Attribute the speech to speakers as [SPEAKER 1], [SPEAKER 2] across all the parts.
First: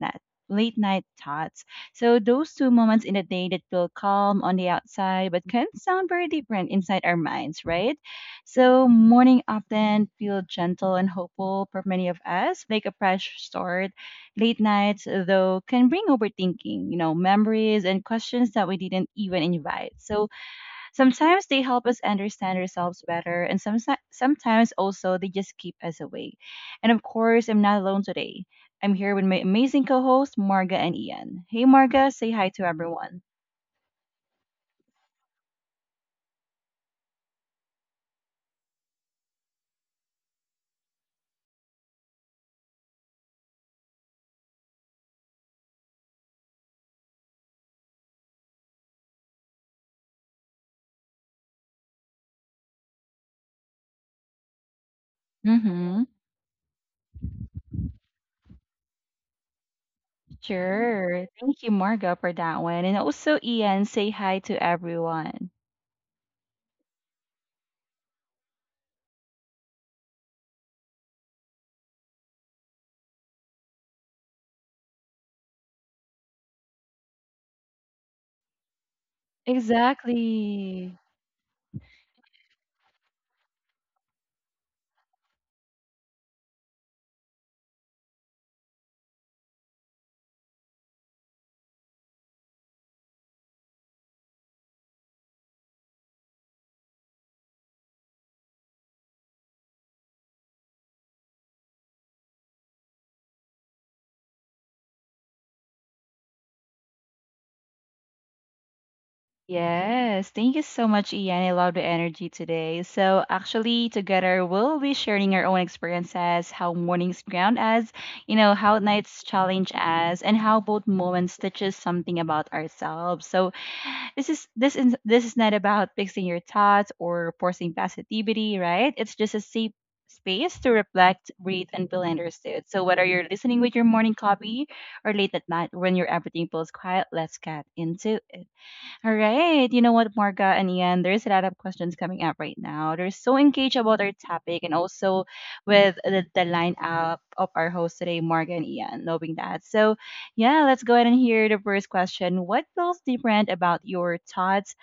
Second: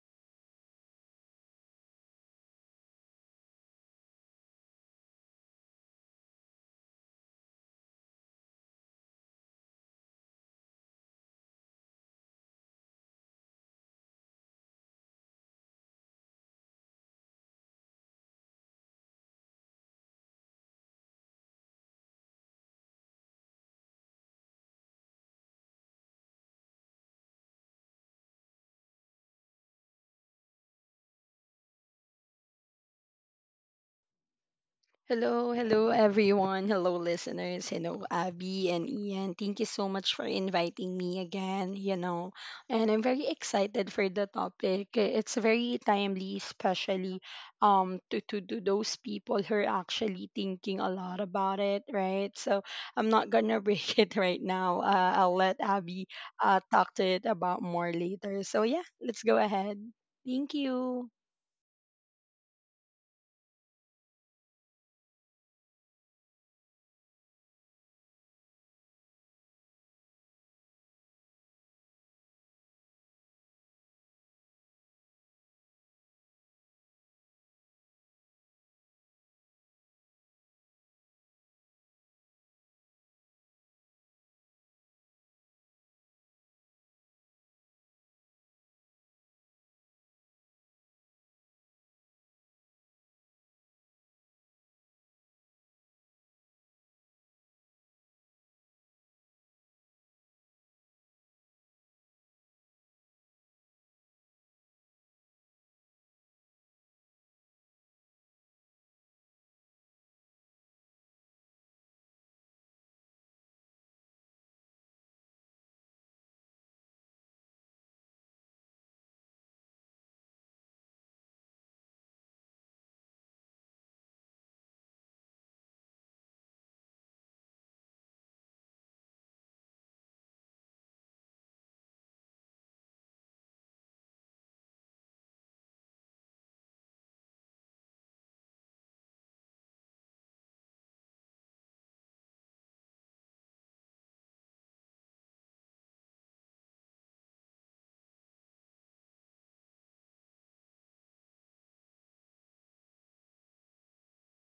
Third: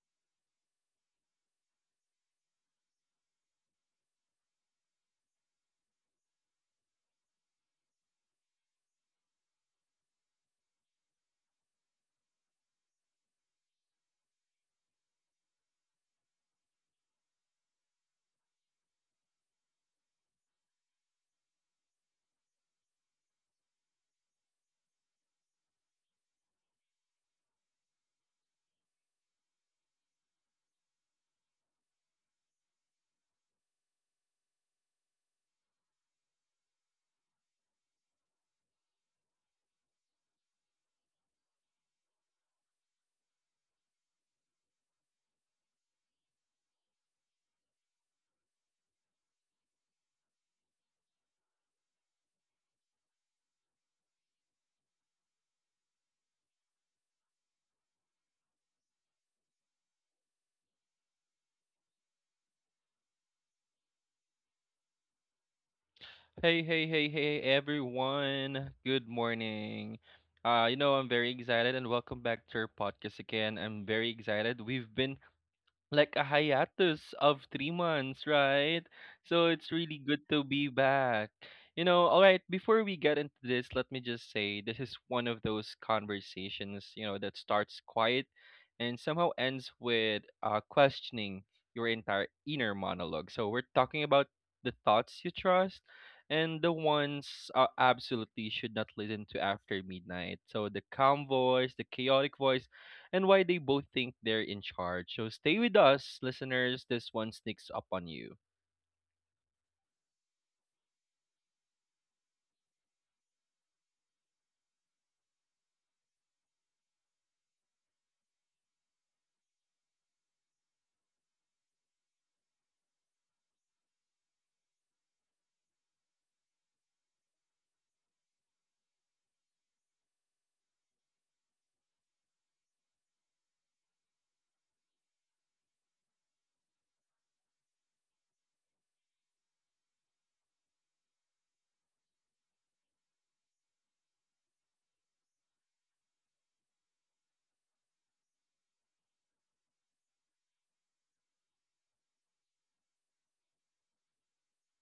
[SPEAKER 1] night late night thoughts. So those two moments in the day that feel calm on the outside but can sound very different inside our minds, right? So morning often feel gentle and hopeful for many of us, like a fresh start. Late nights, though, can bring overthinking, you know, memories and questions that we didn't even invite. So sometimes they help us understand ourselves better, and sometimes also they just keep us awake. And of course, I'm not alone today. I'm here with my amazing co hosts, Marga and Ian. Hey, Marga, say hi to everyone.
[SPEAKER 2] Hello, hello everyone. Hello listeners. Hello Abby and Ian. Thank you so much for inviting me again, And I'm very excited for the topic. It's very timely especially to those people who are actually thinking a lot about it, right? So I'm not going to break it right now. I'll let
[SPEAKER 1] Mm-hmm.
[SPEAKER 2] Abby talk to it about more later. So yeah, let's go ahead. Thank
[SPEAKER 1] Sure.
[SPEAKER 2] you.
[SPEAKER 1] Thank you, Marga, for that one. And also, Ian, say hi to everyone.
[SPEAKER 3] Hey, hey, hey, hey, everyone. Good morning. I'm very excited and welcome back to our podcast again. I'm very excited. We've been like a hiatus of 3 months, right? So it's really good to be
[SPEAKER 1] Exactly.
[SPEAKER 3] back. Before we get into this, let me just say this is one of those conversations, you know, that starts quiet and somehow ends with questioning your entire inner monologue. So we're talking about the thoughts you trust and the ones absolutely should not listen to after midnight. So the calm voice, the chaotic voice, and why they both think they're in charge. So stay with us, listeners. This one sneaks up on you.
[SPEAKER 1] Yes, thank you so much, Ian. I love the energy today. So, actually, together we'll be sharing our own experiences, how mornings ground us, you know, how nights challenge us, and how both moments teach us something about ourselves. So, this is not about fixing your thoughts or forcing positivity, right? It's just a safe space to reflect, breathe, and feel understood. So, whether you're listening with your morning coffee or late at night when your everything feels quiet, let's get into it. All right. You know what, Marga and Ian, there's a lot of questions coming up right now. They're so engaged about our topic and also with the lineup of our hosts today, Marga and Ian, knowing that. So, yeah, let's go ahead and hear the first question. What feels different about your thoughts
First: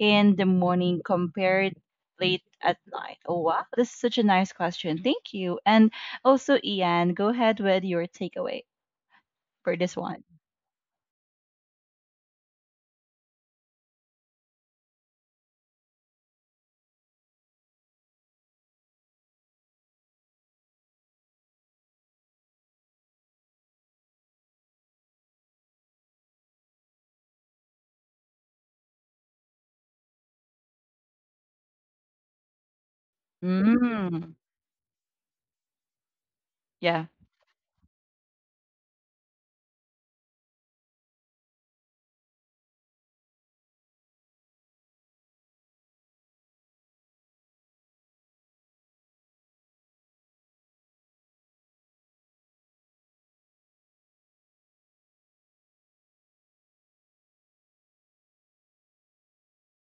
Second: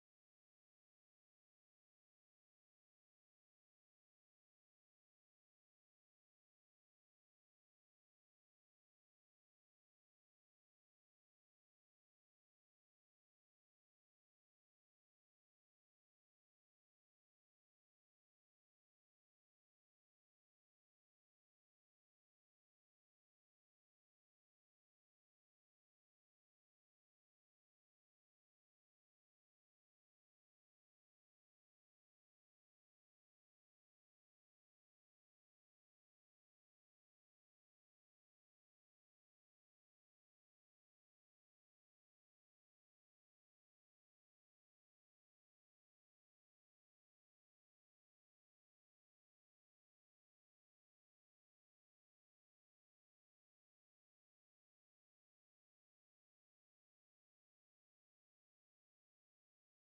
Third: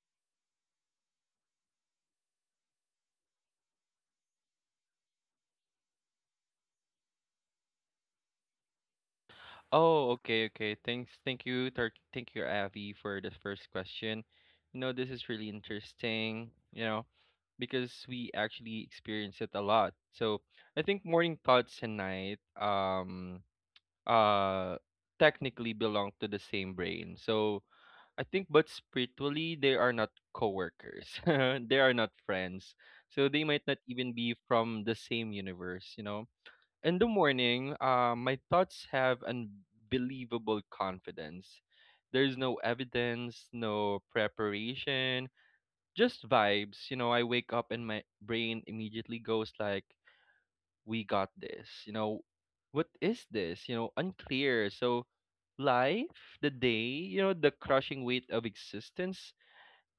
[SPEAKER 1] in the morning compared late at night? Oh, wow. This is such a nice question. Thank you. And also, Ian, go ahead with your takeaway for this
[SPEAKER 3] Oh,
[SPEAKER 1] one.
[SPEAKER 3] okay, okay. Thanks, thank you, Avi, for the first question. You know, this is really interesting. You know, because we actually experience it a lot. So I think morning thoughts and night, uh, technically belong to the same brain. So I think, but spiritually, they are not coworkers. They are not friends. So they might not even
[SPEAKER 1] Mm,
[SPEAKER 3] be from the same universe, you know. In
[SPEAKER 1] yeah.
[SPEAKER 3] the morning, my thoughts have unbelievable confidence. There's no evidence, no preparation, just vibes. You know, I wake up and my brain immediately goes like, "We got this." You know, what is this? You know, unclear. So life, the day, you know, the crushing weight of existence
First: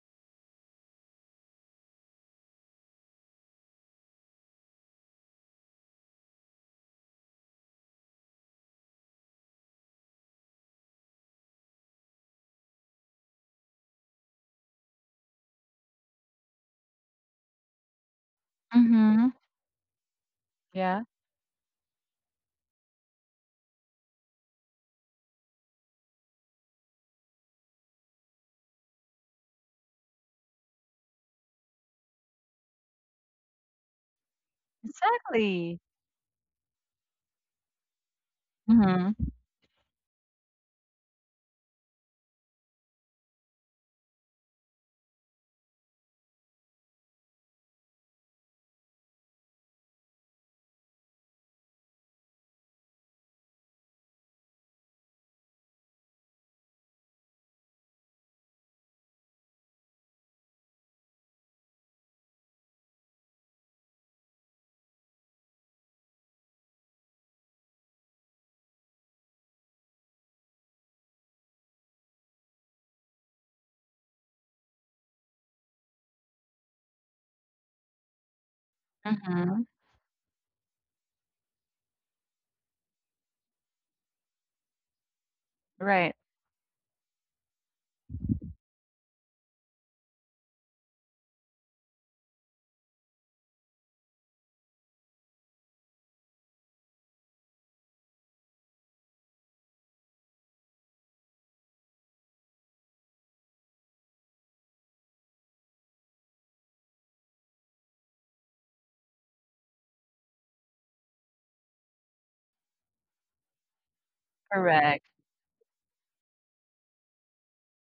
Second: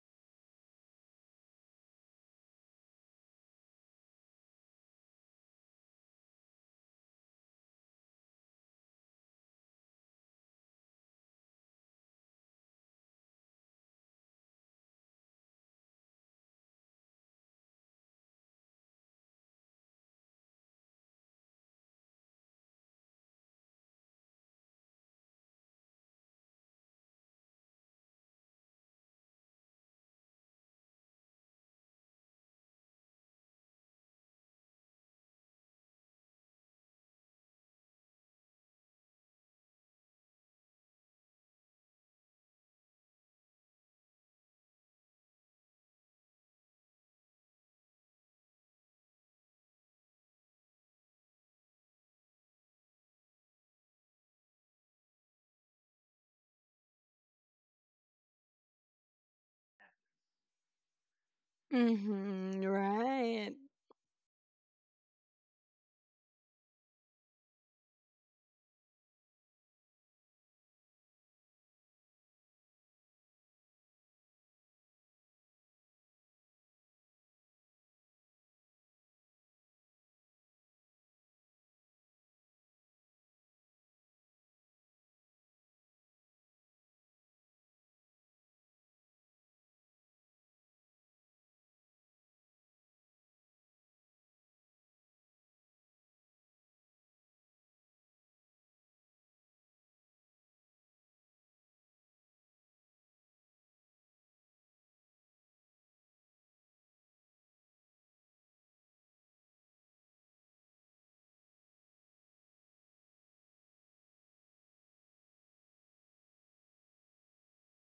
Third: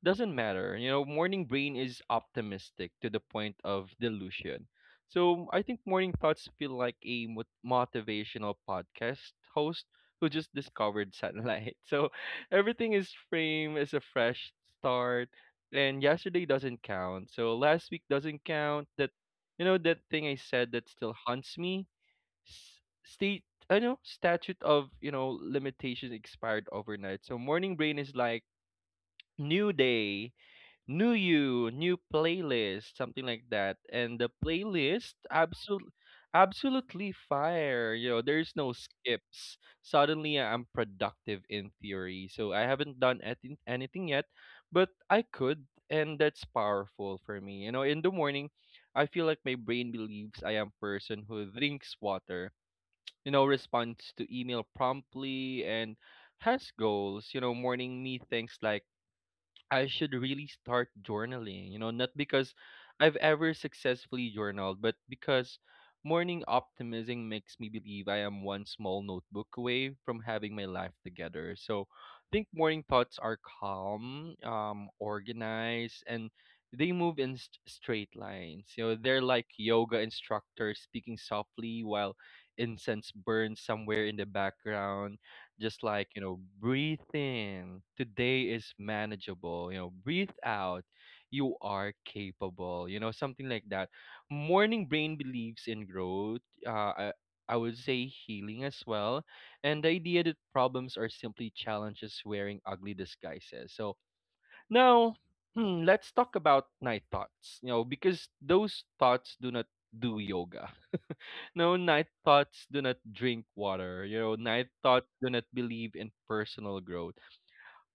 [SPEAKER 3] doesn't matter. You know, morning brain is optimistic to the point of delusion. So I think morning thoughts feel like a motivational podcast host who just discovered sunlight. So everything is framed as a fresh start, and yesterday doesn't count. So last week doesn't count. That,
[SPEAKER 1] Mm-hmm.
[SPEAKER 3] you know, that thing I said that
[SPEAKER 1] Yeah.
[SPEAKER 3] still haunts me. S- state I know statute of, you know, limitations expired overnight. So morning brain is like new day, new you, new playlist, something like that. And the playlist
[SPEAKER 1] Exactly.
[SPEAKER 3] absolutely fire. You know, there's no
[SPEAKER 1] Mhm,
[SPEAKER 3] skips. Suddenly I'm productive in theory. So I haven't done anything yet, but I could, and that's powerful for me. You know, in the morning, I feel like my brain believes I am person who drinks water, you know, responds to email promptly and has goals. You know, morning me thinks like I should really start journaling, you know, not because
[SPEAKER 2] Mhm.
[SPEAKER 3] I've ever
[SPEAKER 2] Right.
[SPEAKER 3] successfully journaled, but because morning optimism makes me believe I am one small notebook away from having my life together. So I think morning thoughts are calm, organized, and they move in straight lines. You know, they're like
[SPEAKER 1] mhm.
[SPEAKER 3] yoga instructors speaking softly while incense burns somewhere in the background, just like,
[SPEAKER 1] Right,
[SPEAKER 3] you know, breathe in, today is manageable, you know, breathe out, you are capable, you know, something like that. Morning brain believes in growth, I would say healing as well, and the idea that problems are simply challenges wearing ugly disguises. So now, hmm, let's talk about night thoughts. You know, because those thoughts do not do yoga. No, night thoughts do not drink water. You know, night
[SPEAKER 1] correct.
[SPEAKER 3] thoughts do not believe in personal growth.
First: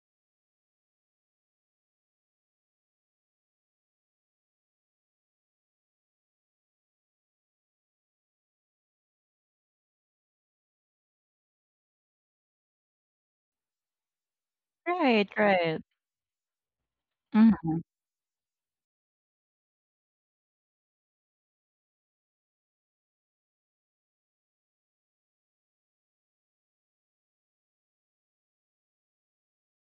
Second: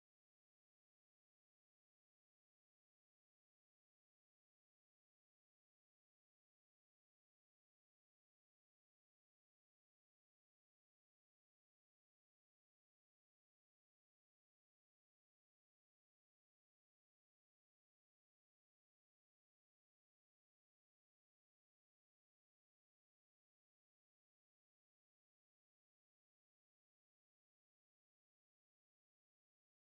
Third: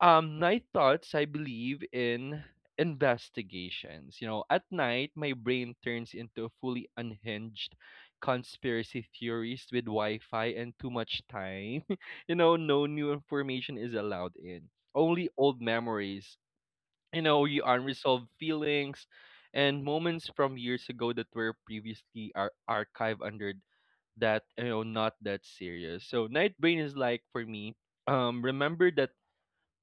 [SPEAKER 3] Night thoughts, I believe in investigations. You know, at night, my brain turns into a fully unhinged conspiracy theories with Wi-Fi and too much time. You know, no new information is allowed in.
[SPEAKER 1] Right,
[SPEAKER 3] Only old
[SPEAKER 1] right.
[SPEAKER 3] memories. You know, your
[SPEAKER 1] Mhm,
[SPEAKER 3] unresolved feelings and moments from years ago that were previously archived under that, you know, not that serious. So night brain is like, for me, remember that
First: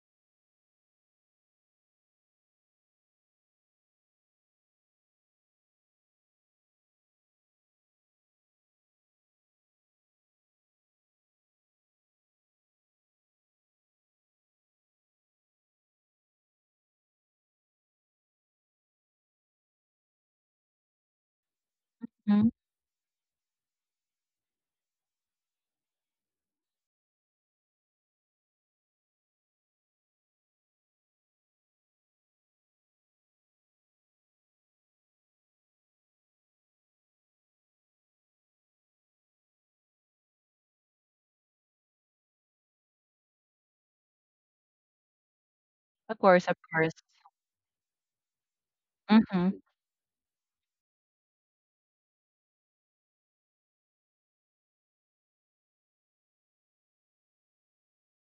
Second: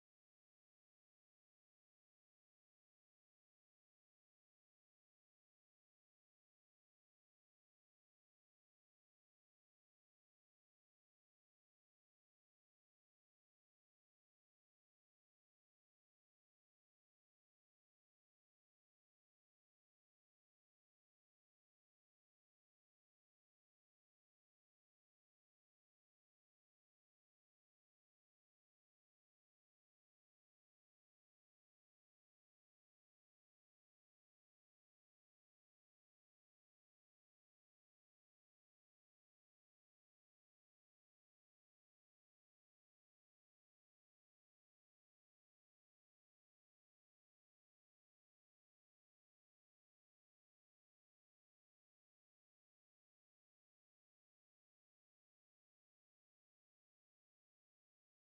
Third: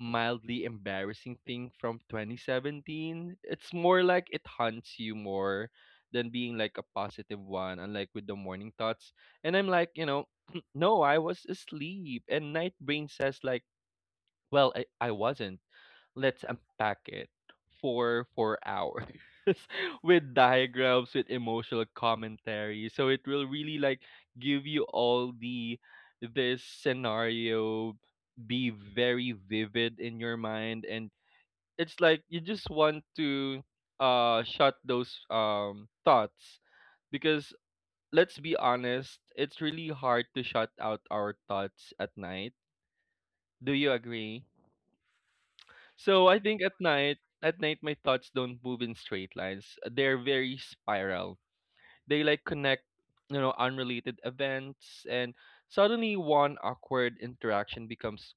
[SPEAKER 3] mildly embarrassing thing from 2017? It's more like it haunts you more than being like a positive one, unlike with the morning thoughts. And I'm like, you know, no, I was asleep. And night brain says like, well, I wasn't, let's unpack it for 4 hours with diagrams, with emotional
[SPEAKER 1] mhm.
[SPEAKER 3] commentary. So it will really like give you all the this scenario, be very vivid in your mind, and it's like you just want to shut those thoughts, because let's be honest, it's really hard to shut out our thoughts at night. Do you agree?
[SPEAKER 1] Of
[SPEAKER 3] So I
[SPEAKER 1] course, of
[SPEAKER 3] think
[SPEAKER 1] course.
[SPEAKER 3] at night my thoughts don't move in straight
[SPEAKER 1] Mhm,
[SPEAKER 3] lines. They're very spiral. They like connect, you know, unrelated events, and suddenly one awkward interaction becomes,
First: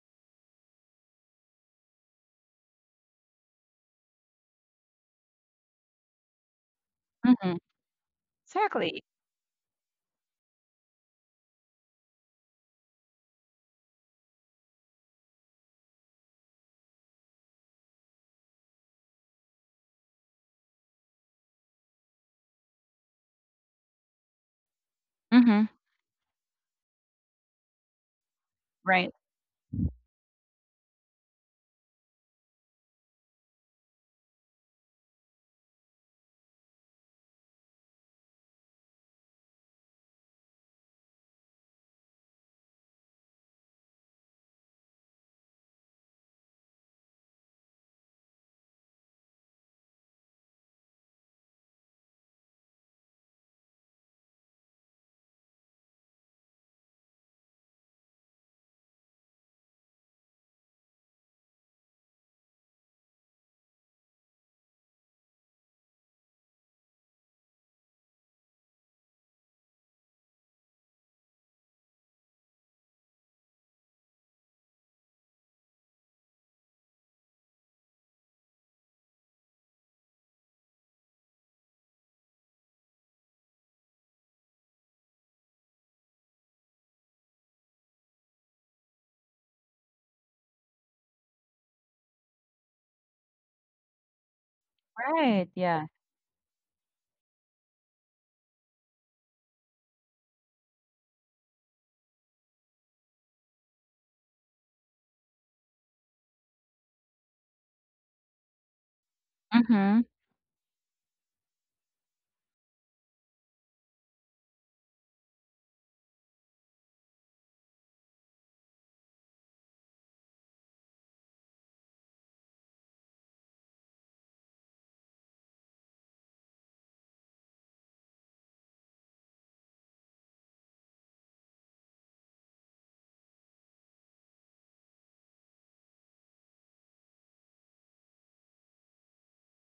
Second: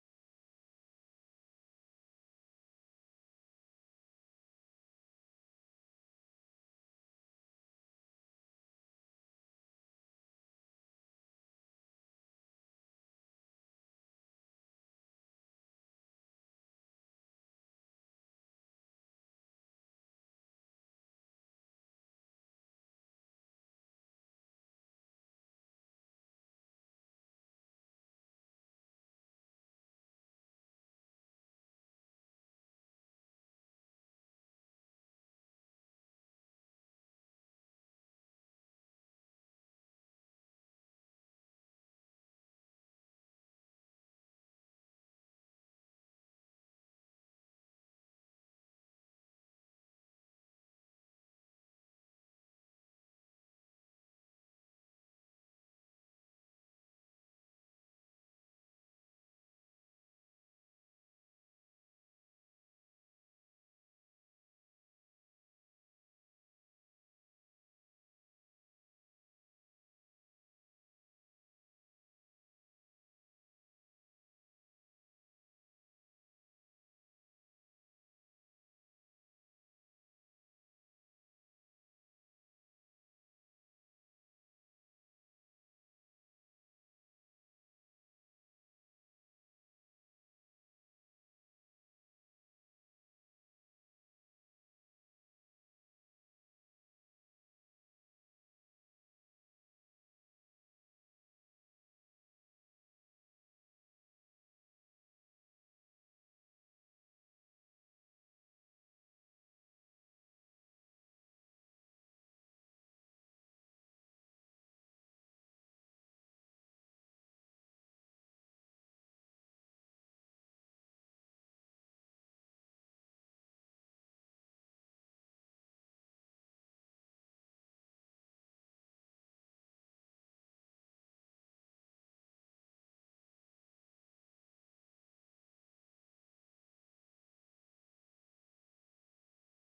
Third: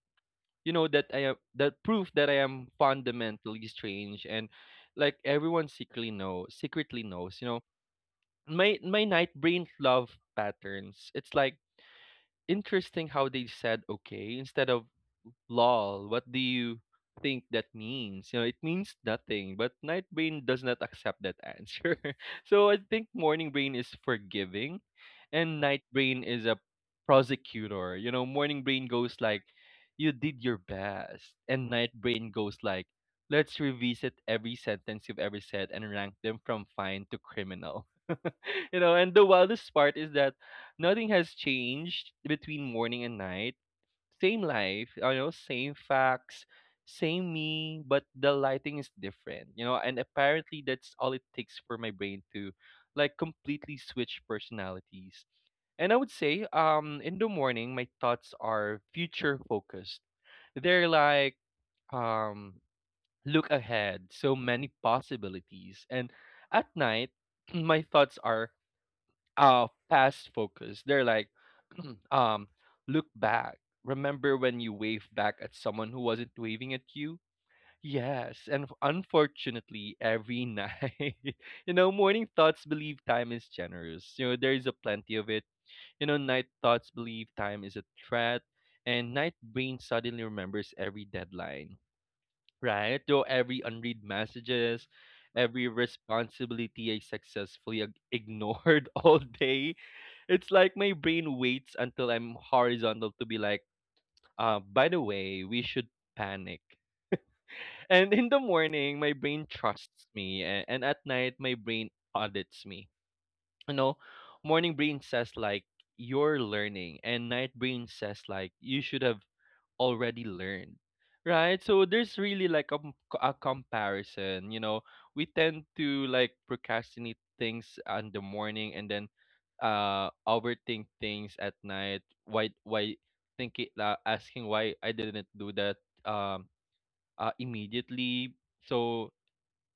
[SPEAKER 3] you know, that I am that proof that I am fundamentally strange and like everyone secretly knows, you
[SPEAKER 1] mhm.
[SPEAKER 3] know. My
[SPEAKER 1] Exactly.
[SPEAKER 3] my night brain love patterns. It's like interesting how they said okay instead of lol. What do you think that means? You know, it means nothing, but night brain does not accept that answer. So I think morning brain is forgiving and
[SPEAKER 1] Mhm.
[SPEAKER 3] night brain is a prosecutor. You know, morning brain
[SPEAKER 1] Right,
[SPEAKER 3] goes like, you did your best. And night brain goes like, let's revisit every sentence you've ever said and rank them from fine to criminal. You know, and the wildest part is that nothing has changed between morning and night. Same life, you know, same facts, same me, but the lighting is different, you know, and apparently that's all it takes for my brain to like completely switch personalities. And I would say, in the morning, my thoughts are future focused. They're like, um, look ahead, so many possibilities. And at night, my thoughts are past focus. They're like um look back. Remember when you waved back at someone who wasn't waving at you? Yes, and unfortunately every night. You know, morning thoughts believe time is generous. You know, there is a plenty of it. You know, night thoughts believe time is a threat, and night brain suddenly remembers every deadline, right? So every unread messages,
[SPEAKER 1] right,
[SPEAKER 3] every
[SPEAKER 1] yeah.
[SPEAKER 3] responsibility I successfully ignored all day, it's like my brain waits until I'm horizontal to be like, by the way, we should panic. And in the morning, my brain
[SPEAKER 1] Mhm,
[SPEAKER 3] trusts me, and, at night, my brain audits me. You know, morning brain says like you're learning, and night brain says like you should have already learned, right? So there's really like a, a comparison. You know, we tend to like procrastinate things on the morning, and then overthink things at night. Why thinking? Asking why I didn't do that um immediately. So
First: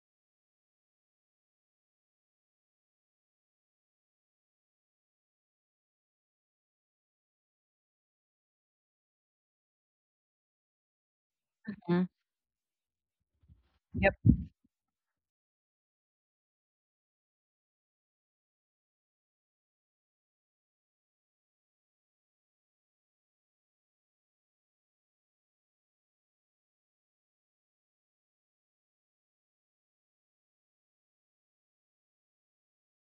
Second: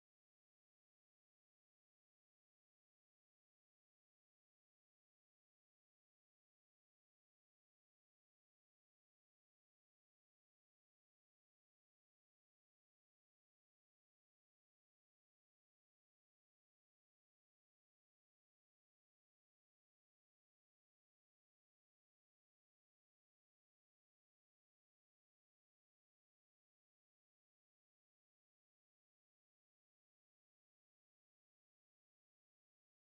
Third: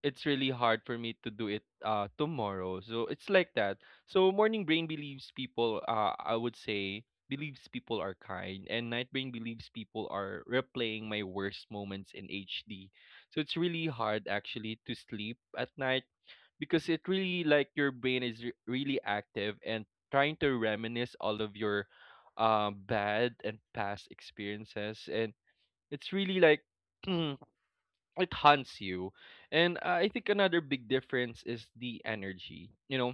[SPEAKER 3] it's really hard for me to do it tomorrow. So it's like that. So morning brain believes people, I would say, believes people are kind, and night brain believes people are replaying my worst
[SPEAKER 1] mhm.
[SPEAKER 3] moments in HD. So it's really
[SPEAKER 1] Yep.
[SPEAKER 3] hard actually to sleep at night, because it really like your brain is really active and trying to reminisce all of your bad and past experiences, and it's really like it haunts you. And I think another big difference is the energy. You know,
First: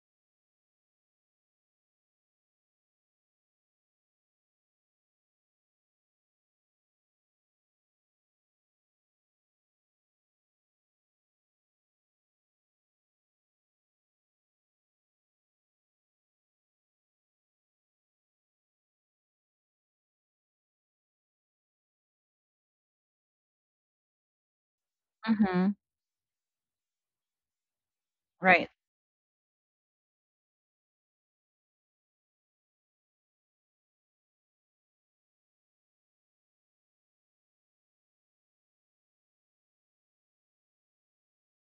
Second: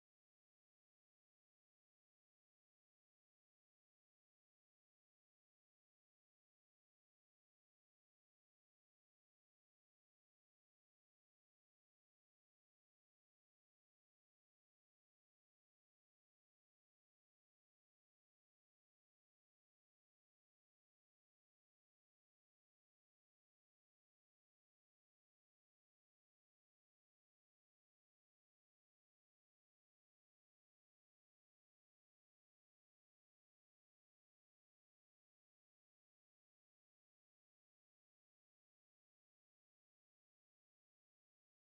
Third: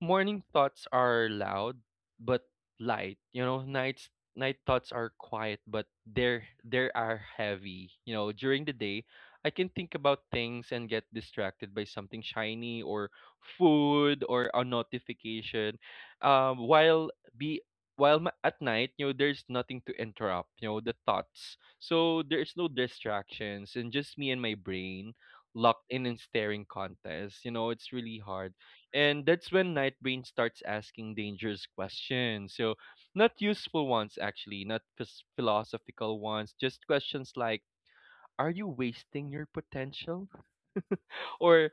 [SPEAKER 3] morning thoughts are loud but light. You know, night thoughts are quiet, but they are heavy. You know, during the day I can think about things and get distracted by something shiny or food or a notification. While be while ma- At night, you know, there's nothing to interrupt, you know, the thoughts. So there's no distractions, and just me and my brain
[SPEAKER 1] Mhm.
[SPEAKER 3] locked in and staring contest. You know, it's really hard,
[SPEAKER 1] Right.
[SPEAKER 3] and that's when Nightbrain starts asking dangerous questions. So, not useful ones, actually, not philosophical ones, just questions like, are you wasting your potential? Or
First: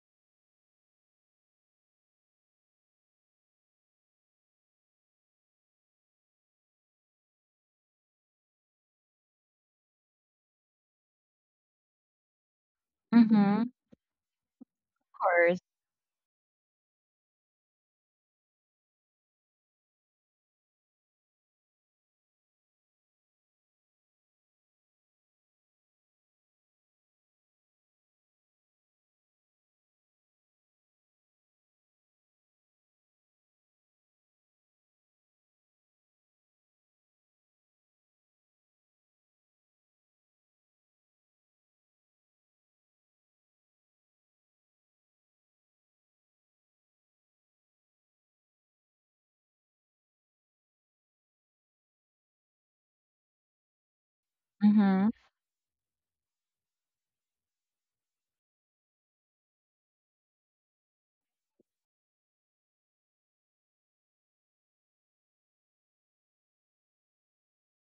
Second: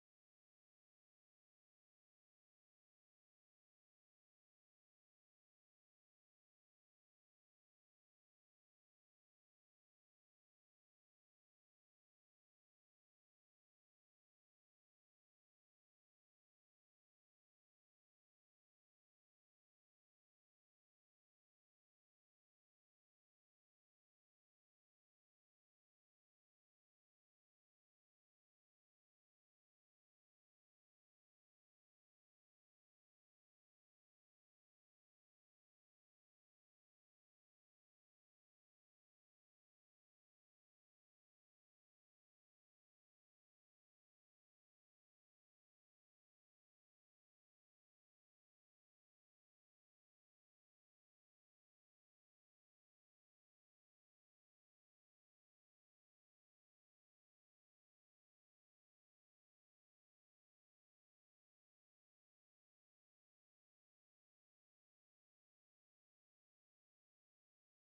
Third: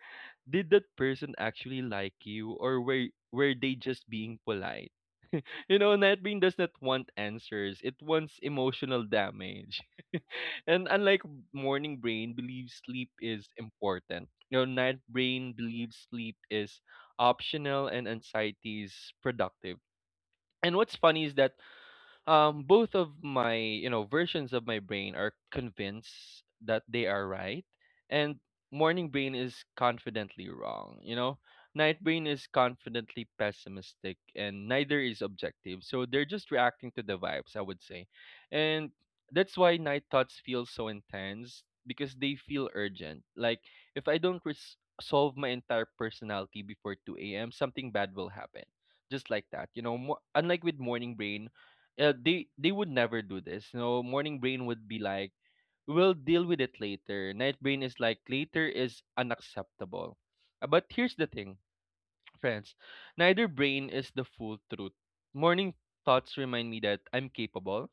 [SPEAKER 3] did that person actually like you? Or were they just being polite? You know, Nightbrain does not want answers, it wants emotional damage. And unlike morning brain believes sleep is
[SPEAKER 1] Mhm. Of
[SPEAKER 3] important. You know, night brain
[SPEAKER 1] course.
[SPEAKER 3] believes sleep is optional and anxiety is productive. And what's funny is that both of my, you know, versions of my brain are convinced that they are right, and morning brain is confidently wrong, you know, night brain is confidently pessimistic, and neither is objective, so they're just reacting to the vibes, I would say. And that's why night thoughts feel so intense, because they feel urgent, like if I don't solve my entire personality before 2 a.m. something bad will happen, just like that, you know. Unlike with morning brain, they would never do this. You know, morning brain would be
[SPEAKER 1] Mhm.
[SPEAKER 3] like, we'll deal with it later. Night brain is like, later is unacceptable. But here's the thing. Friends, neither brain is the full truth. Morning thoughts remind me that I'm capable,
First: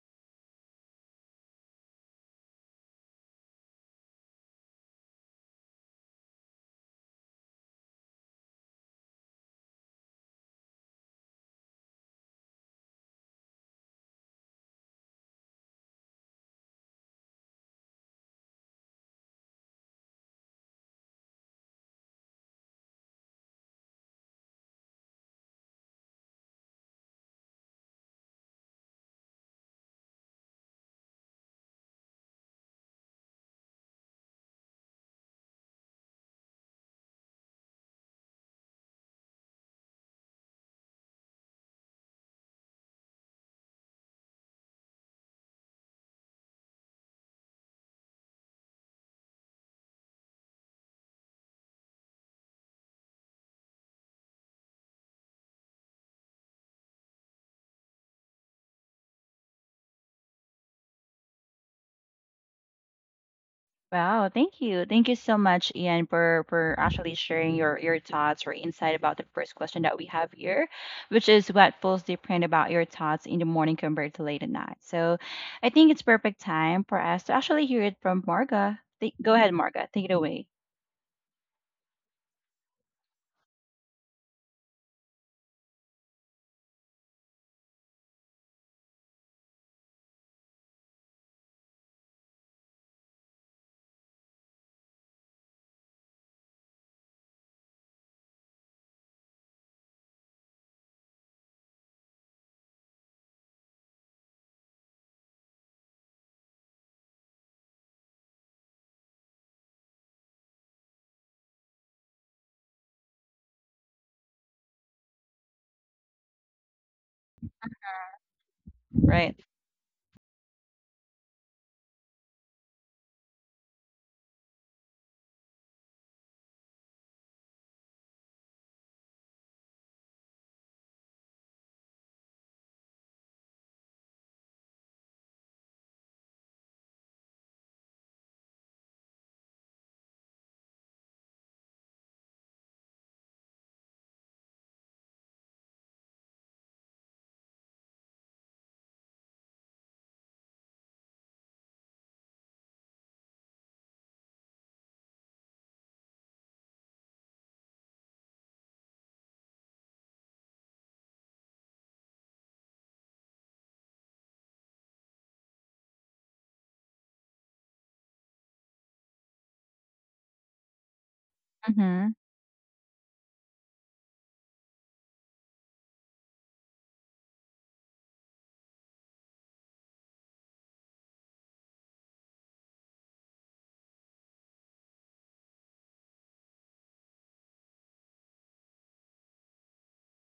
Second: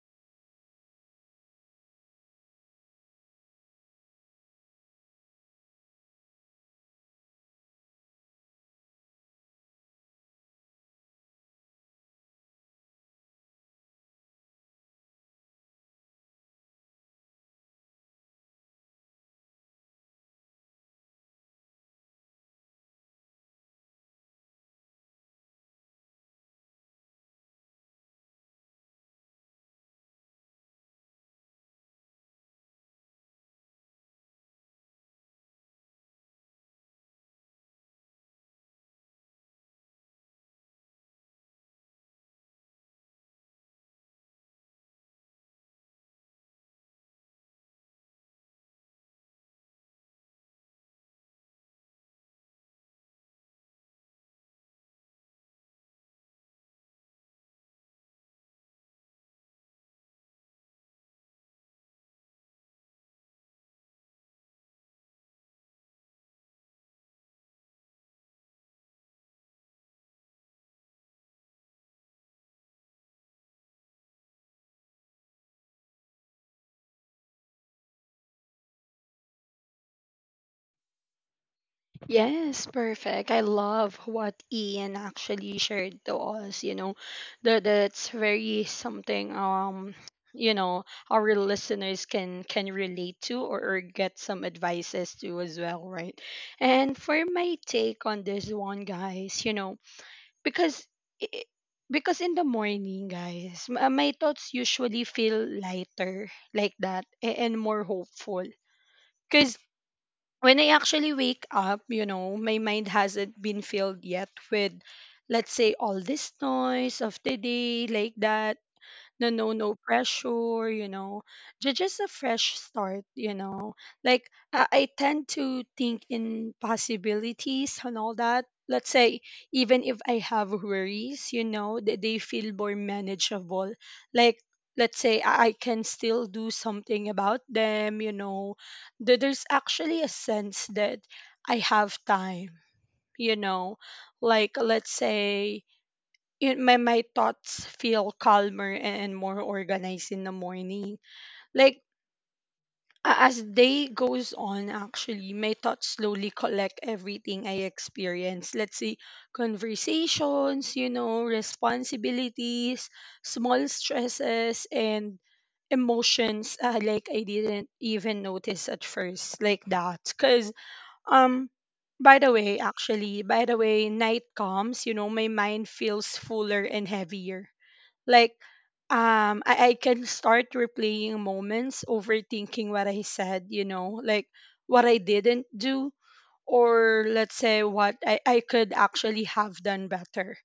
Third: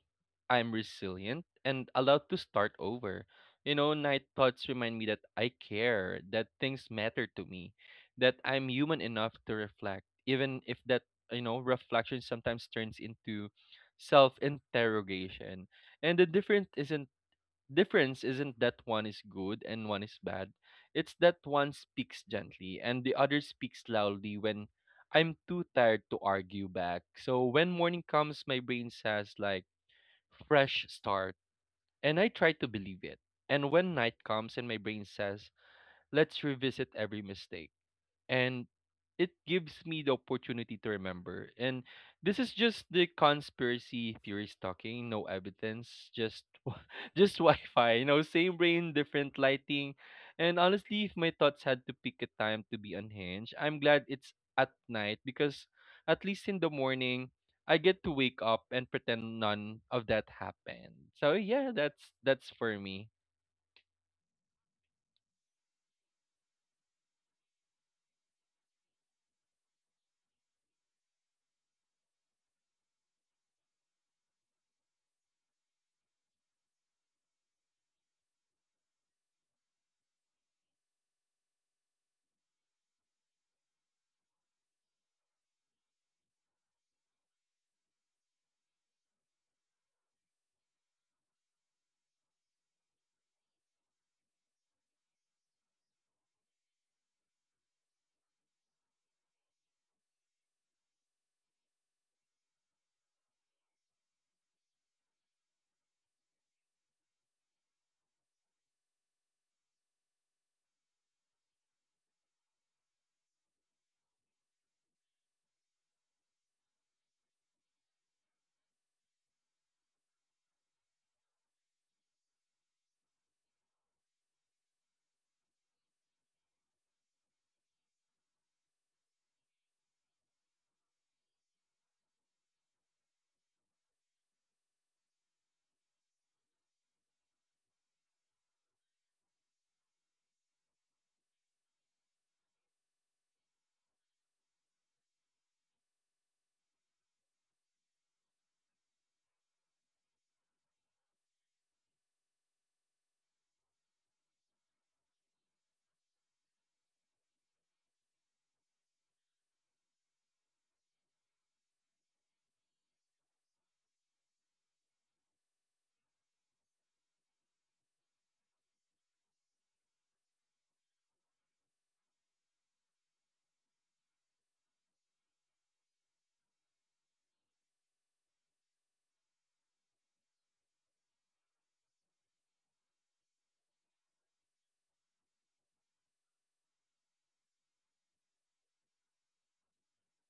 [SPEAKER 3] I'm resilient, and allowed to start over. You know, night thoughts remind me that I care, that things matter to me, that I'm human enough to reflect, even if that, you know, reflection sometimes turns into self interrogation. And the difference isn't that one is good and one is bad. It's that one speaks gently and the other speaks loudly when I'm too tired to argue back. So when morning comes, my brain says like fresh start, and I try to believe it. And when night comes and my brain says, let's revisit every mistake. And it gives me the opportunity to remember. And this is just the conspiracy theories talking, no evidence, just Wi-Fi, you know, same brain, different lighting. And honestly, if my thoughts had to pick a time to be unhinged, I'm glad it's at night because at least in the morning, I get to wake up and pretend none of that happened. So yeah, that's for me.
[SPEAKER 1] Wow, thank you. Thank you so much, Ian, for actually sharing your thoughts or insight about the first question that we have here, which is what feels different about your thoughts in the morning compared to late at night. So I think it's perfect time for us to actually hear it from Marga. Go ahead, Marga. Take it away.
[SPEAKER 2] Yes, perfect. I love what Ian actually shared to us, That's very something you know our listeners can relate to or get some advices to as well, right? And for my take on this one, guys, you know, because i- in the morning, guys, my thoughts usually feel lighter like that and more hopeful when I actually wake up, you know, my mind hasn't been filled yet with, let's say, all this noise of the day like that, no
[SPEAKER 1] Right.
[SPEAKER 2] no no pressure, you know. Just a fresh start, you know, like I tend to think in possibilities and all that. Let's say even if I have worries, you know they feel more manageable, like let's say I can still do something about them, you know. There's actually a sense that I have time, you know, like let's say it, my thoughts feel calmer and more organized in the morning. Like as day goes on, actually, my thoughts slowly collect everything I experience. Let's say conversations, you know, responsibilities, small stresses, and emotions, like I didn't even notice at first, like that. Cause um
[SPEAKER 1] Mm-hmm.
[SPEAKER 2] by the way, night comes, you know, my mind feels fuller and heavier, like, I can start replaying moments, overthinking what I said, you know, like what I didn't do, or let's say what I could actually have done better.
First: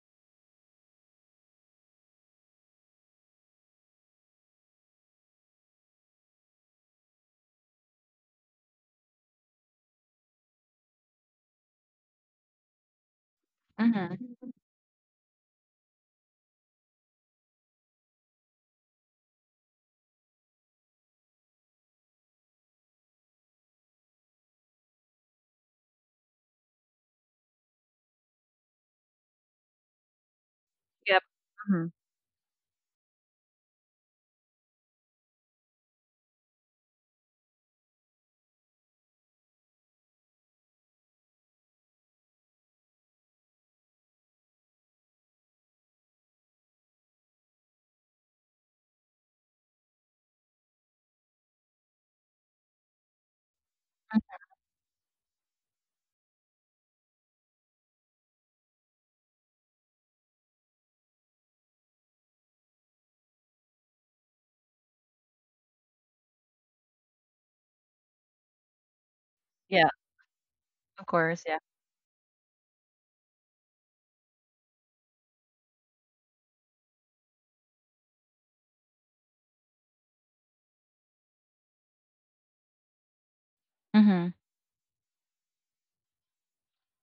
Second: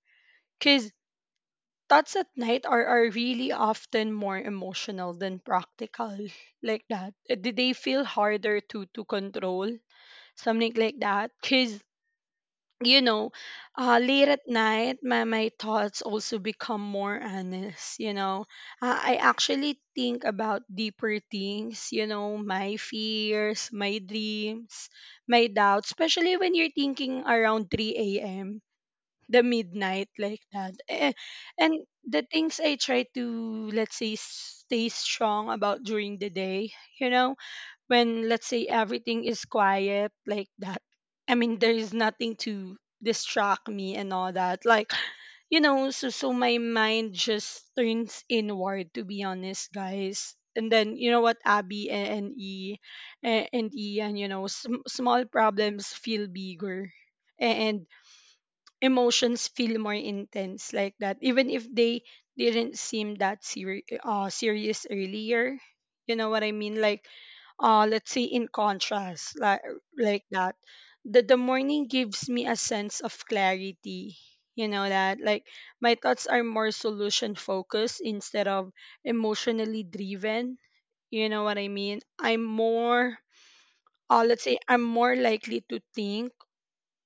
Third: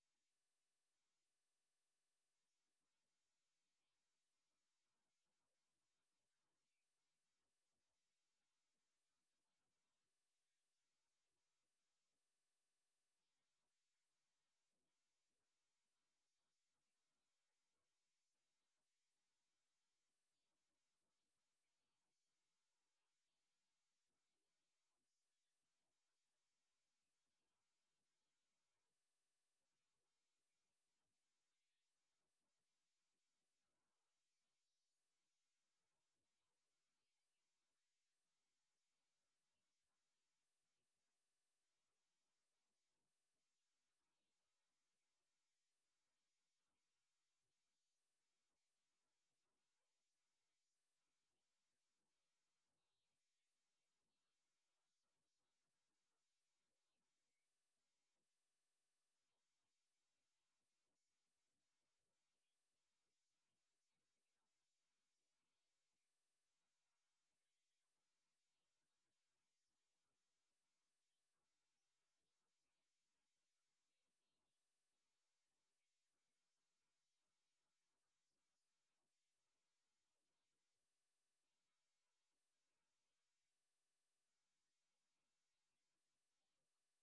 [SPEAKER 2] Because thoughts at night are really often more emotional than practical, like that. They they feel harder to control, something like that. Because you know,
[SPEAKER 1] Mm-hmm.
[SPEAKER 2] late at night, my thoughts also become more honest, you know. I actually think about deeper things, you know, my fears, my dreams, my doubts, especially when you're thinking around 3 a.m., the midnight, like that. Eh,
[SPEAKER 1] Yep.
[SPEAKER 2] and
[SPEAKER 1] Mm-hmm.
[SPEAKER 2] the things I try to, let's say, stay strong about during the day, you know, when let's say everything is quiet like that, I mean there is nothing to distract me and all that, like, you know, so so my mind just turns inward to be honest, guys, and then you know what, Abby and Ian, you know, small problems feel bigger. And emotions feel more intense like that, even if they didn't seem that serious earlier, you know what I mean, like let's say in contrast,
[SPEAKER 1] Yeah,
[SPEAKER 2] like that,
[SPEAKER 1] of
[SPEAKER 2] the
[SPEAKER 1] course. Yeah.
[SPEAKER 2] morning gives me a sense of clarity, you know, that like my thoughts are more solution focused instead of emotionally driven, you know what I mean, I'm more
[SPEAKER 1] Mm-hmm.
[SPEAKER 2] let's say I'm more likely to think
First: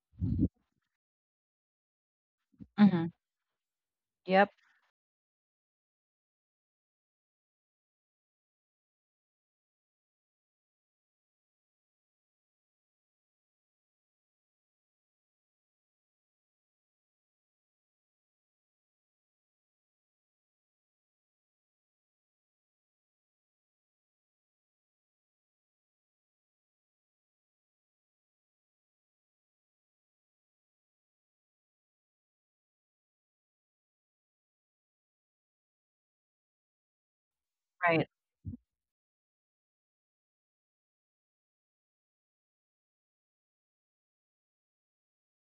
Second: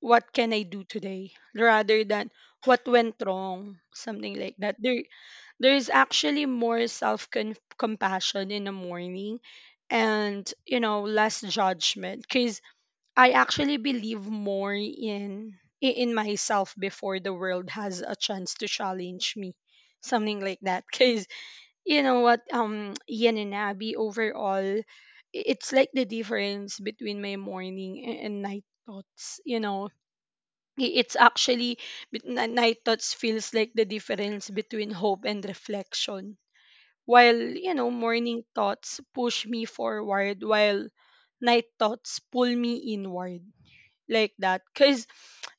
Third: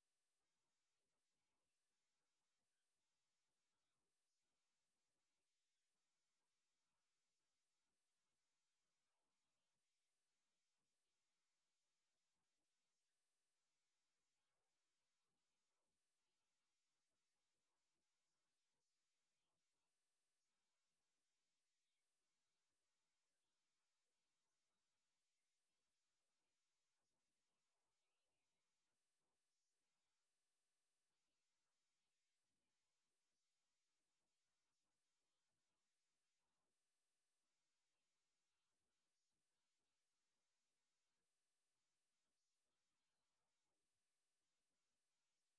[SPEAKER 2] what can I do today rather than what
[SPEAKER 1] Mm-hmm.
[SPEAKER 2] went wrong, something
[SPEAKER 1] Yep.
[SPEAKER 2] like that. There is actually more self compassion in the morning and, you know, less judgment because I actually believe more in in myself before the world has a chance to challenge me, something like that. Because you know what, Ian and Abby, overall, it's like the difference between my morning and night thoughts, you know, it's actually night thoughts feels like the difference between hope and reflection, while you know
[SPEAKER 1] Right.
[SPEAKER 2] morning thoughts push me forward, while night thoughts pull me inward like that. Because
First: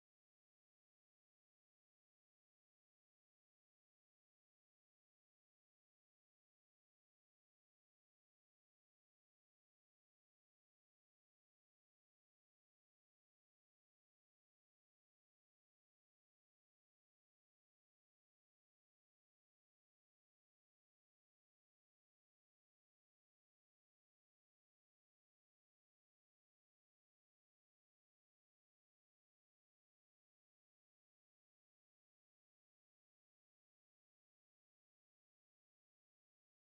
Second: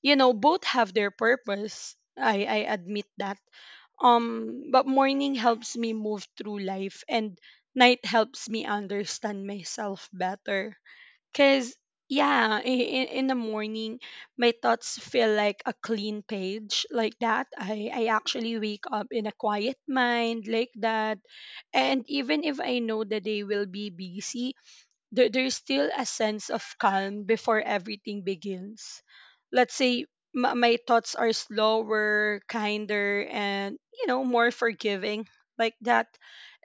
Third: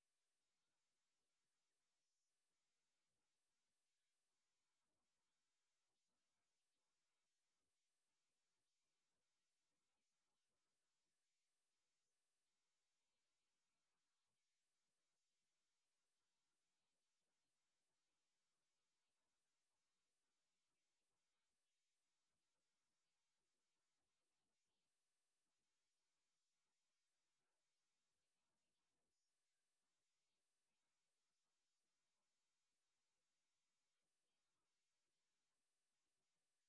[SPEAKER 2] you know both have their purpose, I admit that, but morning helps me move through life and night helps me understand myself better. Cause yeah, in the morning, my thoughts feel like a clean page, like that. I actually wake up in a quiet mind, like that. And even if I know the day will be busy, there, there's still a sense of calm before everything begins. Let's say my, my thoughts are slower, kinder, and you know, more forgiving, like that.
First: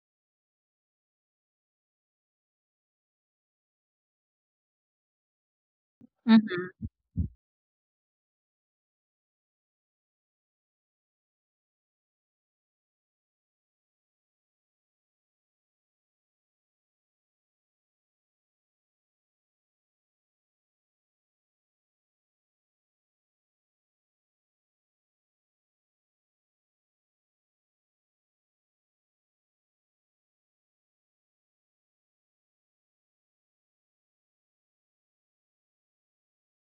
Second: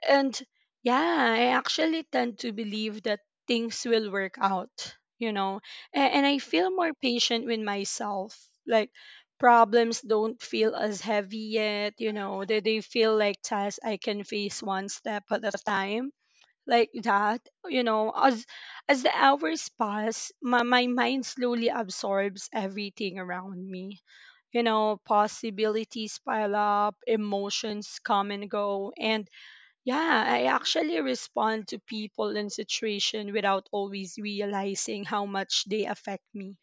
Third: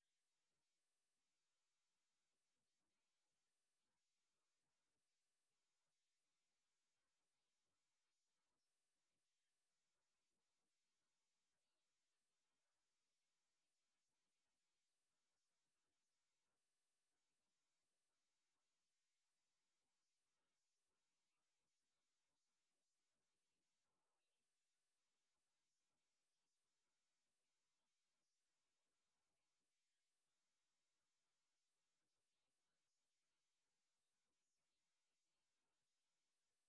[SPEAKER 2] And yeah, I actually tend to believe that things will work out, you know, and I feel more patient with myself. Like, problems don't feel as heavy yet, you know, they feel like tasks I can face one step at a time, like that, you know, as the hours pass my, my mind slowly absorbs everything around me, you know, possibilities pile up, emotions come and go, and yeah, I actually respond to people and situation without always realizing how much they affect me,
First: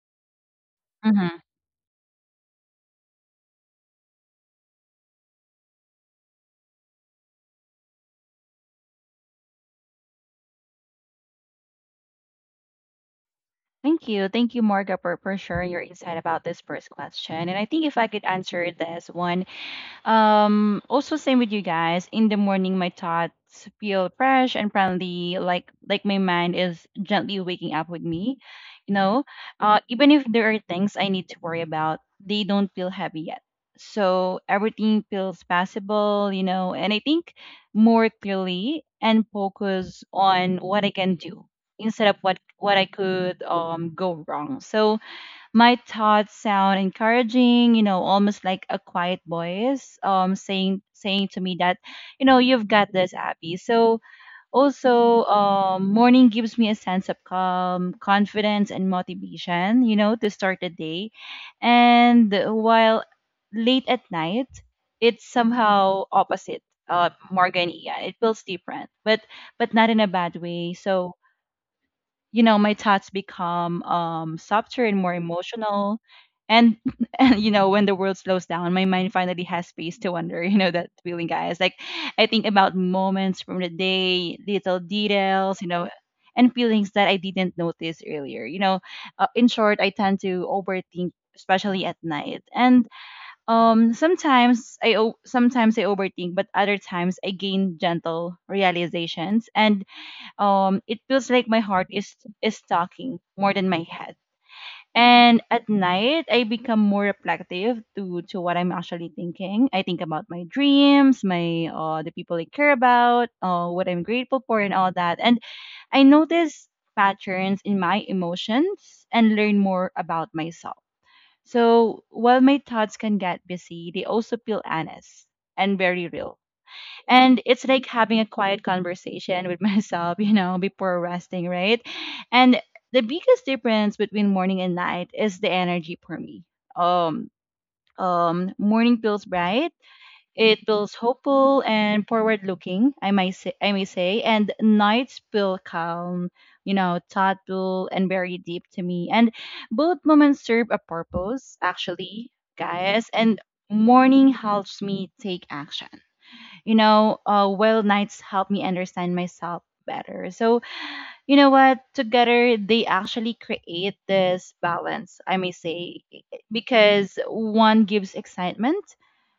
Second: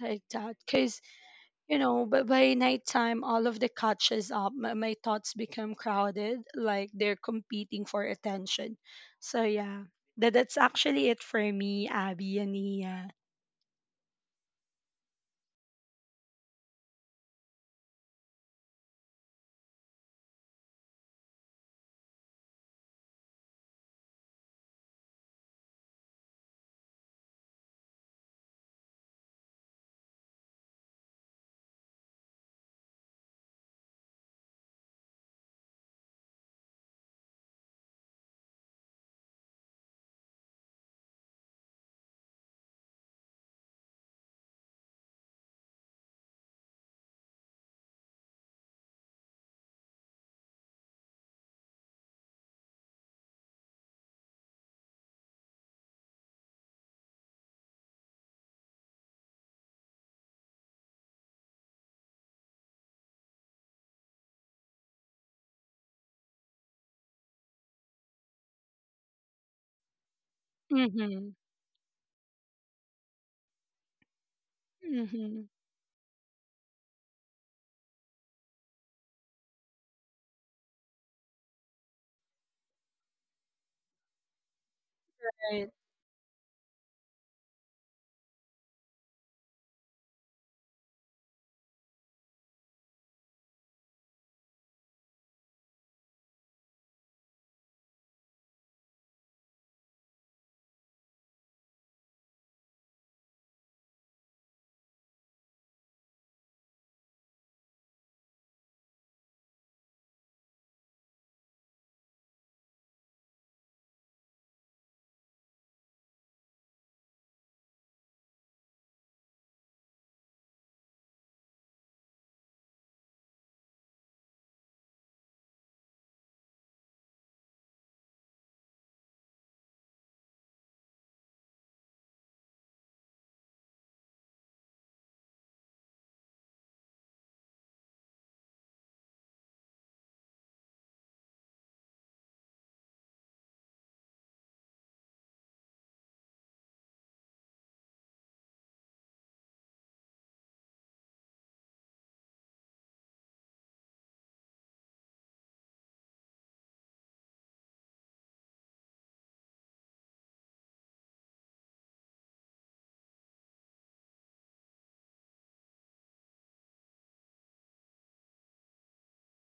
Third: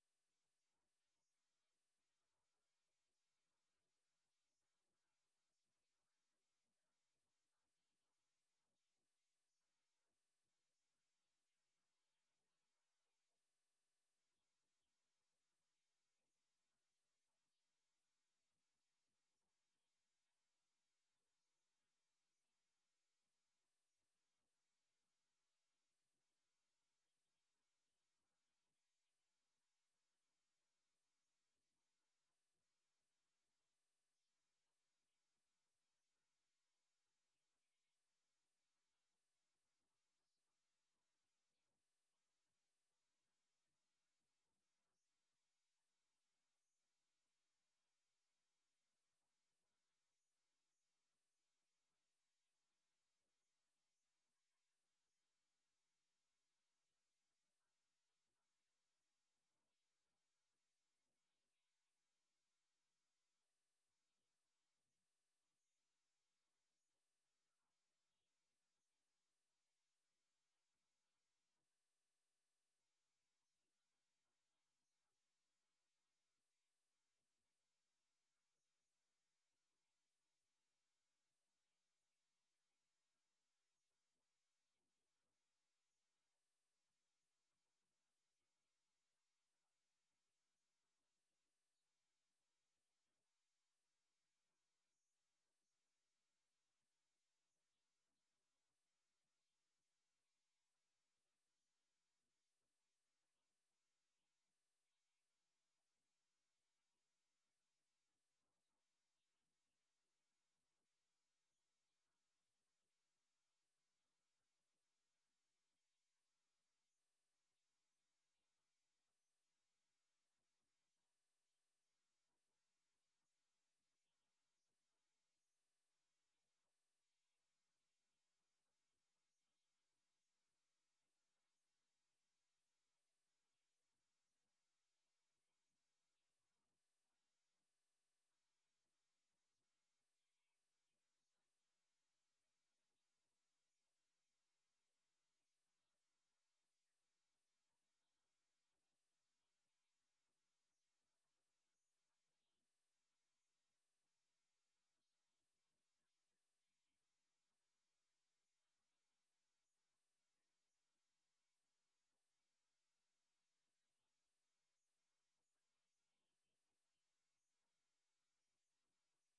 [SPEAKER 2] like that. Cause
[SPEAKER 1] Mm-hmm.
[SPEAKER 2] you know, but by nighttime, all of the catches up, my thoughts become crowded, like they're competing for attention. So yeah, that that's actually it for me, Abby and Nia.
[SPEAKER 1] Thank you. Thank you, Morga, for sharing your insight about this first question. And I think if I could answer this one, also same with you guys. In the morning, my thoughts feel fresh and friendly, like my mind is gently waking up with me. You know, even if there are things I need to worry about, they don't feel heavy yet. So everything feels possible, you know, and I think more clearly and focus on what I can do instead of what I could go wrong. So my thoughts sound encouraging, you know, almost like a quiet voice saying to me that, you know, you've got this, Abby. So also morning gives me a sense of calm, confidence and motivation, you know, to start the day. And while late at night, it's somehow opposite. Morgan, yeah, it feels different, but not in a bad way. So
[SPEAKER 2] Mm-hmm.
[SPEAKER 1] you know my thoughts become softer and more
[SPEAKER 2] Mm-hmm.
[SPEAKER 1] emotional and and you know when the world slows down my mind finally has space to wonder you know that feeling guys like I think about moments from the day little details you
[SPEAKER 2] Right.
[SPEAKER 1] know and feelings that I didn't notice earlier you know in short I tend to overthink especially at night and sometimes I overthink but other times I gain gentle realizations and it feels like my heart is talking more than my head and at night I become more reflective to what I'm actually thinking I think about my dreams my the people I care about what I'm grateful for and all that and I notice patterns in my emotions and learn more about myself so while my thoughts can get busy they also feel honest and very real and it's like having a quiet conversation with myself, you know, before resting, right? And the biggest difference between morning and night is the energy for me. Um, Morning feels bright, it feels hopeful and forward-looking, I might say, I may say, and nights feel calm, you know, thoughtful and very deep to me. And both moments serve a purpose, actually, guys. And morning helps me take action you know, well nights help me understand myself better. So, you know what? Together, they actually create this balance, I may say, because one gives excitement,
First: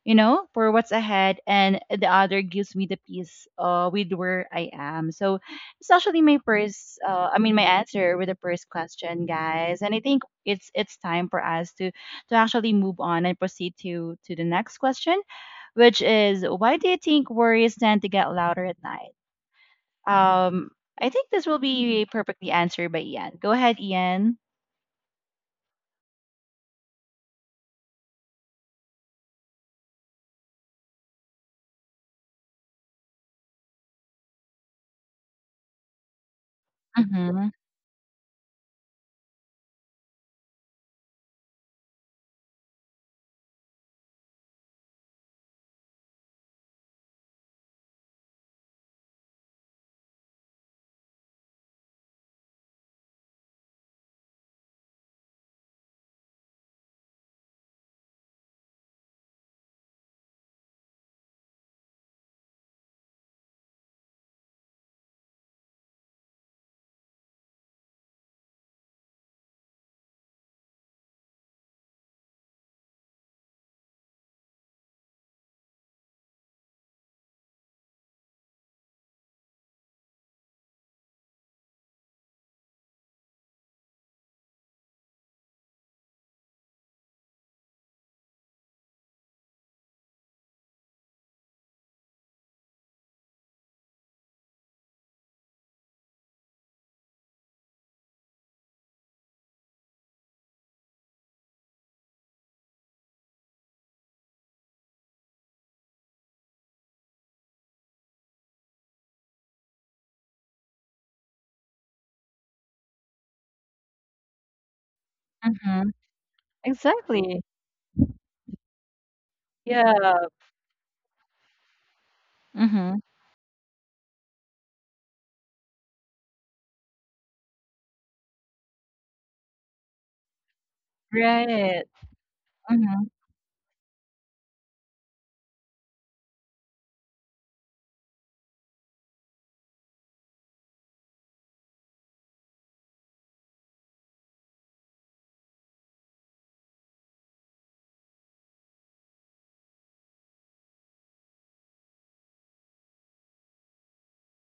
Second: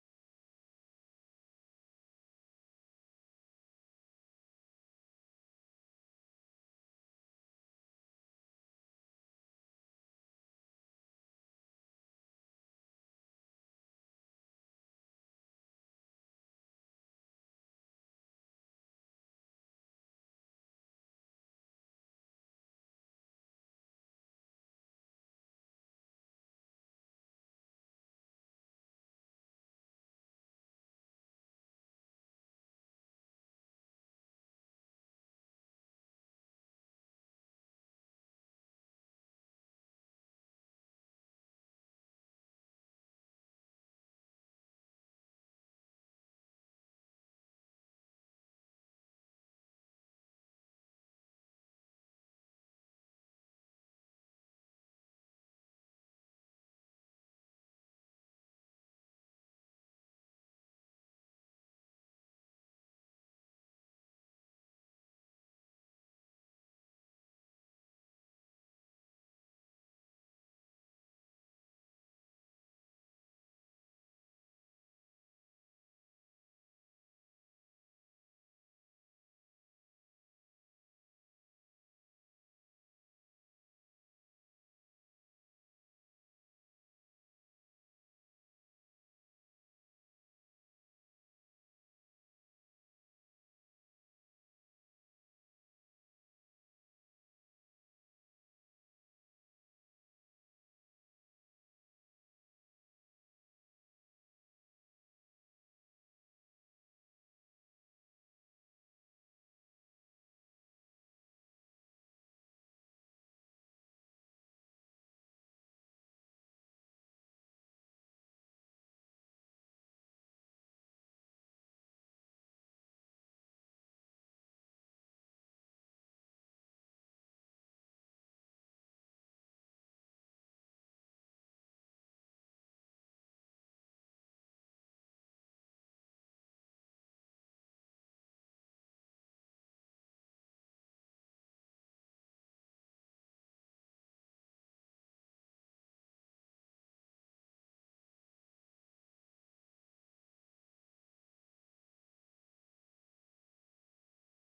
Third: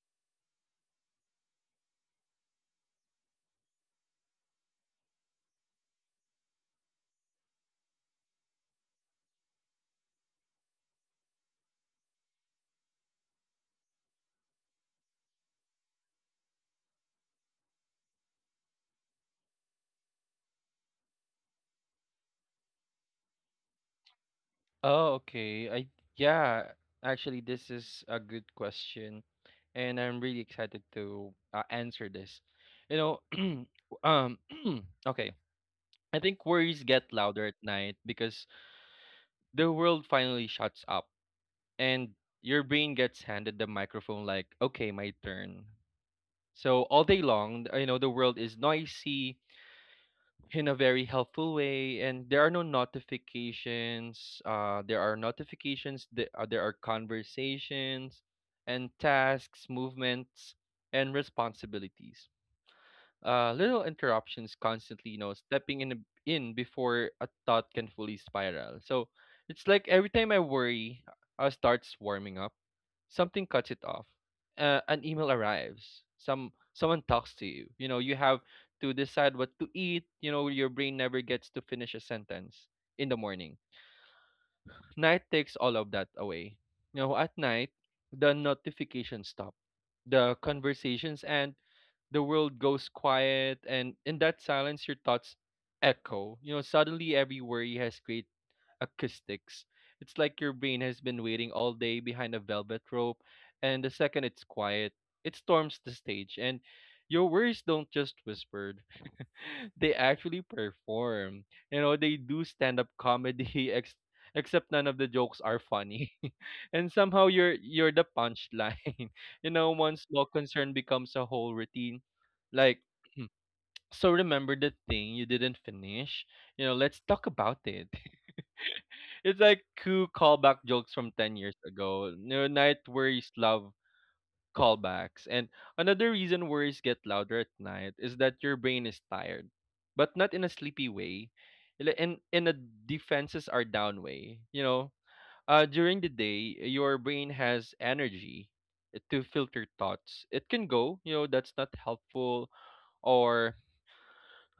[SPEAKER 1] you know, for what's ahead, and the other gives me the peace with where I am. So, it's actually my first, I mean, my answer with the first question, guys. And I think it's time for us to actually move on and proceed to the next question which is why do you think worries tend to get louder at night? Um, I think this will be perfectly answered by Ian. Go ahead, Ian.
[SPEAKER 3] Oh, okay. I yeah, actually this is a good question, and I'm really excited to answer this. You know, um okay. I think worries get louder
[SPEAKER 1] Mm-hmm.
[SPEAKER 3] at night because the world finally shuts up, and your brain gets handed the microphone like, okay, my turn. So all day long, you know, the world is noisy in a very helpful way, and there are no notifications, there are notifications, there are conversations and tasks, movements, and responsibilities, little interruptions constantly, you know, stepping in before a thought can fully spiral. So it's like every time I worry starts warming up, something cuts it off. An email arrives. Someone talks to you. You know, you have to decide what to eat. You know, your brain never gets to finish a sentence in the morning. Night takes all of that away. You know, at night, the notifications stop, the conversations end, the world goes quiet, and in that silence your thoughts echo. You know, suddenly every worry has great acoustics. It's like your brain has been waiting all day behind a velvet rope, and the second it's quiet, it storms the stage, and your worries don't just whisper, they actually perform. You know, they do stand up comedy, except none of the jokes are
[SPEAKER 1] Mm-hmm.
[SPEAKER 3] funny. And somehow
[SPEAKER 1] Exactly.
[SPEAKER 3] you're the punchline. You know, one small
[SPEAKER 1] Yeah.
[SPEAKER 3] concern becomes a whole routine. Like
[SPEAKER 1] Mm-hmm.
[SPEAKER 3] so remember the thing you didn't finish? You know, let's talk about it. It's like two callback jokes from 10 years
[SPEAKER 1] Right.
[SPEAKER 3] ago. You know, night
[SPEAKER 1] Mm-hmm.
[SPEAKER 3] worries love callbacks. And another reason worries get louder at night is that your brain is tired, but not in a sleepy way, in a defenses are down way. You know, during the day, your brain has energy to filter thoughts. It can go, you know, that's not helpful, or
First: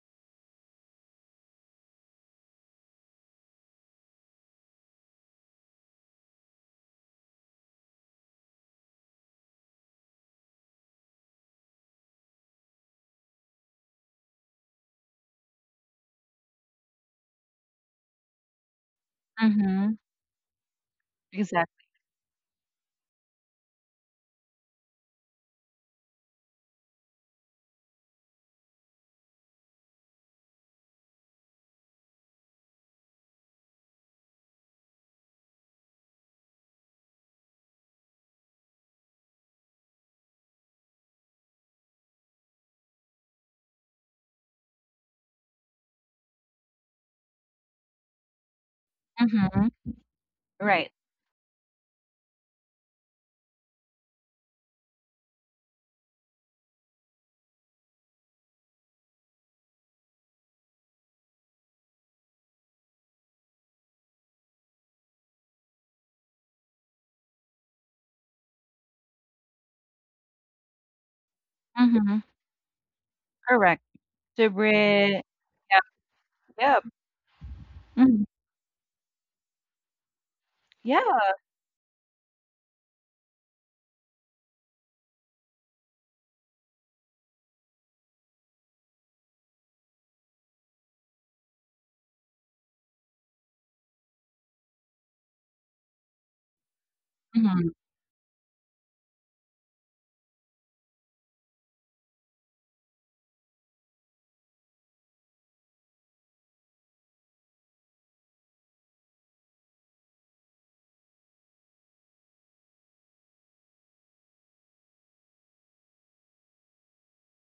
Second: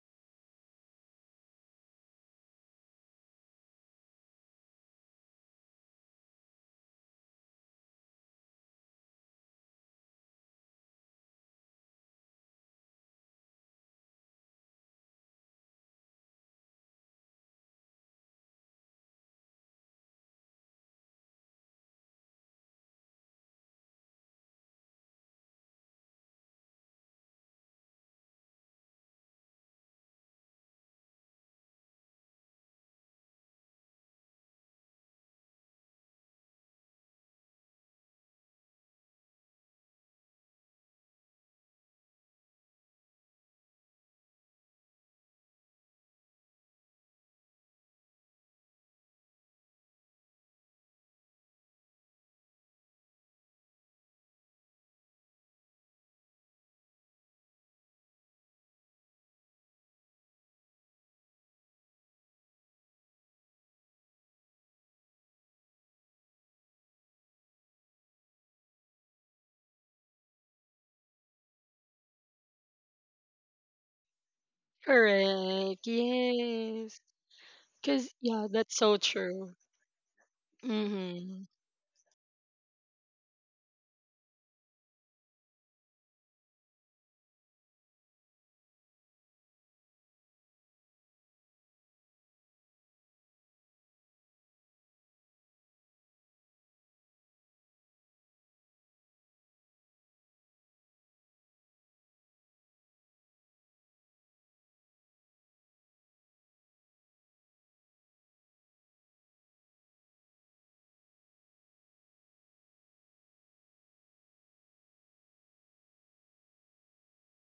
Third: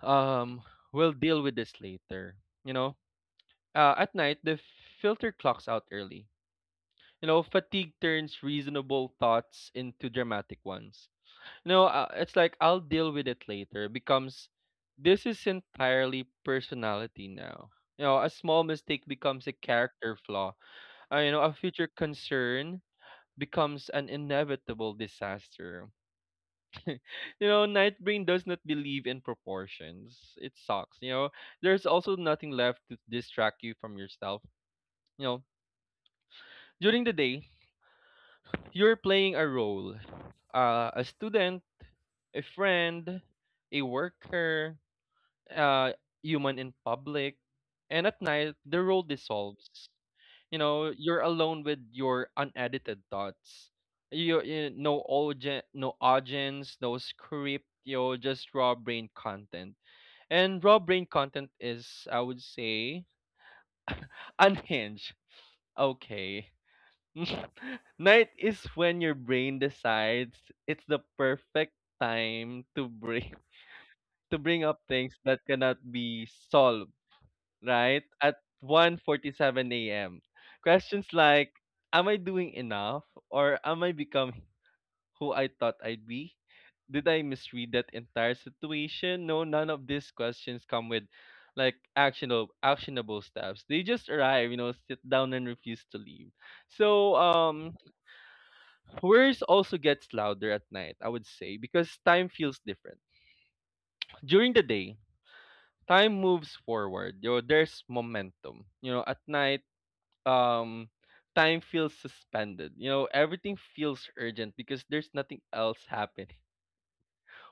[SPEAKER 3] um, we'll deal with this later. You know, at night the filter clocks out early. You know, fatigue turns reasonable thoughts into dramatic ones. No, it's like I'll deal with it later becomes this is entirely personality now. You know, a small mistake becomes a
[SPEAKER 1] Mm-hmm.
[SPEAKER 3] character flaw. You know, a
[SPEAKER 1] Exactly.
[SPEAKER 3] future concern becomes an inevitable disaster. You know, Nightbrain does not believe in proportions. It sucks. You know, there's also nothing left to distract you from yourself. You know, during the day, you're playing a role, a student, a friend, a worker, uh, human in public, and at night the role
[SPEAKER 1] Mm-hmm.
[SPEAKER 3] dissolves. You know,
[SPEAKER 1] Right.
[SPEAKER 3] you're alone with your unedited thoughts. You, no audience, no audience, no script. You know, just raw brain content, and raw brain content is, I would say, unhinged. Okay. Night is when your brain decides it's the perfect
[SPEAKER 1] Mm-hmm.
[SPEAKER 3] time to bring
[SPEAKER 1] Correct.
[SPEAKER 3] to
[SPEAKER 1] To
[SPEAKER 3] bring up things
[SPEAKER 1] breathe.
[SPEAKER 3] that cannot
[SPEAKER 2] Correct.
[SPEAKER 1] Yep.
[SPEAKER 3] be
[SPEAKER 1] Yep.
[SPEAKER 3] solved,
[SPEAKER 2] Yes.
[SPEAKER 3] right?
[SPEAKER 2] Because
[SPEAKER 1] Mm-hmm.
[SPEAKER 3] At
[SPEAKER 2] yeah, that's so
[SPEAKER 3] one
[SPEAKER 2] true.
[SPEAKER 3] forty-seven AM.
[SPEAKER 1] Yeah.
[SPEAKER 3] Questions
[SPEAKER 2] Mm-hmm.
[SPEAKER 3] like, am I doing enough? Or am I becoming who I thought I'd be? Did I misread that entire situation? No, none of these questions come with like actionable steps. They just arrive, you know, sit down and refuse to leave. So
[SPEAKER 1] Mm-hmm.
[SPEAKER 3] worries also gets louder at night, I would say, because time feels different. During the day, time moves forward. You know, there's momentum. You know, at night um time feels suspended. You know, everything feels urgent because there's nothing else happening.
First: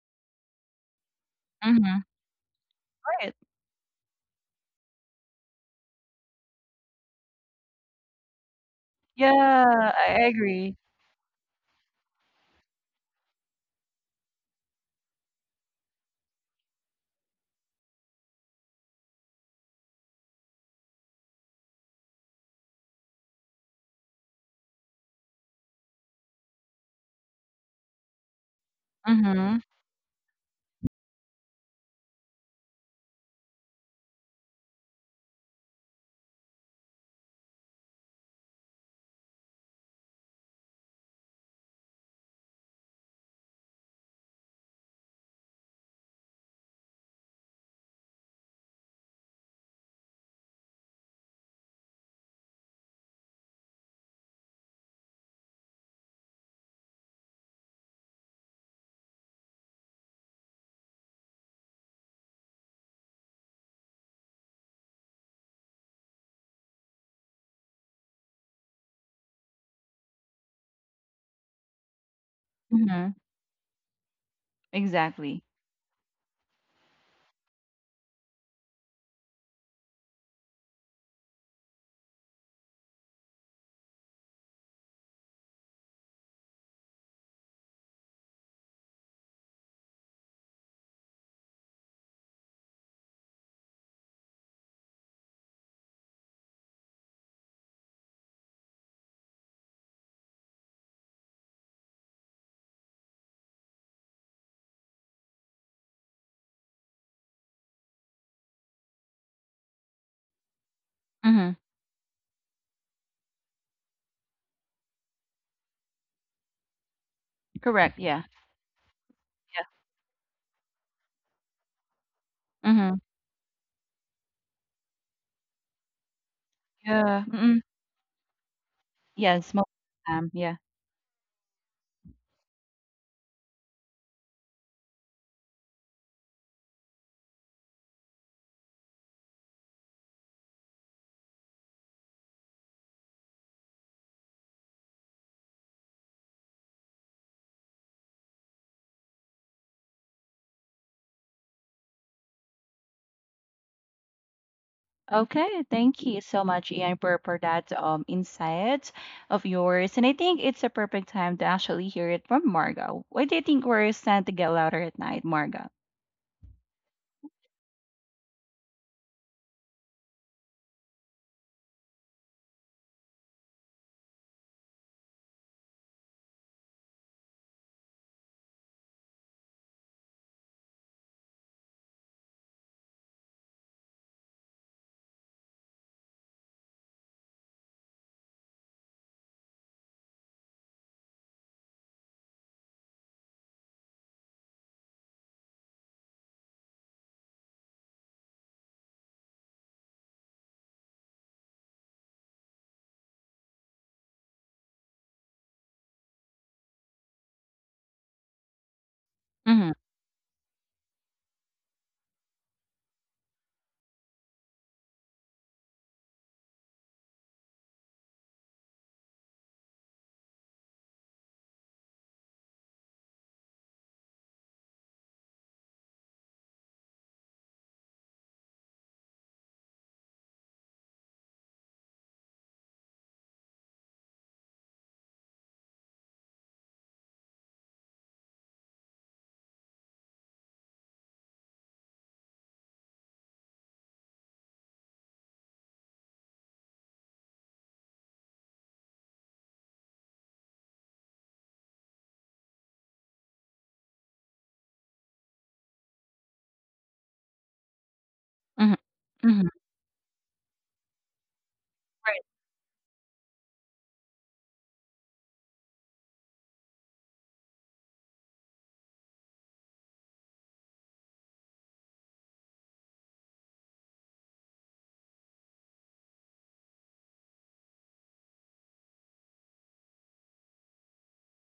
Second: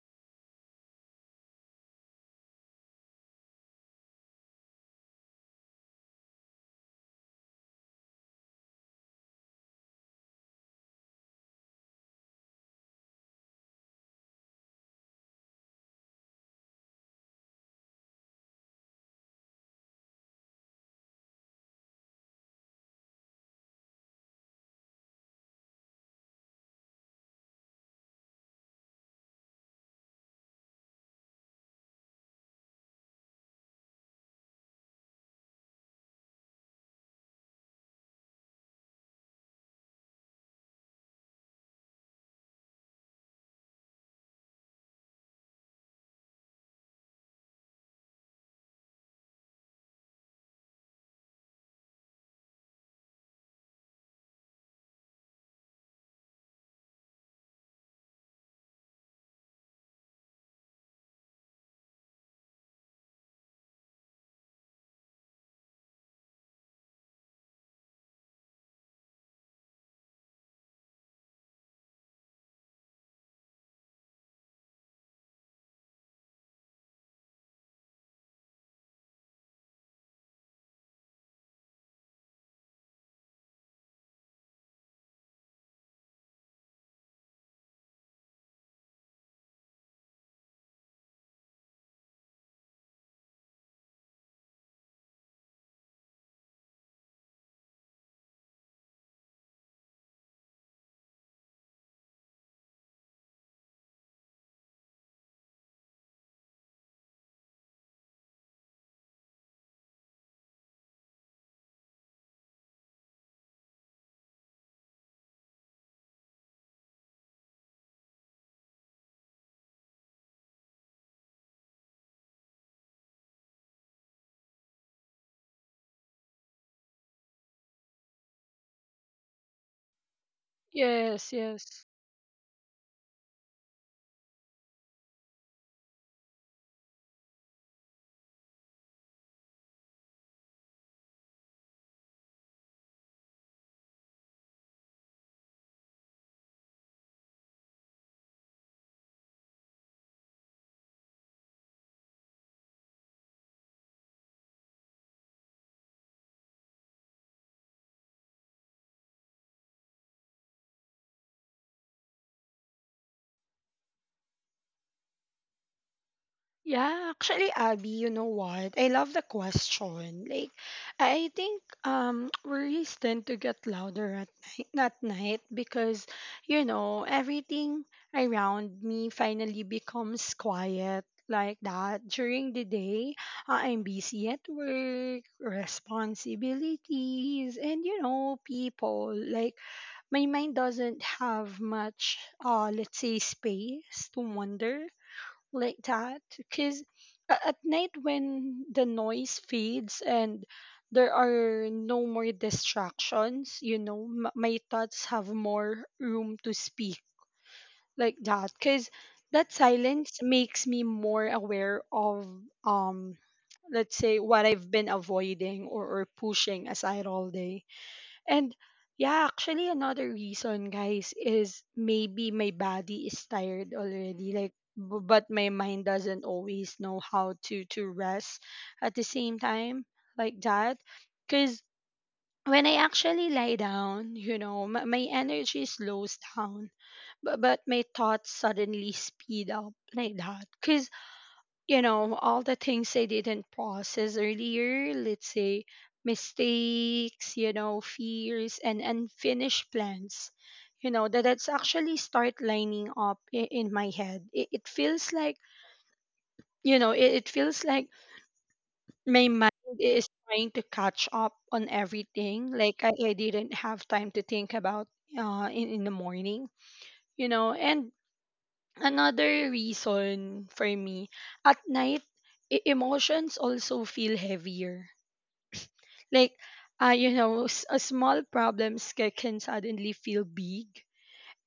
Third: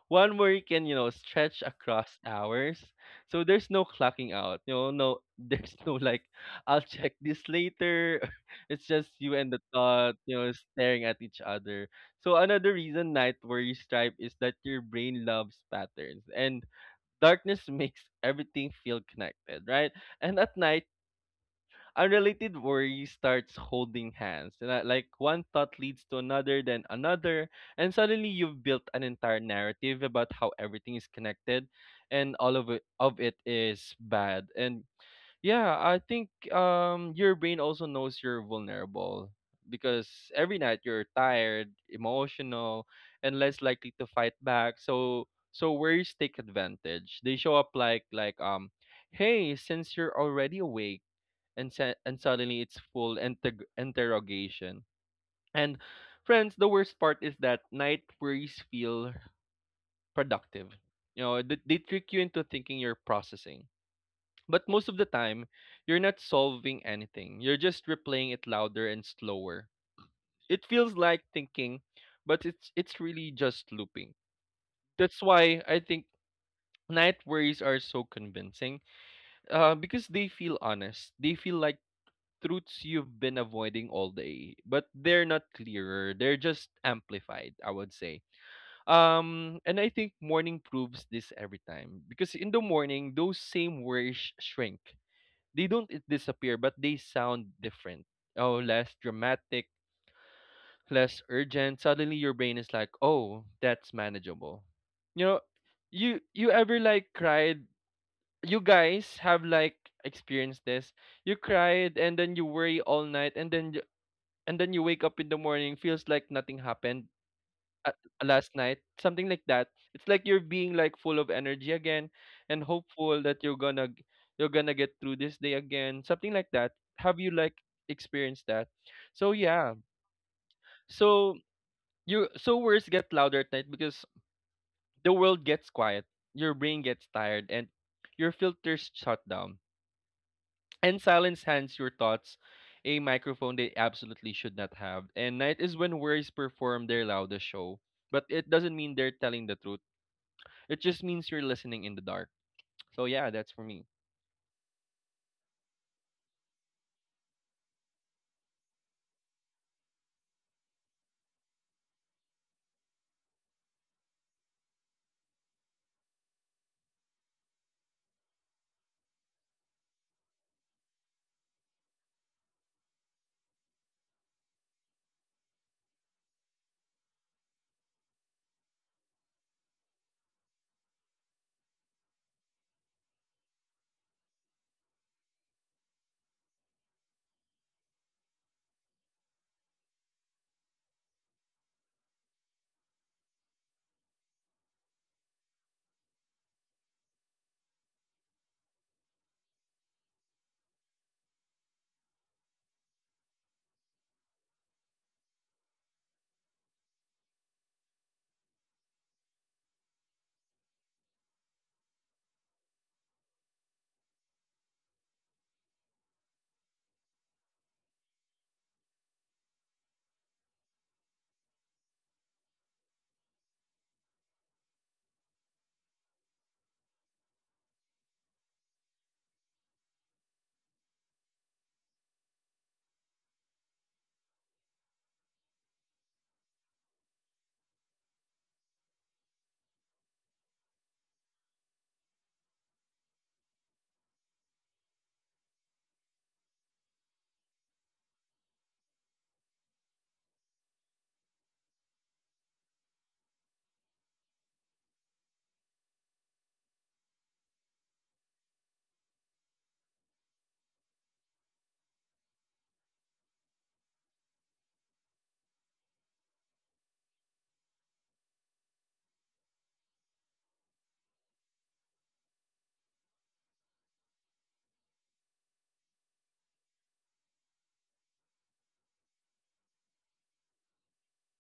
[SPEAKER 3] One where you can, you know, stretch
[SPEAKER 1] Mm-hmm.
[SPEAKER 3] across hours.
[SPEAKER 1] Right.
[SPEAKER 3] So there's no clocking out. You know, no there's no like I'll check this later. It's just you and the
[SPEAKER 1] Yeah. I
[SPEAKER 3] thought,
[SPEAKER 1] I
[SPEAKER 3] you know,
[SPEAKER 1] agree.
[SPEAKER 3] staring at each other. So another reason night worries stripe is that your brain loves patterns and darkness makes everything feel connected, right? And at night unrelated worry starts holding hands. Like one thought leads to another, then another, and suddenly you've built an entire
[SPEAKER 1] Mm-hmm.
[SPEAKER 3] narrative about how everything is connected, and all of it is bad. And yeah, I think your brain also knows you're vulnerable because every night you're tired, emotional, and less likely to fight back. So so worries take advantage. They show up like like, hey, since you're already awake, and suddenly it's full interrogation. And friends, the worst part is that night worries feel productive. You know, they trick you into thinking you're processing. But most of the time, you're not solving anything. You're just replaying it louder and slower. It feels like thinking, but it's
[SPEAKER 1] Mm-hmm.
[SPEAKER 3] really just looping. That's
[SPEAKER 1] Exactly.
[SPEAKER 3] why I think night worries are so convincing, because they feel honest. They feel like truths you've been avoiding all day, but they're not clearer. They're just amplified, I would say. And I think morning proves this every time because in the morning, those same worries shrink. They don't disappear, but they sound different. Oh, less dramatic, less urgent. Suddenly, your brain is like, "Oh, that's manageable." You know, you ever like cried? You guys have like experienced this, you
[SPEAKER 1] Mm-hmm.
[SPEAKER 3] cried and then you worry all night, and then you wake up in the morning, feels like nothing happened, uh,
[SPEAKER 1] Correct. Yeah.
[SPEAKER 3] last night, something like that. It's like you're being like full of energy again and
[SPEAKER 1] Yeah. Mm-hmm.
[SPEAKER 3] hopeful that you're gonna you're gonna get through this day again, something like that. Have
[SPEAKER 1] Yeah,
[SPEAKER 3] you like
[SPEAKER 1] mm-mm.
[SPEAKER 3] experienced that? So
[SPEAKER 1] Yes, most
[SPEAKER 3] yeah.
[SPEAKER 1] of them, yeah.
[SPEAKER 2] Yes,
[SPEAKER 3] So
[SPEAKER 2] yes.
[SPEAKER 3] you so words get louder at night because the world gets quiet, your brain gets tired, and your filters shut down. And silence hands your thoughts a microphone they absolutely should not have. And night is when words perform their loudest show. But it doesn't mean they're telling the truth. It just means you're listening in the dark. So yeah, that's for me.
[SPEAKER 1] Okay, thank you so much, Ian, for that insight of yours. And I think it's a perfect time to actually hear it from Margot. Why do you think we're starting to get louder at night, Margot?
[SPEAKER 2] Yeah, actually, Abby, you know what? I love the question. Like, I think worries tend to get louder at night because you know everything around me finally becomes quiet, like that. During the day, I'm busy at work, responsibilities, and you know people. Like, my mind doesn't have much, let's say, space to wander, like that, because at night when the noise fades and there are no more distractions, you know, my thoughts have more room to speak, like that, because that
[SPEAKER 1] Mm-hmm,
[SPEAKER 2] silence makes me more aware of, um let's say, what I've been avoiding or pushing aside all day. And yeah, actually another reason, guys, is maybe my body is tired already, like, but my mind doesn't always know how to rest at the same time, like that. Cuz when I actually lie down, you know, my energy slows down, but my thoughts suddenly speed up, like that. Because you know all the things I didn't process earlier, let's say, mistakes, you know, fears and unfinished plans, you know, that that's actually start lining up in my head, it feels like, you know, it feels like
[SPEAKER 1] mm-hmm,
[SPEAKER 2] my
[SPEAKER 1] mm-hmm.
[SPEAKER 2] mind is trying to catch up on
[SPEAKER 1] Right,
[SPEAKER 2] everything, like I didn't have time to think about in the morning, you know, and another reason for me, at night, emotions also feel heavier. Like, you know, a small problems can suddenly feel big.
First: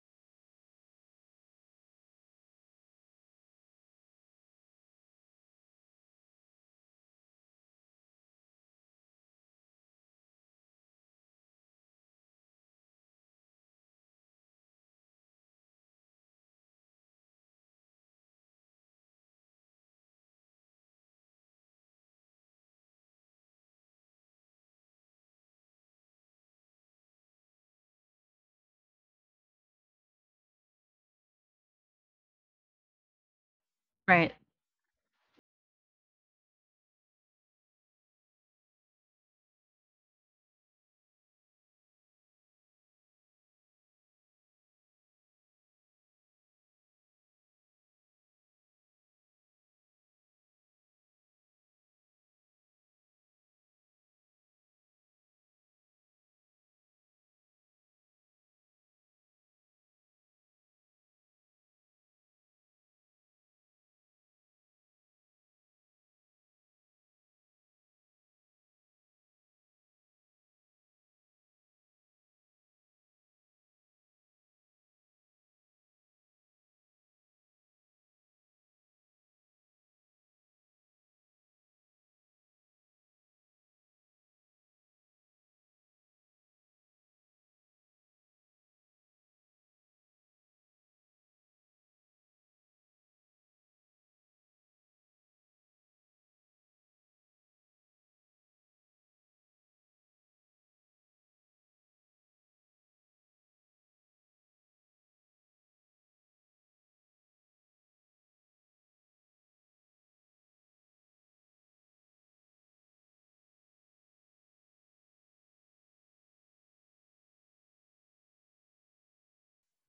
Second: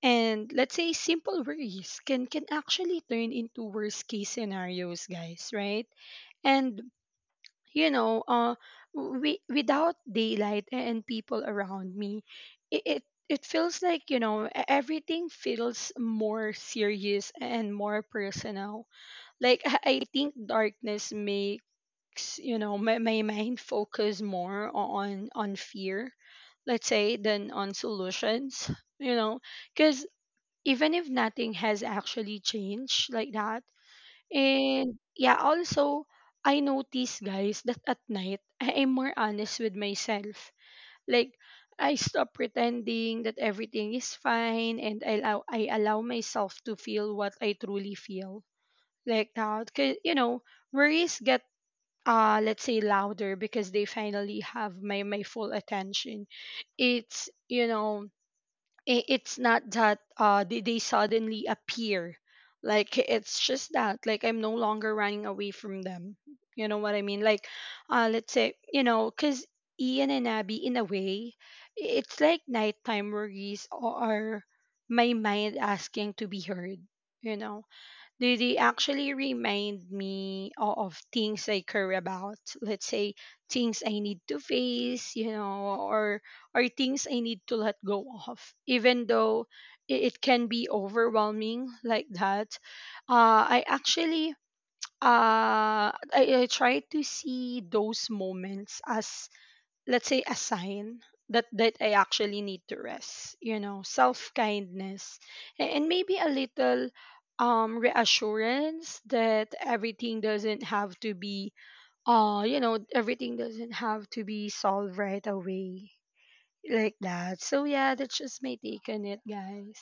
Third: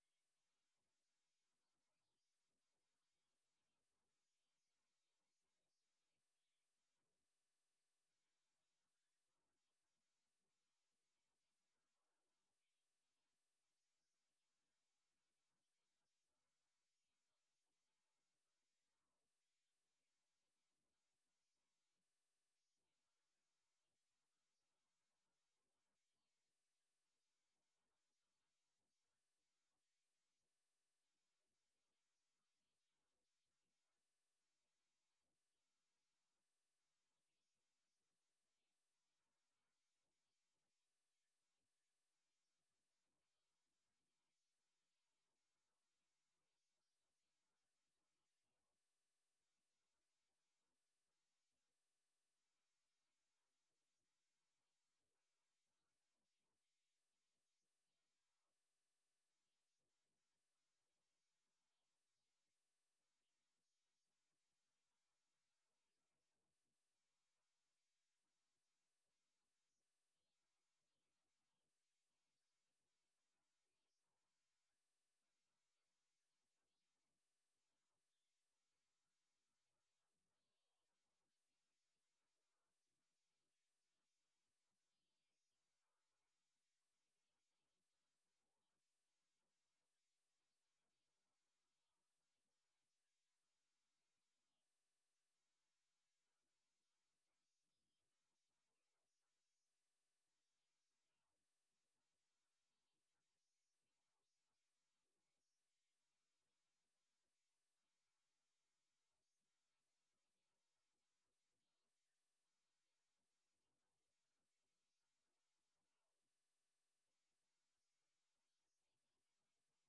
[SPEAKER 2] And let's say simple worries can actually turn into worst case scenarios, guys, right? And you know we, without daylight and people around me, it feels like, you know, everything feels more serious and more personal. Like I think darkness makes, you know, my mind focus more on fear, let's say, than on solutions, you know, because even if nothing has actually changed, like that.
[SPEAKER 1] right.
[SPEAKER 2] And yeah also I notice, guys, that at night I am more honest with myself, like I stop pretending that everything is fine and I allow myself to feel what I truly feel, like that. Cause you know, worries get let's say louder because they finally have my my full attention. It's, you know, I it's not that they suddenly appear. Like it's just that, like, I'm no longer running away from them. You know what I mean? Like let's say, you know, cuz Ian and Abby, in a way, it's like nighttime worries, or my mind asking to be heard, you know, do they actually remind me of things I care about? Let's say things I need to face, you know, or things I need to let go of, even though it can be overwhelming, like that. I actually I try to see those moments as, let's say, a sign that that I actually need to rest, you know, self-kindness, and maybe a little reassurance that everything doesn't have to be you know, everything doesn't have to be solved right away, like that. So yeah, that's just my take on it, guys.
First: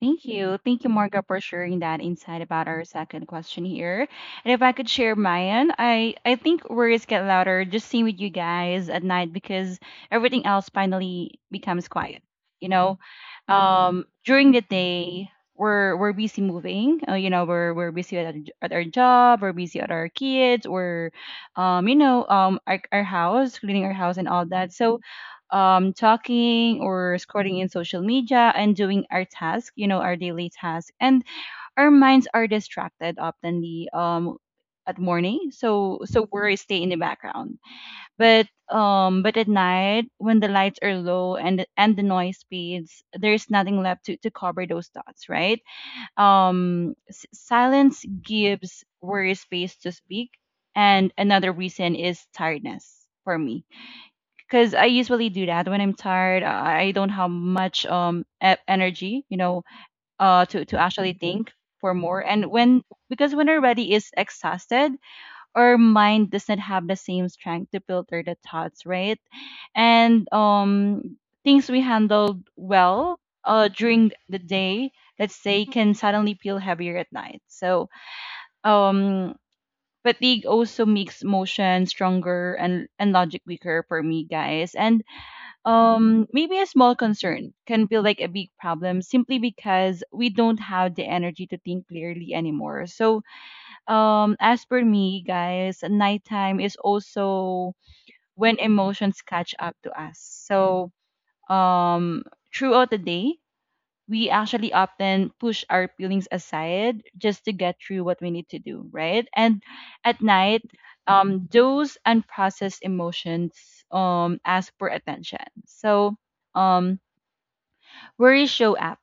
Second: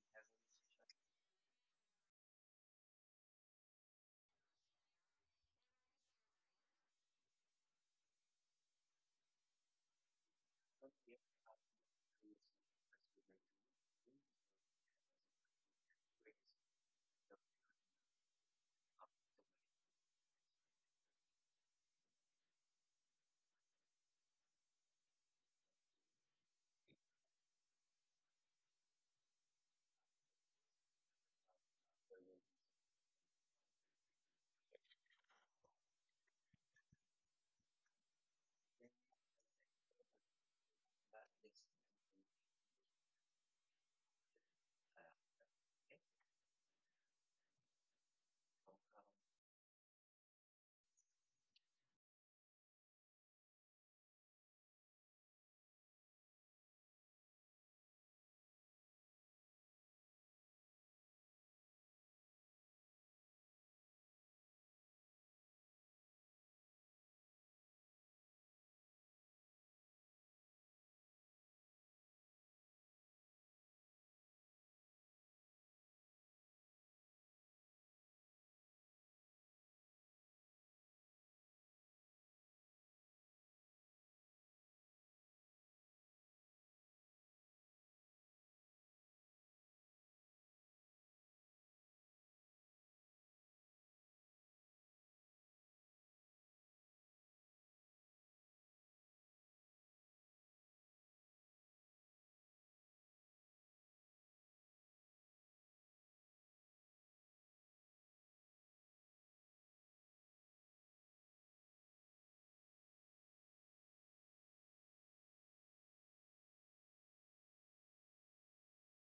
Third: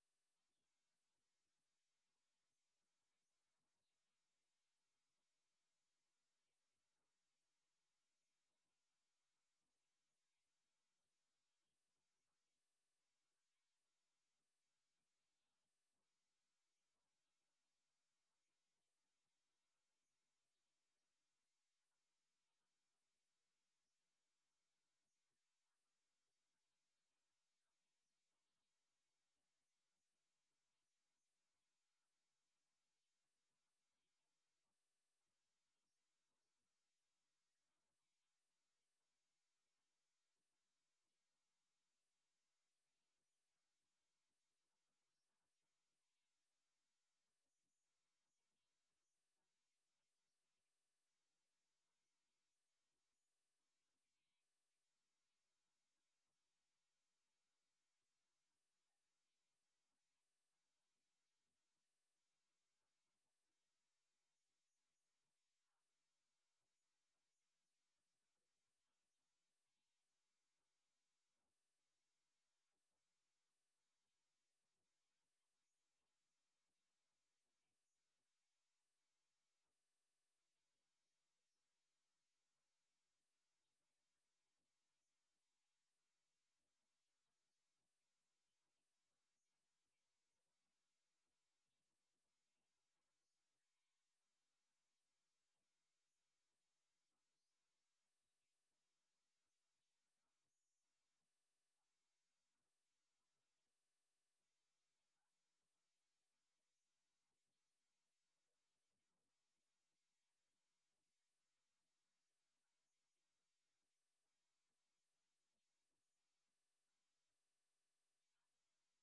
[SPEAKER 1] Thank you. Thank you, Marga, for sharing that insight about our second question here. And if I could share mine, I think words get louder just seeing with you guys at night because everything else finally becomes quiet. You know, during the day, we're busy moving. You know, we're busy at our, at our job, we're busy at our kids, or, our house, cleaning our house and all that. So, talking or scrolling in social media and doing our task, you know, our daily task. And our minds are distracted oftenly at morning, so so worries stay in the background. But at night, when the lights are low and the noise speeds, there's nothing left to cover those thoughts, right? Silence gives worry space to speak, and another reason is tiredness for me because I usually do that when I'm tired. I don't have much energy, you know, to actually think for more. And when because when our body is exhausted, our mind does not have the same strength to filter the thoughts, right? And things we handled well during the day, let's say, can suddenly feel heavier at night. So um. Fatigue also makes motion stronger and logic weaker for me, guys. And maybe a small concern can feel like a big problem simply because we don't have the energy to think clearly anymore so as per me guys nighttime is also when emotions catch up to us so um throughout the day we actually often push our feelings aside just to get through what we need to do, right? And at night, those unprocessed emotions ask for attention. So um, worries show up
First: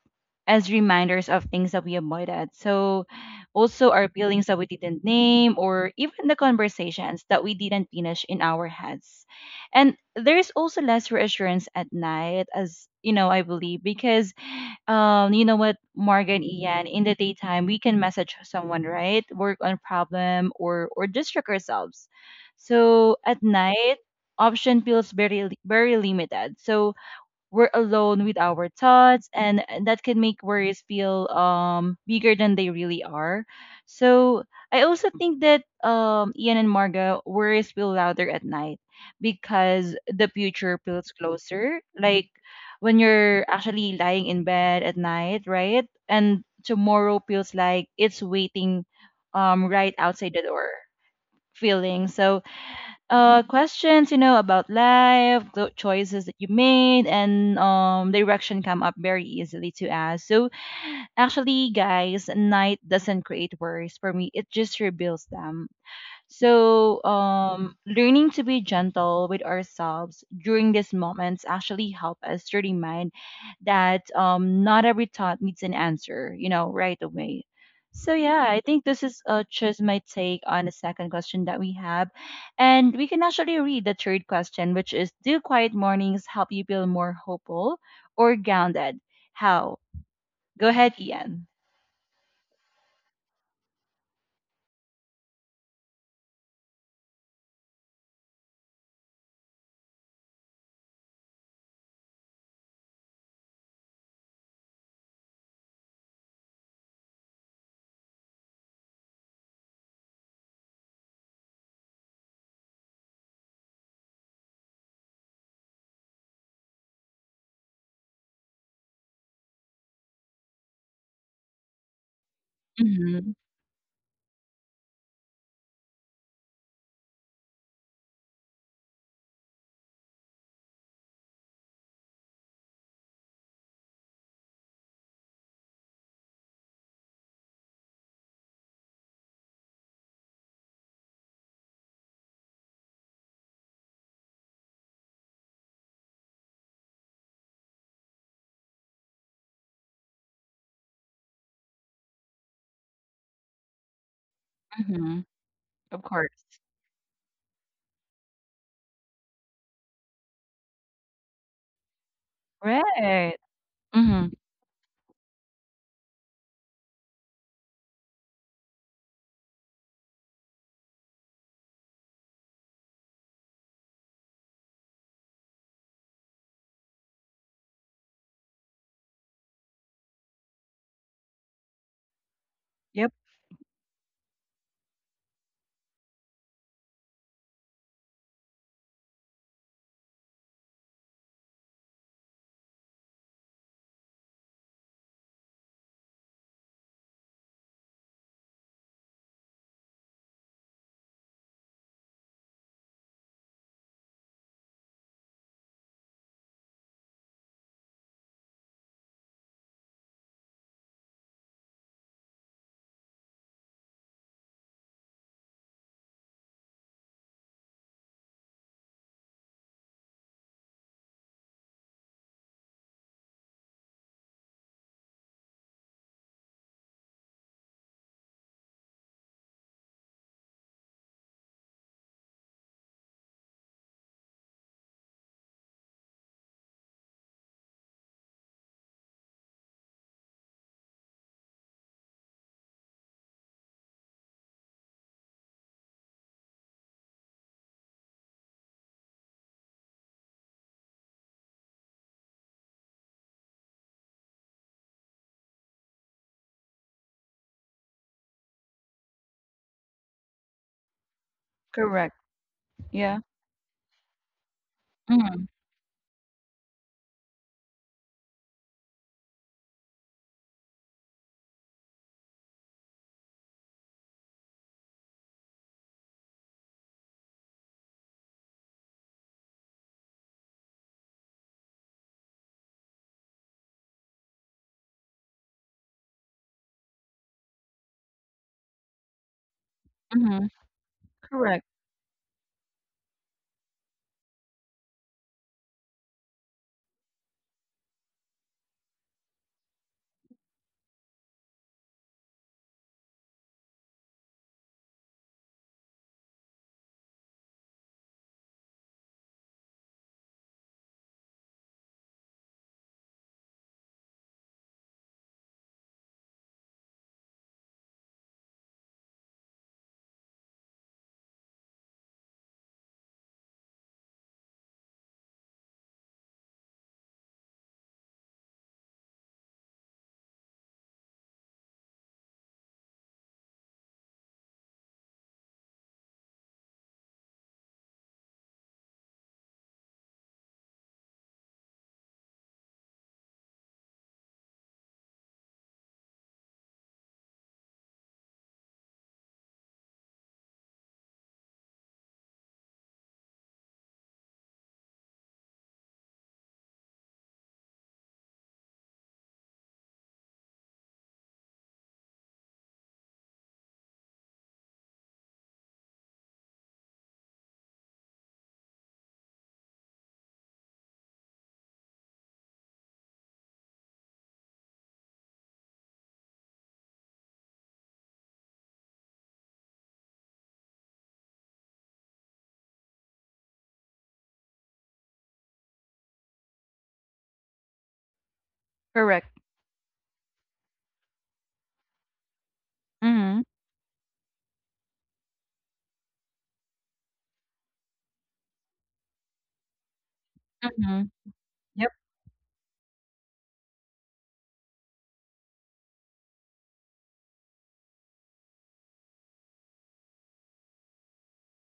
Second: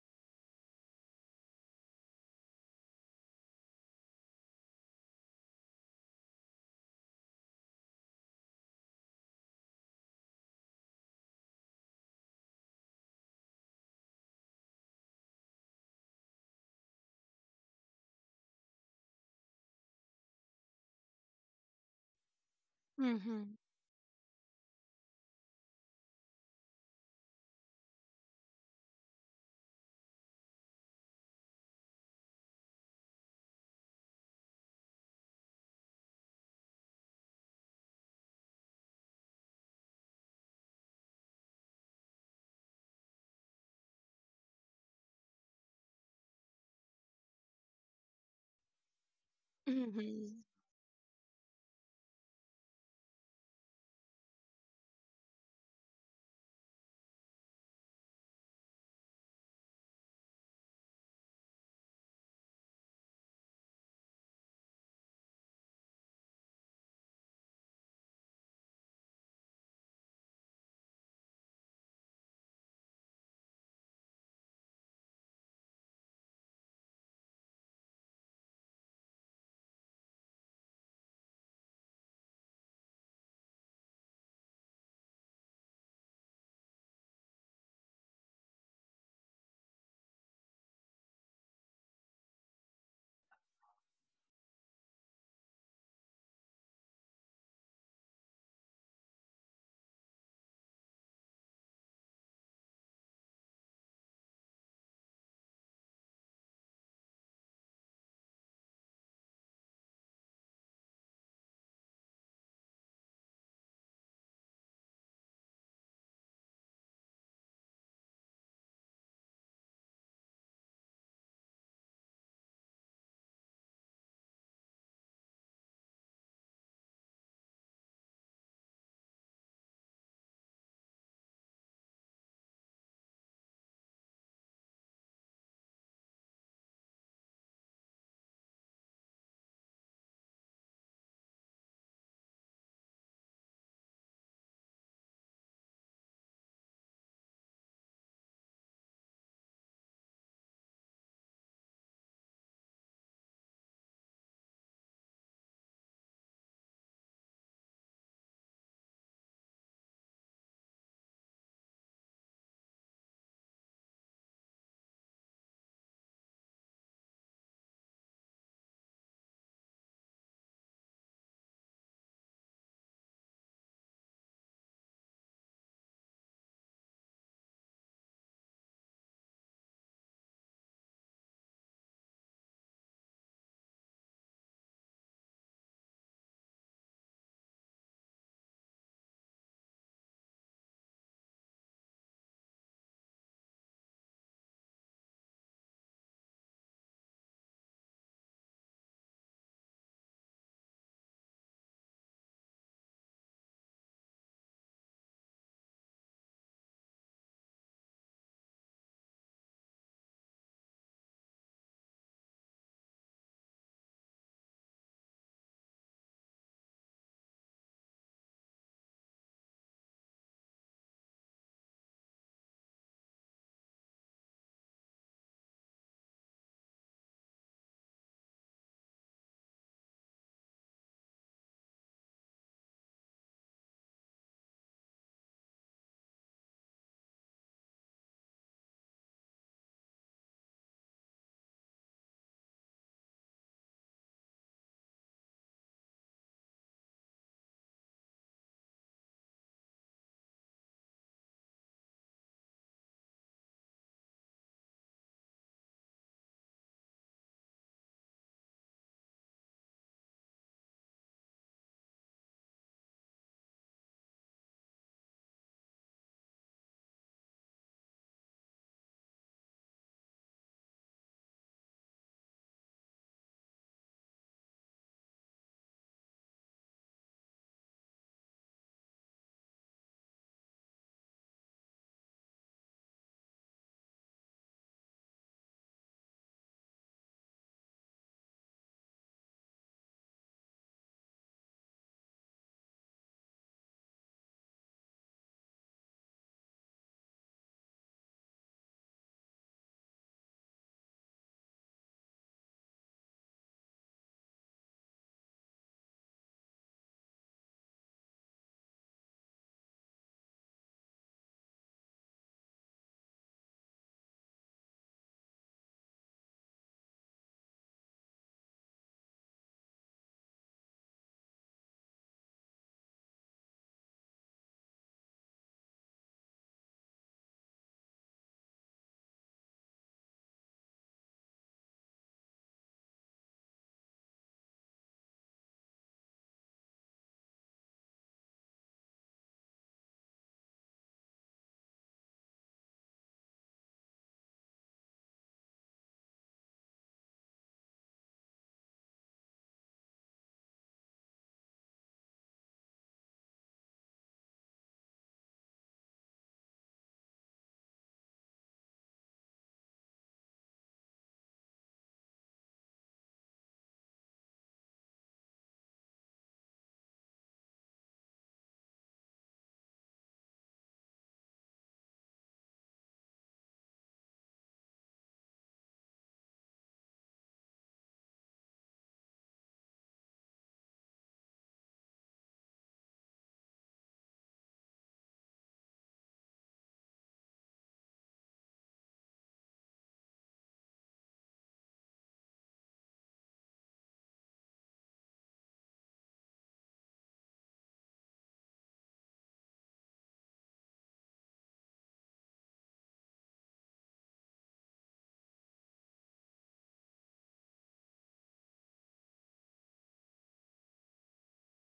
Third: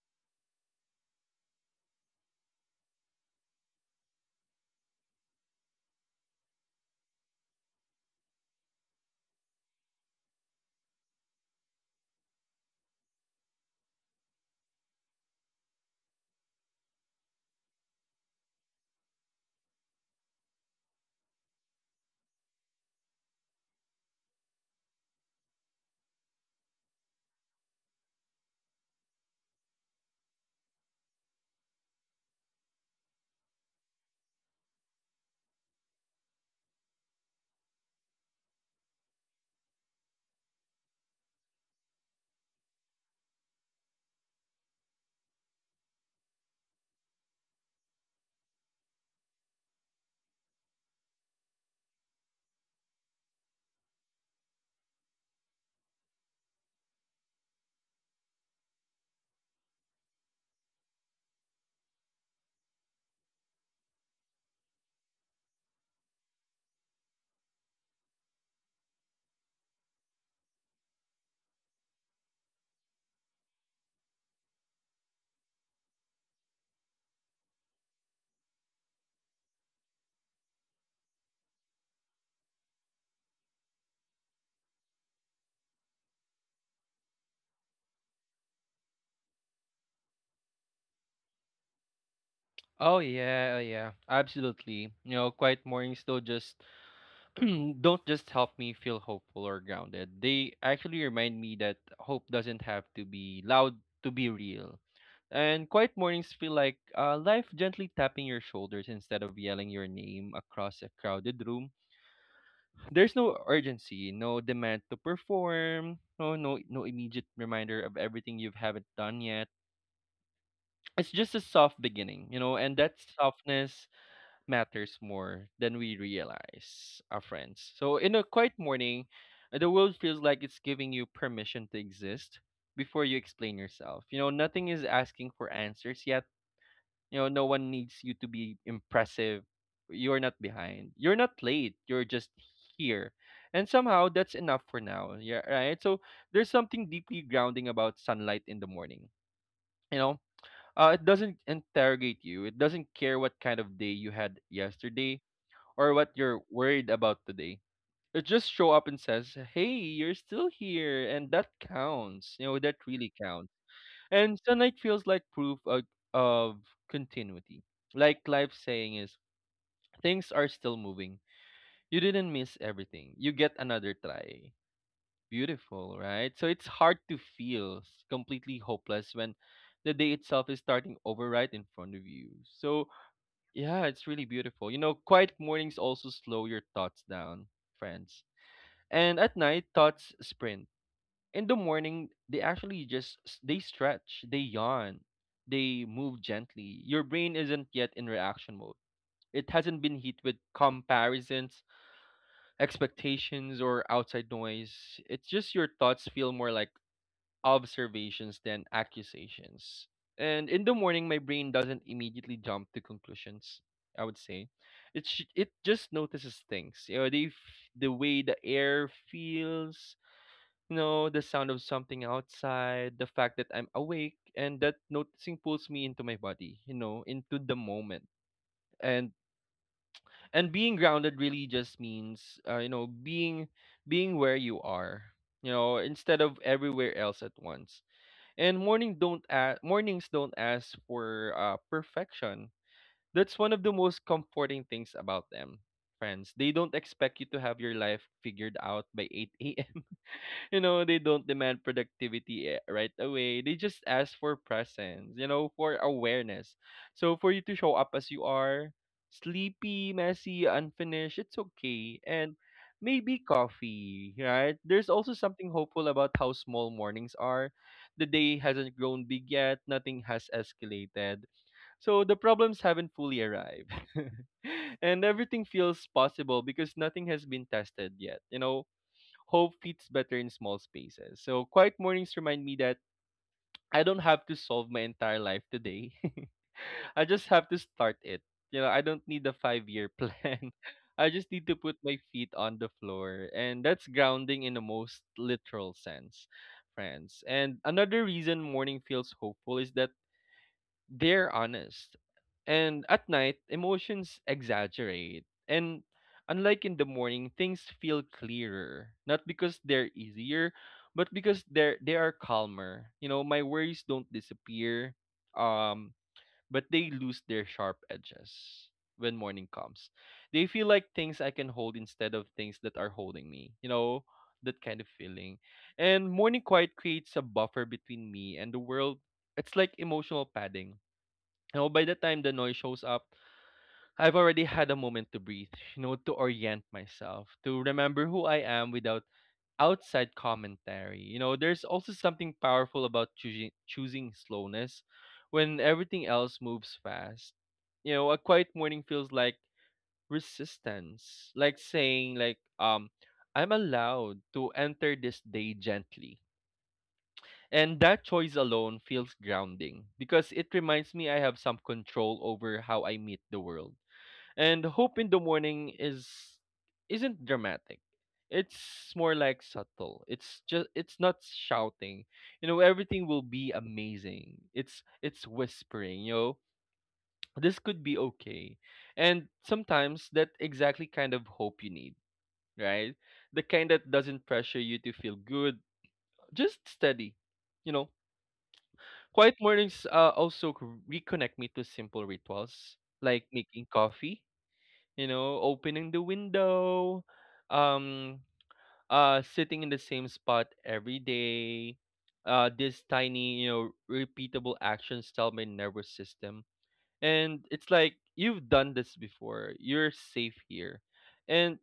[SPEAKER 1] as reminders of things that we avoided. So also our feelings that we didn't name or even the conversations that we didn't finish in our heads. And there's also less reassurance at night as you know, I believe, because you know what, Morgan, Ian, in the daytime, we can message someone, right? Work on problem or distract ourselves. So at
[SPEAKER 2] Mhm.
[SPEAKER 1] night, option feels very limited. So we're alone with our thoughts and that can make worries feel bigger than they really are so I also think that ian and marga worries feel louder at night because the future feels closer like when you're actually lying in bed at night right and tomorrow feels like it's waiting right outside
[SPEAKER 2] Mhm.
[SPEAKER 1] the door feeling so questions you know about life the choices that you made and direction come up very easily to us so actually guys night doesn't create worries for me it just reveals them so, learning to be gentle with ourselves during these moments actually help us to remind that not every thought needs an answer, you know, right away. So yeah, I think this is just my take on the second question that we have, and we can actually read the third question, which is: Do quiet mornings help you feel more hopeful or grounded? How? Go ahead, Ian.
[SPEAKER 3] Oh yeah, oh yeah, absolutely. You know, quiet mornings though just don't just help me feel hopeful or grounded. They actually remind me that hope doesn't have to be loud to be real. And quiet mornings feel like life gently tapping your shoulders instead of yelling your name across a crowded room. There's no urgency, no demand to perform, no immediate reminder of everything you haven't done yet. It's just a soft beginning, you know, and that
[SPEAKER 1] Mm-hmm.
[SPEAKER 3] softness matters more than we realize, our friends. So in a quiet morning, the world feels like it's giving you permission to exist before you explain yourself. You know, nothing is asking for answers yet. You know, no one needs you to be impressive. You're not behind. You're not late. You're just here. And somehow that's enough for now. Yeah, right. So there's something deeply grounding about sunlight in the morning. You know, it doesn't interrogate you. It doesn't care what kind of day you had
[SPEAKER 1] Mm-hmm.
[SPEAKER 3] yesterday or
[SPEAKER 1] Of
[SPEAKER 3] what you're
[SPEAKER 1] course.
[SPEAKER 3] worried about today. It just show up and says, "Hey, you're still here," and that counts. You know, that really
[SPEAKER 1] Right.
[SPEAKER 3] counts.
[SPEAKER 1] Mm-hmm.
[SPEAKER 3] And sunlight feels like proof of continuity. Like life saying is, things are still moving. You didn't miss everything. You get another try. Beautiful, right? So it's hard to feel completely hopeless when the day itself is starting over right in front of you. So
[SPEAKER 1] Yep.
[SPEAKER 3] yeah, it's really beautiful. You know, quiet mornings also slow your thoughts down, friends. And at night, thoughts sprint. In the morning, they actually just they stretch, they yawn, they move gently. Your brain isn't yet in reaction mode. It hasn't been hit with comparisons, expectations, or outside noise. It's just your thoughts feel more like observations than accusations. And in the morning my brain doesn't immediately jump to conclusions, I would say. It just notices things, you know, the way the air feels, you know, the sound of something outside, the fact that I'm awake, and that noticing pulls me into my body, you know, into the moment. And and being grounded really just means, you know, being where you are, you know, instead of everywhere else at once. And mornings don't ask for perfection. That's one of the most comforting things about them, friends. They don't expect you to have your life figured out by 8 a.m. They don't demand productivity right away. They just ask for presence, for awareness. So for you to show up as you are, sleepy, messy, unfinished, it's okay.
[SPEAKER 1] Correct.
[SPEAKER 3] And
[SPEAKER 1] Yeah.
[SPEAKER 3] maybe coffee, right? There's also
[SPEAKER 1] Mhm,
[SPEAKER 3] something hopeful about how small mornings are. The day hasn't grown big yet, nothing has escalated. So the problems haven't fully arrived. And everything feels possible because nothing has been tested yet. Hope fits better in small spaces. So quiet mornings remind me that I don't have to solve my entire life today. I just have to start it. I don't need a 5 year
[SPEAKER 1] mhm.
[SPEAKER 3] plan. I just need to
[SPEAKER 1] Correct,
[SPEAKER 3] put my feet on the floor. And that's grounding in the most literal sense, friends. And another reason morning feels hopeful is that they're honest. And at night, emotions exaggerate. And unlike in the morning, things feel clearer. Not because they're easier, but because they are calmer. My worries don't disappear. Um, but they lose their sharp edges when morning comes. They feel like things I can hold instead of things that are holding me. That kind of feeling. And morning quiet creates a buffer between me and the world. It's like emotional padding. By the time the noise shows up, I've already had a moment to breathe, to orient myself, to remember who I am without outside commentary. There's also something powerful about choosing slowness when everything else moves fast. A quiet morning feels like resistance, like saying I'm allowed to enter this day gently, and that choice alone feels grounding because it reminds me I have some control over how I meet the world. And hope in the morning is isn't dramatic. It's more like subtle. It's not shouting. Everything will be amazing. It's whispering, this could be okay. And sometimes that exactly kind of hope you need, right? The kind that doesn't pressure you to feel good, just steady, you know.
[SPEAKER 1] correct.
[SPEAKER 3] Quiet mornings also reconnect me to simple rituals like
[SPEAKER 1] Mm-hmm.
[SPEAKER 3] making coffee, opening the window, um, sitting in the same spot every
[SPEAKER 1] Mm-hmm.
[SPEAKER 3] day.
[SPEAKER 1] Yep.
[SPEAKER 3] This tiny, repeatable actions tell my nervous system, and it's like you've done this before. You're safe here, and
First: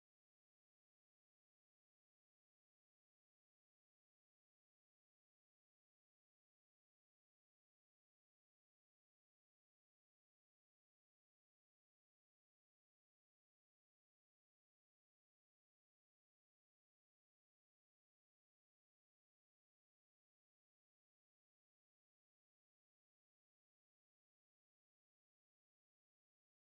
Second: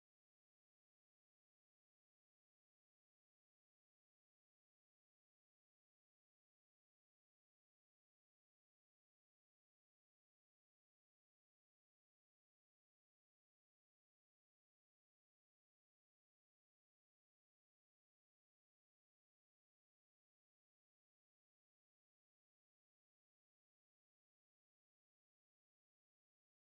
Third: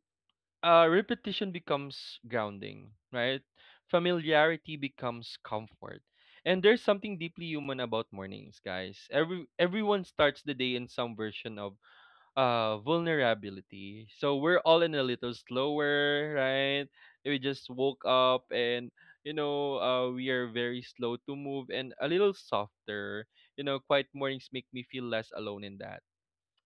[SPEAKER 3] repetition becomes grounding, right? Familiarity becomes comfort. And there's something deeply human about mornings, guys. Everyone starts the day in some version of vulnerability. So we're all in a little slower, right? We just woke up and we are very slow to move and a little softer. Quiet mornings make me feel less alone in that,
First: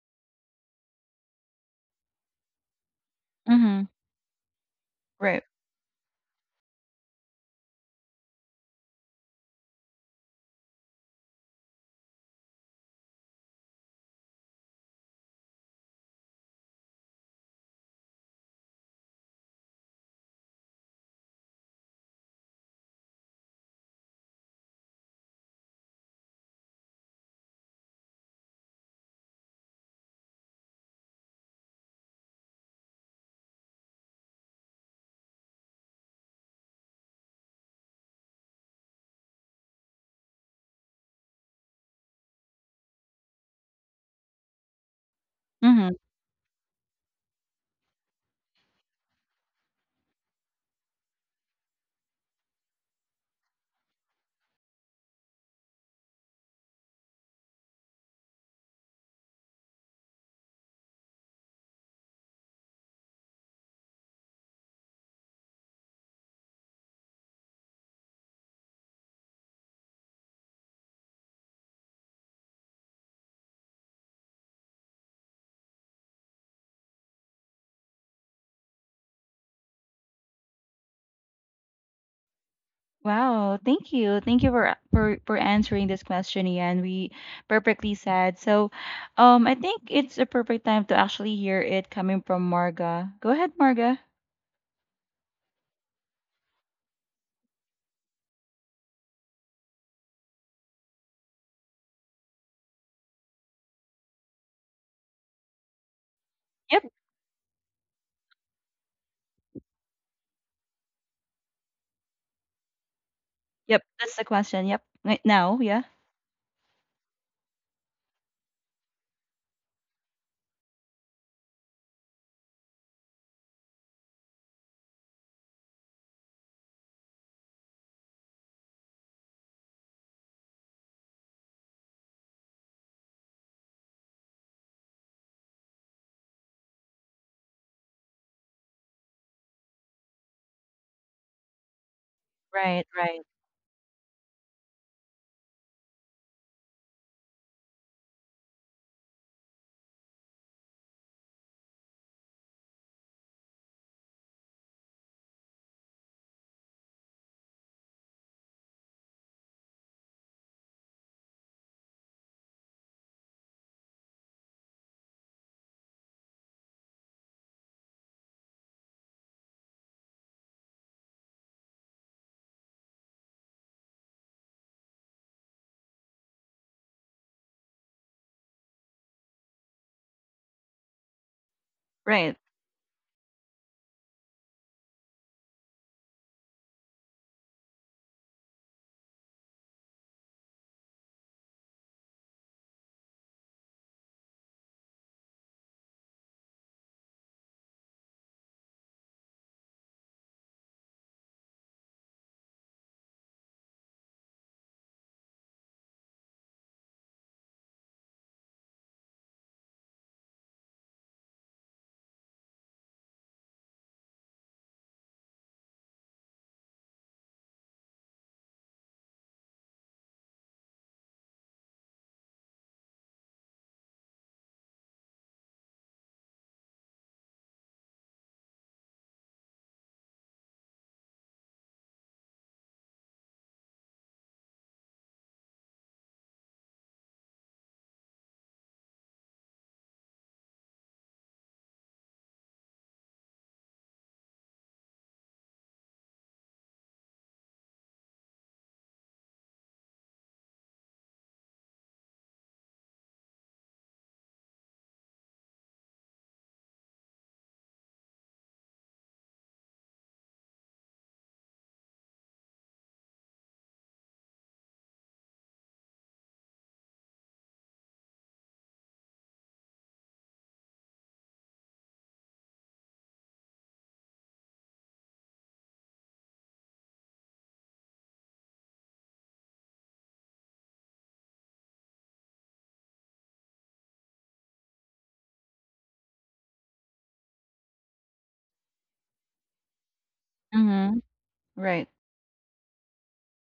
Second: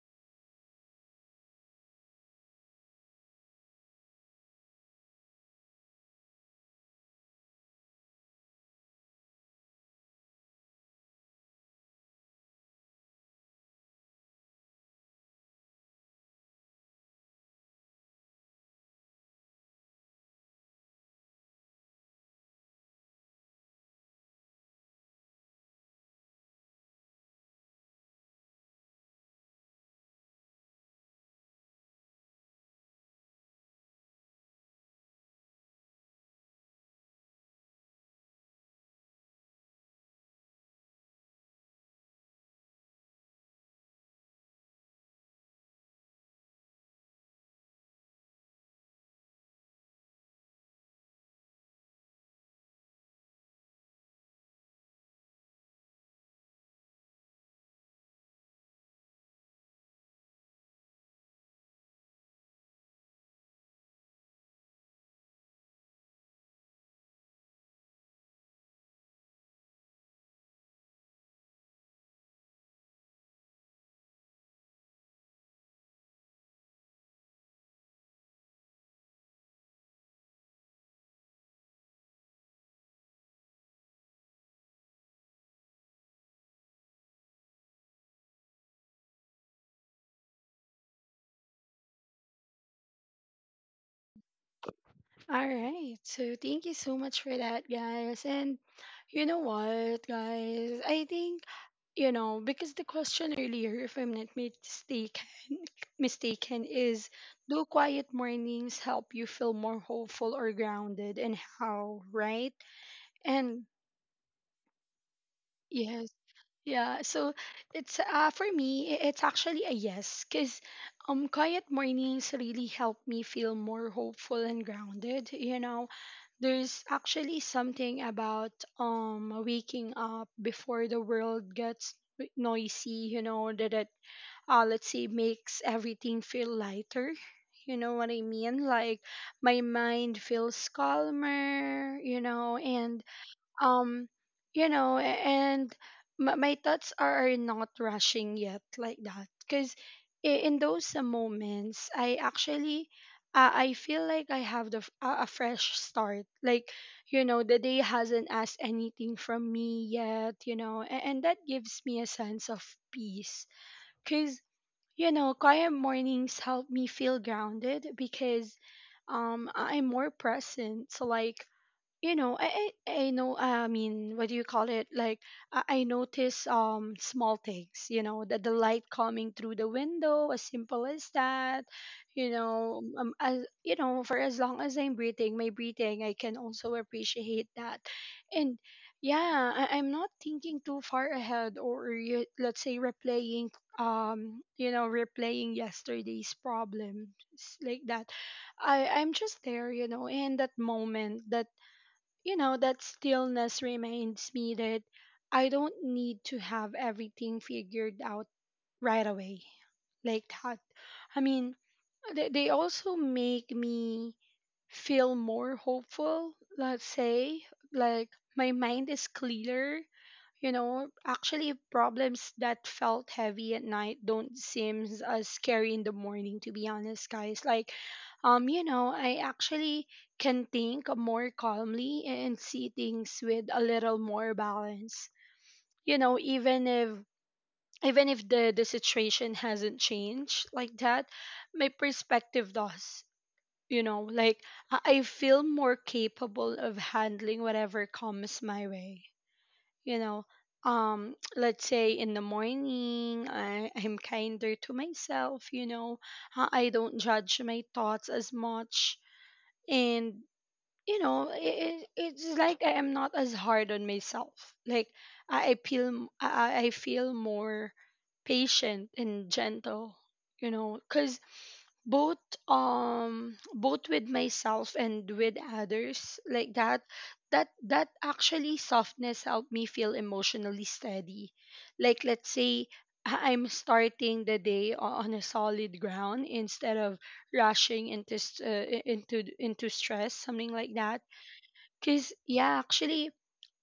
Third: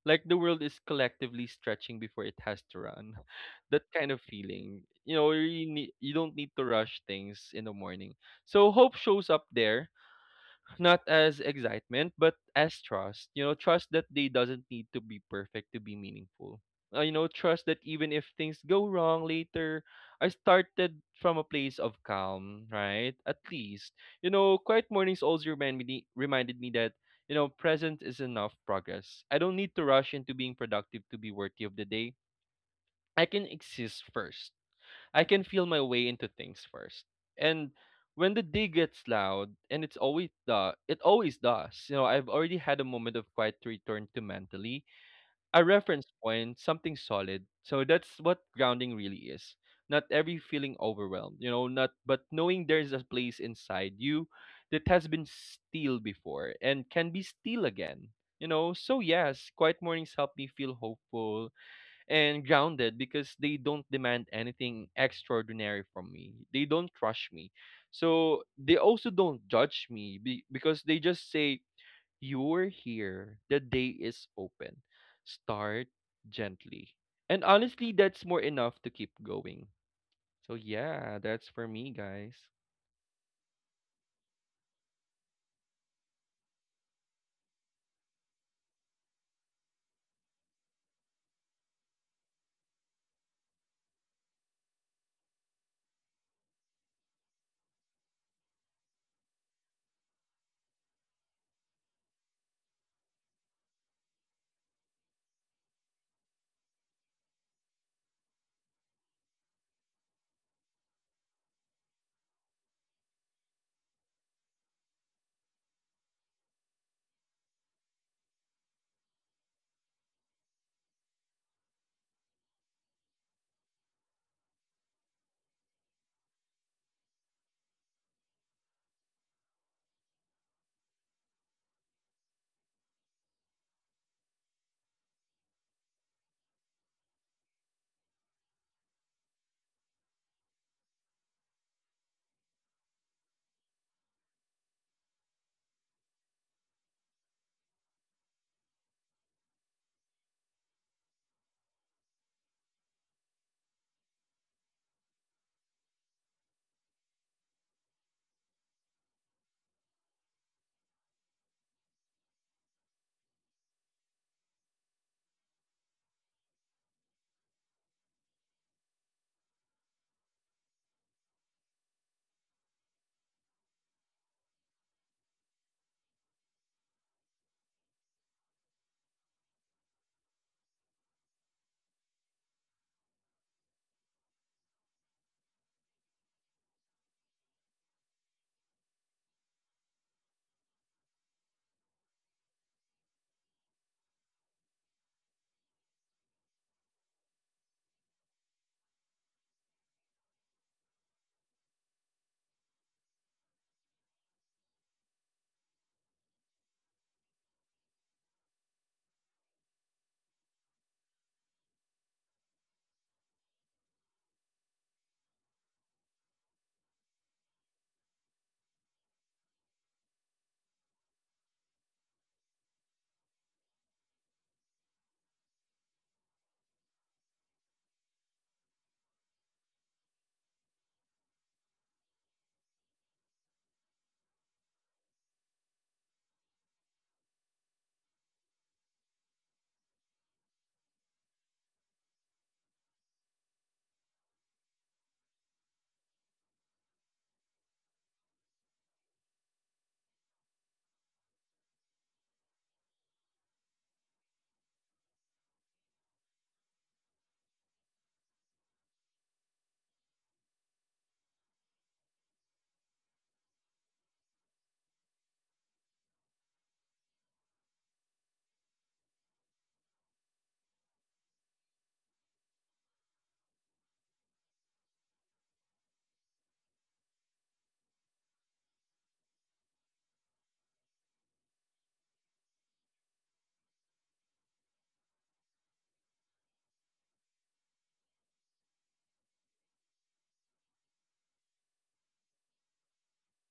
[SPEAKER 3] like the world is collectively stretching before it has to run. That
[SPEAKER 1] Mm-hmm.
[SPEAKER 3] kind of feeling.
[SPEAKER 1] Right.
[SPEAKER 3] Need, you don't need to rush things in the morning, so hope shows up there not as excitement, but as trust. Trust that they doesn't need to be perfect to be meaningful. Trust that even if things go wrong later, I started from a place of calm, right? At least, quiet mornings also reminded me that present is enough progress. I don't need to rush into being productive to be worthy of the day. I can exist first. I can feel my way into things first. And when the day gets loud, and it always does, I've already had a moment of quiet return to mentally, a
[SPEAKER 1] Mm-hmm.
[SPEAKER 3] reference point, something solid. So that's what grounding really is. Not every feeling overwhelmed, not but knowing there's a place inside you that has been still before and can be still again. So yes, quiet mornings help me feel hopeful and grounded because they don't demand anything extraordinary from me. They don't rush me. So they also don't judge me because they just say, you're here. The day is open. Start gently. And honestly, that's more enough to keep going. So yeah, that's for me, guys.
[SPEAKER 1] Wow. Thank you. Thank you for answering this question, Ian. We perfectly said. So, I think it's a perfect time to actually hear it coming from Marga. Go ahead, Marga.
[SPEAKER 2] All right. So thank you so much for that, guys. And you know what, guys? I think because the question earlier, if I'm not mistaken,
[SPEAKER 1] Yep.
[SPEAKER 2] is, do quiet mornings help you feel more hopeful or grounded, and how, right? And
[SPEAKER 1] Yep. That's the question. Yep. Right now. Yeah.
[SPEAKER 2] yes, yeah, so it's for me, it's actually a yes. Because quiet mornings really help me feel more hopeful and grounded, you know. There's actually something about waking up before the world gets noisy, you know, that it, let's say, makes everything feel lighter. You know what I mean? Like, my mind feels calmer, you know.
[SPEAKER 1] Right.
[SPEAKER 2] And
[SPEAKER 1] Right.
[SPEAKER 2] um and my thoughts are not rushing yet, like that, because in those moments I actually, I feel like I have the f- a fresh start. Like, you know, the day hasn't asked anything from me yet, you know, and that gives me a sense of peace. Because, quiet mornings help me feel grounded because I'm more present. So, like, I know I mean what do you call it? Like, I notice small things, you know, that the light coming through the window, as simple as that. You
[SPEAKER 1] Right.
[SPEAKER 2] know, as you know, for as long as I'm breathing, my breathing, I can also appreciate that. And yeah, I'm not thinking too far ahead, or, you, let's say, replaying replaying yesterday's problems, like that. I'm just there, you know, in that moment. That, you know, that stillness reminds me that I don't need to have everything figured out right away, like that. I mean, they also make me feel more hopeful, let's say. Like, my mind is clearer, you know. Actually, problems that felt heavy at night don't seem as scary in the morning, to be honest, guys. Like, you know, I actually can think more calmly and see things with a little more balance. You know, even if, even if the situation hasn't changed, like that, my perspective does. You know, like, I feel more capable of handling whatever comes my way, you know. Let's say in the morning, I'm kinder to myself, you know. I don't judge my thoughts as much. And, you know, it's like I am not as hard on myself, like, I feel m- I feel more patient and gentle, you know, because both, both with myself and with others, like that. That actually softness helped me feel emotionally steady. Like, let's say I'm starting the day on a solid ground instead of rushing into into stress, something like that.
[SPEAKER 1] Mm-hmm. Right.
[SPEAKER 2] 'Cause yeah, actually,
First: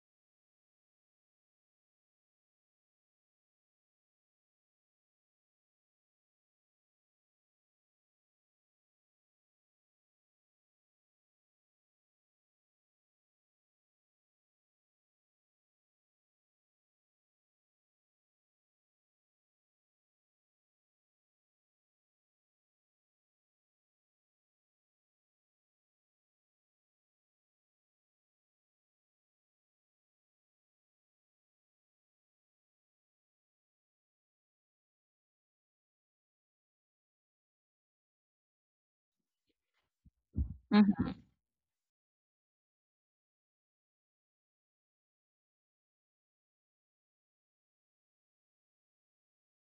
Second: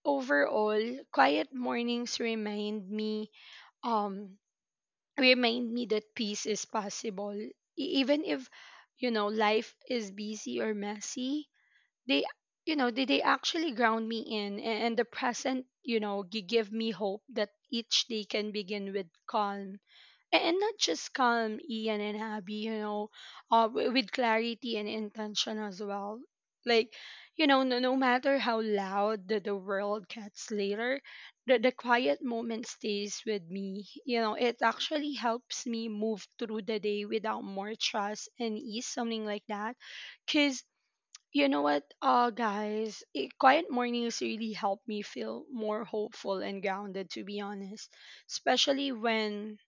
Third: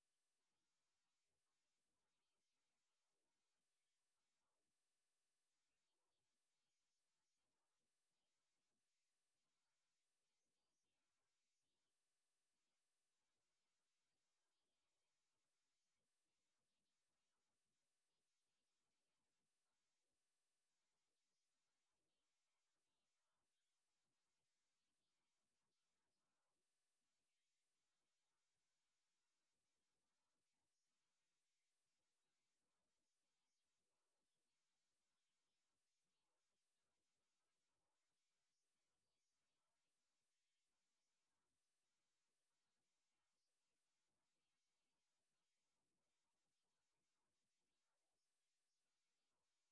[SPEAKER 2] overall, quiet mornings remind me, um remind me that peace is possible, E- even if, you know, life is busy or messy. They, they actually ground me in a- and the present, you know, give me hope that each day can begin with calm. And not just calm, Ian and Abby, you know, with clarity and intention as well. Like, you know, no matter how loud the world gets later, the quiet moment stays with me. You know, it actually helps me move through the day without more stress and ease, something like that. Because,
[SPEAKER 1] Mm-hmm.
[SPEAKER 2] you know what, guys, it, quiet mornings really help me feel more hopeful and grounded, to be honest. Especially when,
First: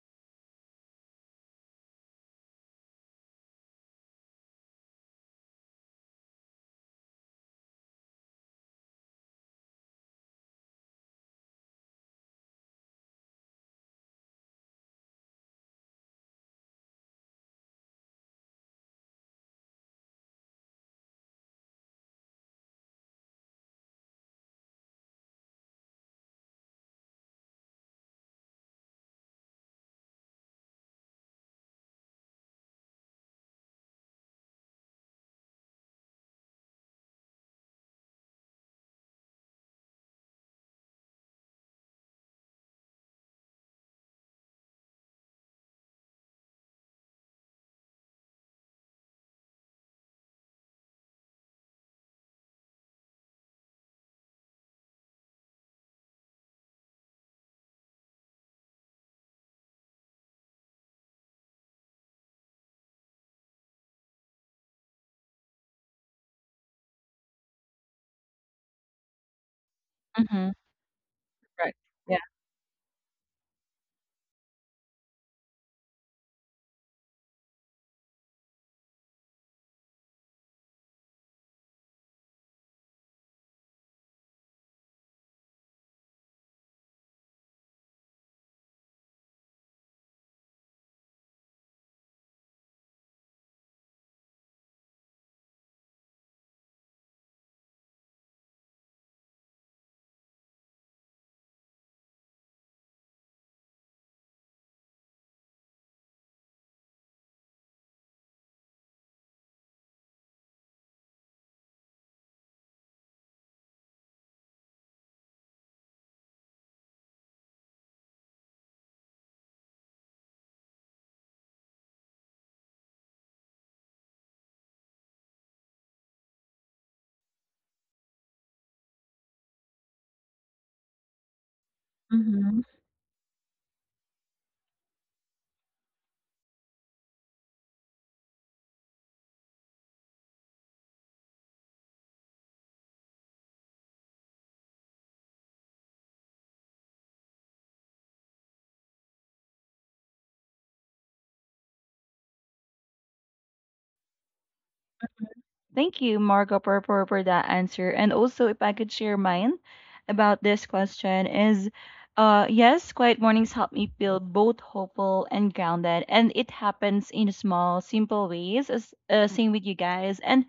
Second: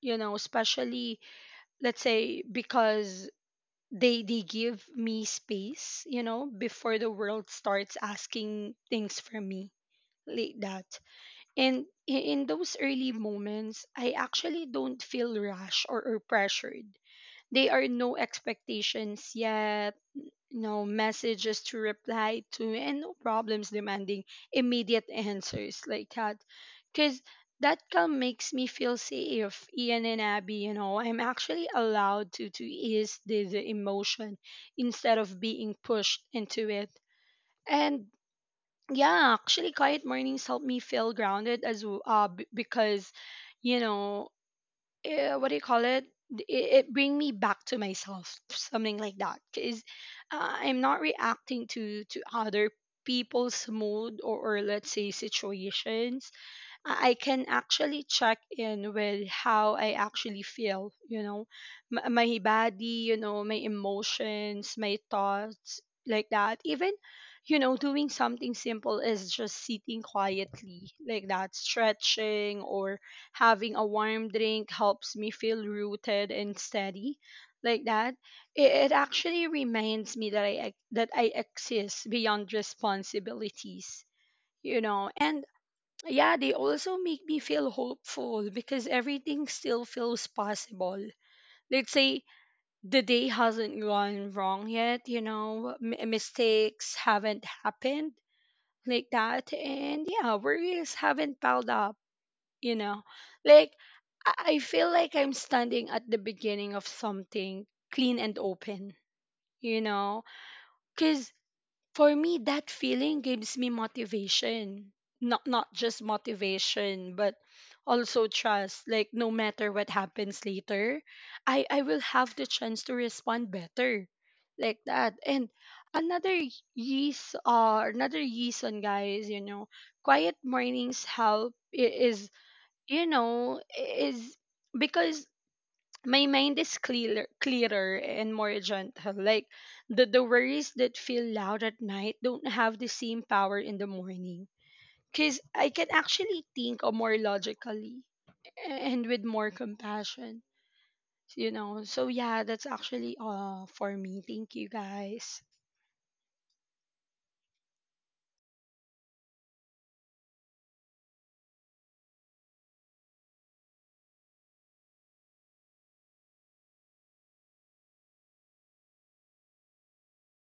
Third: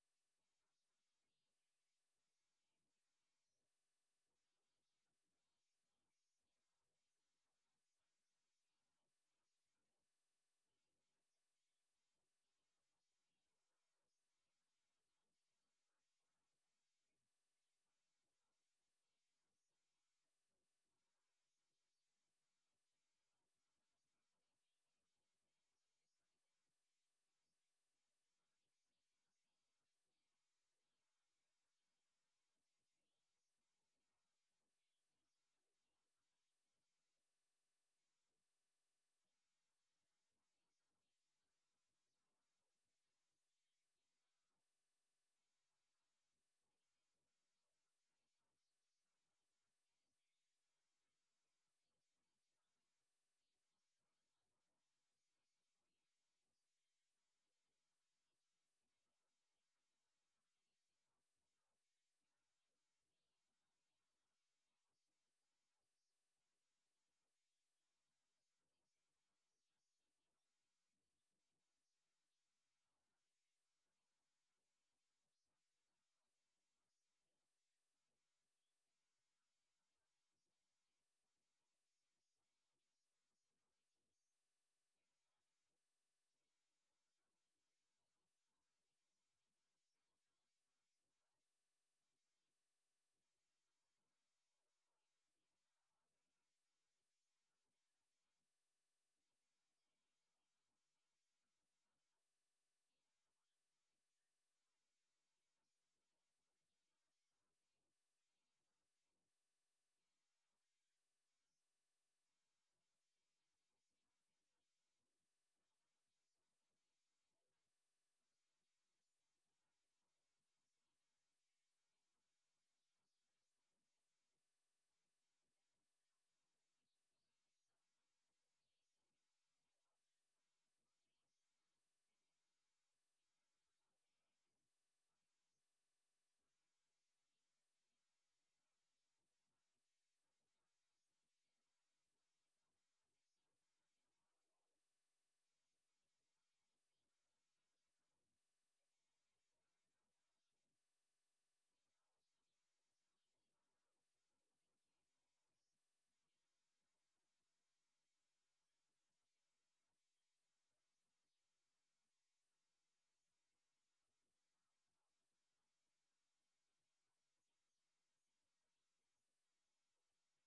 [SPEAKER 2] you know especially let's say, because they give me space, you know, before the world starts asking things from me, like that. And in those early moments, I actually don't feel rushed, or pressured. They are no expectations yet, no messages to reply to, and no problems demanding immediate answers, like that. Because that calm makes me feel safe. Ian and Abby, you know, I'm actually allowed to ease the emotion instead of being pushed into it. And yeah, actually, quiet mornings help me feel grounded as well, because, you know, what do you call it? It it bring me back to myself, something like that. Because, I'm not reacting to other people's mood, or, let's say, situations. I can actually check in with how I actually feel, you know. My body, you know, my emotions, my thoughts, like that. Even, you know, doing something simple is just sitting
[SPEAKER 1] Mm-hmm.
[SPEAKER 2] quietly, like that,
[SPEAKER 1] Right. Yeah.
[SPEAKER 2] stretching, or having a warm drink helps me feel rooted and steady, like that. It actually reminds me that that I exist beyond responsibilities, you know. And yeah, they also make me feel hopeful because everything still feels possible. Let's say the day hasn't gone wrong yet, you know, mistakes haven't happened, like that, and yeah, worries haven't piled up, you know. Like, I feel like I'm standing at the beginning of something clean and open, you know, cause. For me, that feeling gives me motivation. Not just motivation, but also trust. Like, no matter what happens later, I will have the chance to respond better. Like that. And another, yeast another reason, guys, you know, quiet mornings help is,
[SPEAKER 1] Mm-hmm.
[SPEAKER 2] you know, is because my mind is clearer, clearer and more gentle. Like, the worries that feel loud at night don't have the same power in the morning. Because I can actually think of more logically and with more compassion. You know, so yeah, that's actually all for me. Thank you, guys.
[SPEAKER 1] Thank you, Marco, for that answer. And also, if I could share mine about this question is, yes, quiet mornings help me feel both hopeful and grounded, and it happens in small, simple ways. As same with you guys. And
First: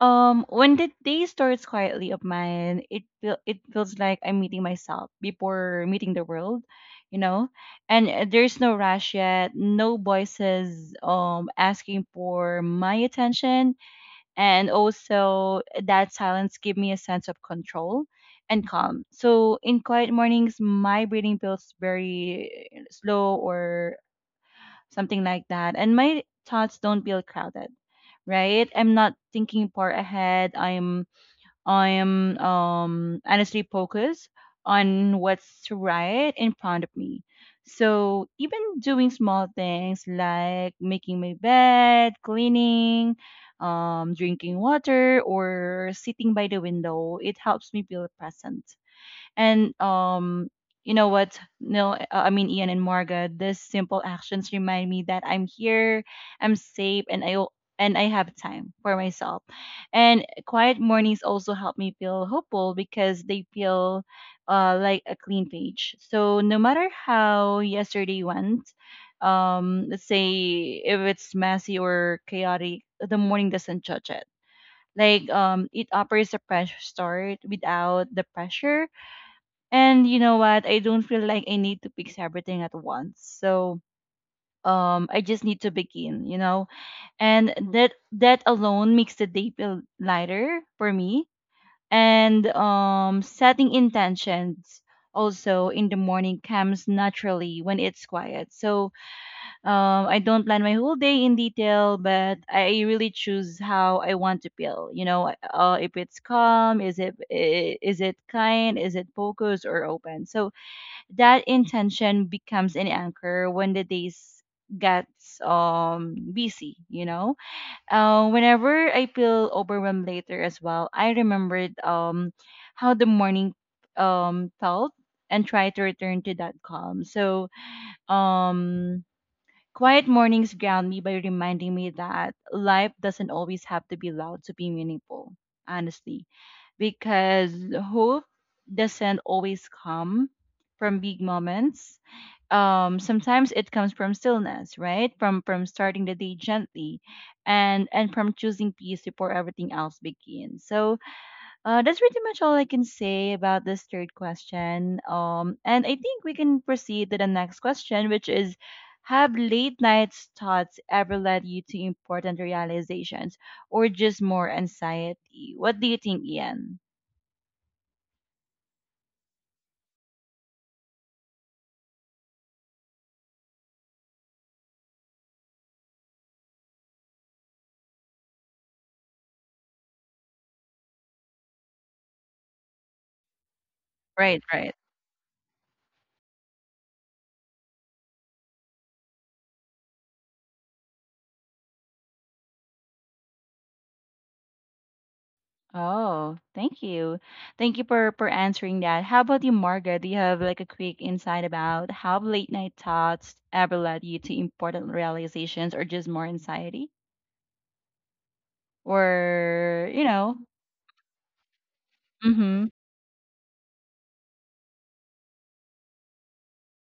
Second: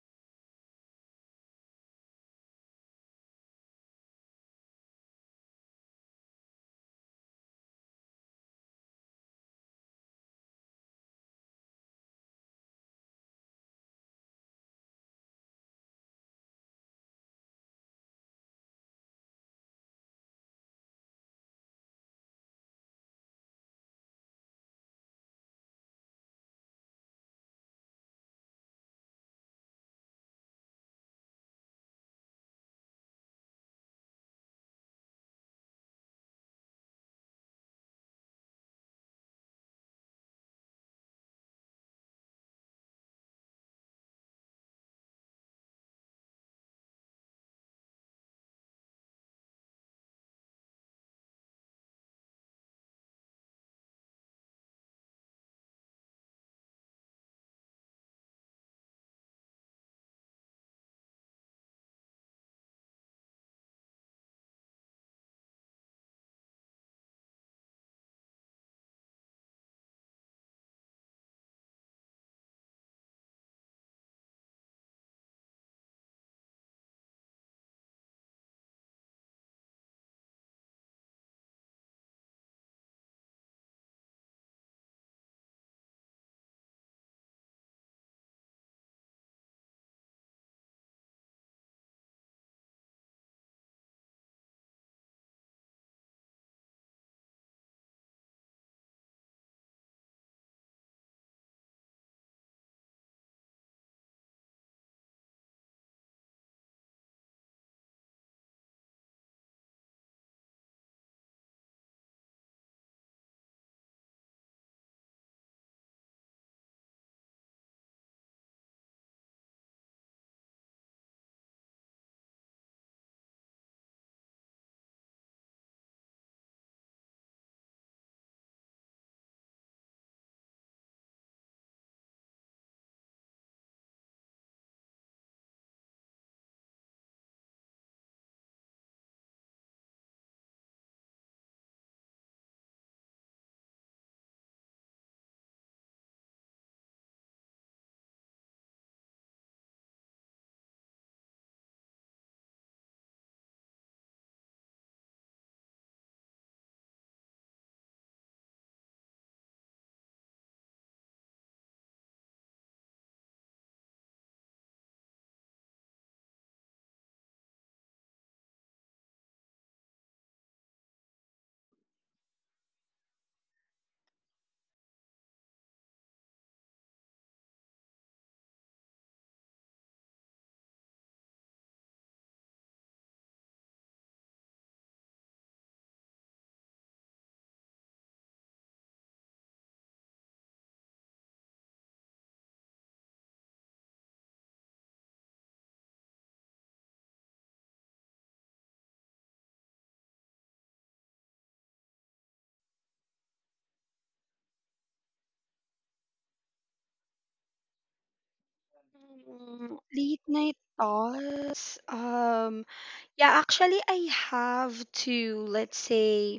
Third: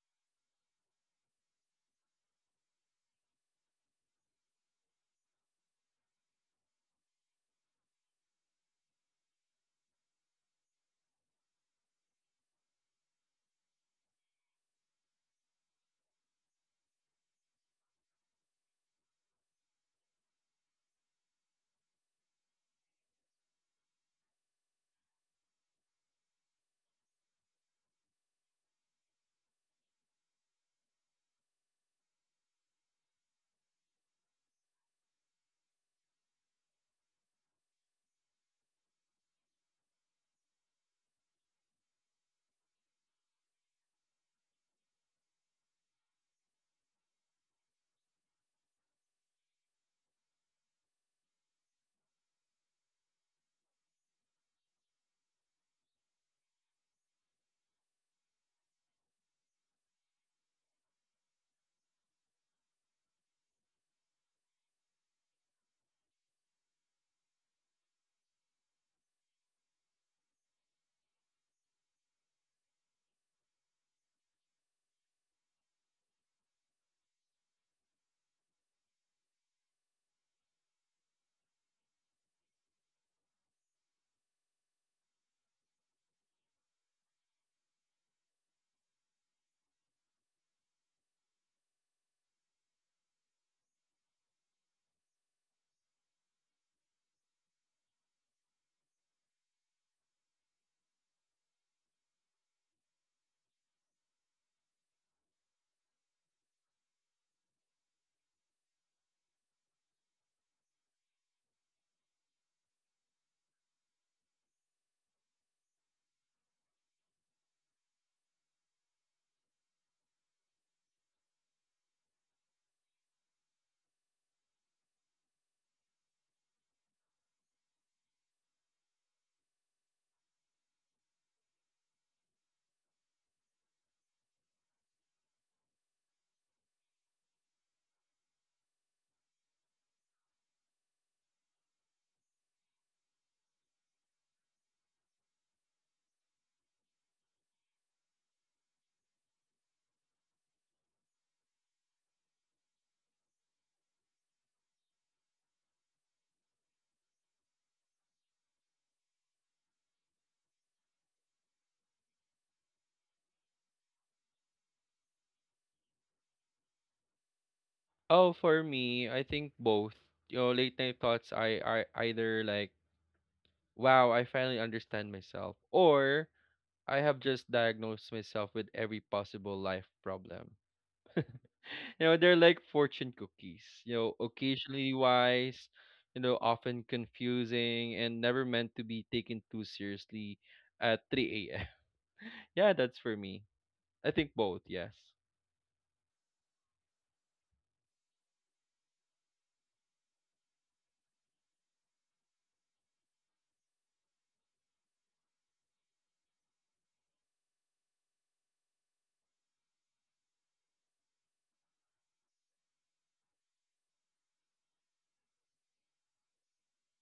[SPEAKER 1] when the day starts quietly of mine, it feels like I'm meeting myself before meeting the world, you know. And there's no rush yet, no voices asking for my attention, and also that silence give me a sense of control and calm. So in quiet mornings my breathing feels very slow or something like that, and my thoughts don't feel crowded. Right, I'm not thinking far ahead. I am honestly focused on what's right in front of me. So even doing small things like making my bed, cleaning, drinking water, or sitting by the window, it helps me feel present. And you know what? Neil, I mean Ian and Marga. These simple actions remind me that I'm here, I'm safe, and I have time for myself. And quiet mornings also help me feel hopeful because they feel like a clean page. So no matter how yesterday went, let's say if it's messy or chaotic, the morning doesn't judge it. Like it offers a fresh start without the pressure. And you know what? I don't feel like I need to fix everything at once. So I just need to begin, you know? And that alone makes the day feel lighter for me. And setting intentions also in the morning comes naturally when it's quiet. So I don't plan my whole day in detail, but I really choose how I want to feel. You know, if it's calm, is it kind, is it focused or open. So that intention becomes an anchor when the days gets busy, you know. Whenever I feel overwhelmed later as well, I remembered how the morning felt, and try to return to that calm. So um quiet mornings ground me by reminding me that life doesn't always have to be loud to be meaningful, honestly, because hope doesn't always come from big moments. Sometimes it comes from stillness, right? From starting the day gently, and from choosing peace before everything else begins. So that's pretty much all I can say about this third question. And I think we can proceed to the next question, which is, have late nights thoughts ever led you to important realizations? Or just more anxiety? What do you think, Ian?
[SPEAKER 3] Oh, for me, I think both. Late night thoughts I either like, wow, I finally understand myself, or I have just diagnosed myself with every possible life problem. They're like fortune cookies,
[SPEAKER 1] Right, right.
[SPEAKER 3] occasionally wise, often confusing and never meant to be taken too seriously at 3 a.m. Yeah, that's for me. I think both, yes.
[SPEAKER 1] Oh, thank you. Thank you for answering that. How about you, Margaret? Do you have like a quick insight about how late night thoughts ever led you to important realizations or just more anxiety? Or, you know,
[SPEAKER 2] Late night thoughts.
[SPEAKER 1] mm-hmm.
[SPEAKER 2] Yeah, actually, I have to, let's say,